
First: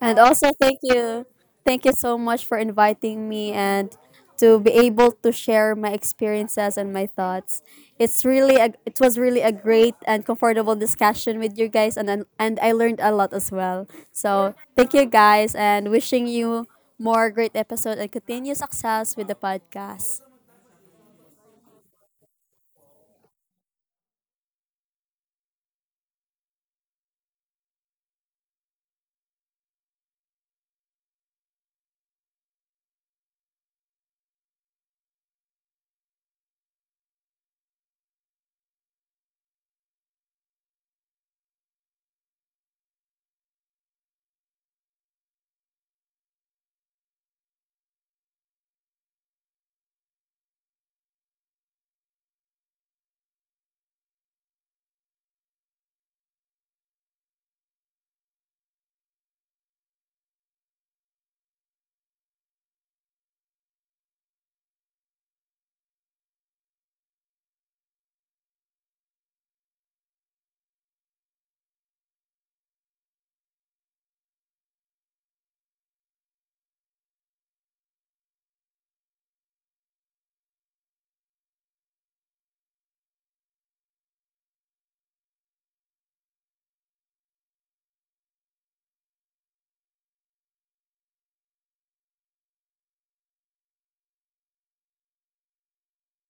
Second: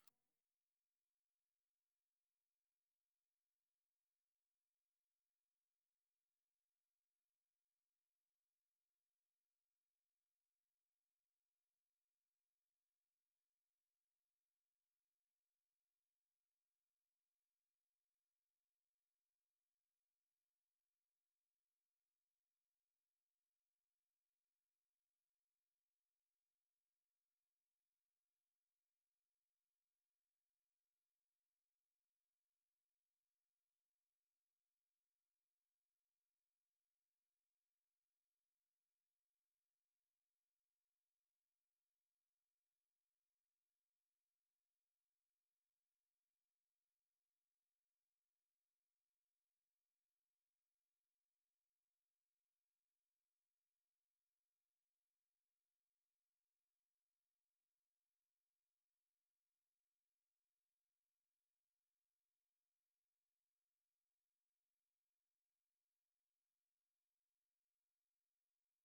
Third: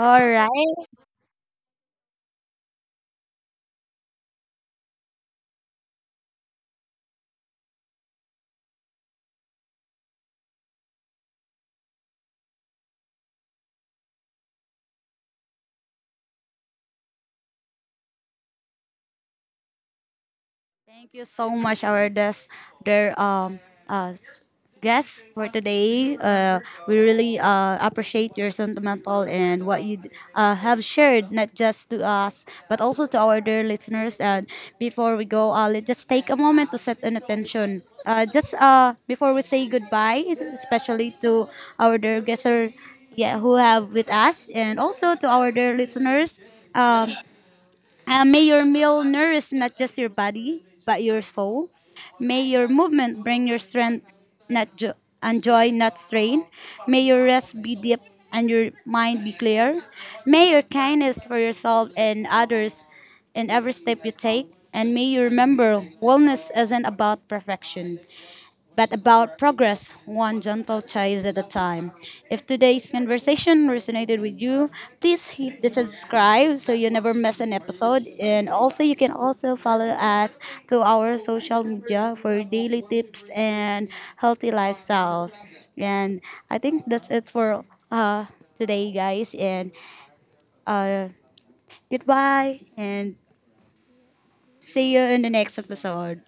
And also thank right. you. Thank you so much for inviting me and to be able to share my experiences and my thoughts. It was really a great and comfortable discussion with you guys and I learned a lot as well. So, thank you guys and wishing you more great episode and continued success with the podcast. Thank you so much, our dear uh, s- guests for today. We really appreciate your sentimental and what you have shared, not just to us, but also to our dear listeners. And before we go, let's just take a moment to set an attention. Just before we say goodbye, especially to our dear guests, yeah, who have with us, and also to our dear listeners. Um, may your meal nourish, not just your body, but your soul. May your movement bring your strength not jo- and joy, not strain. May your rest be deep and your mind be clear. May your kindness for yourself and others in every step you take. And may you remember, wellness isn't about perfection but about progress, one gentle choice at a time. If today's conversation resonated with you, please hit the subscribe so you never miss an episode. And also, you can also follow us to our social media for daily tips and healthy lifestyles. And I think that's it for uh, today, guys. And uh, goodbye, and see you in the next episode.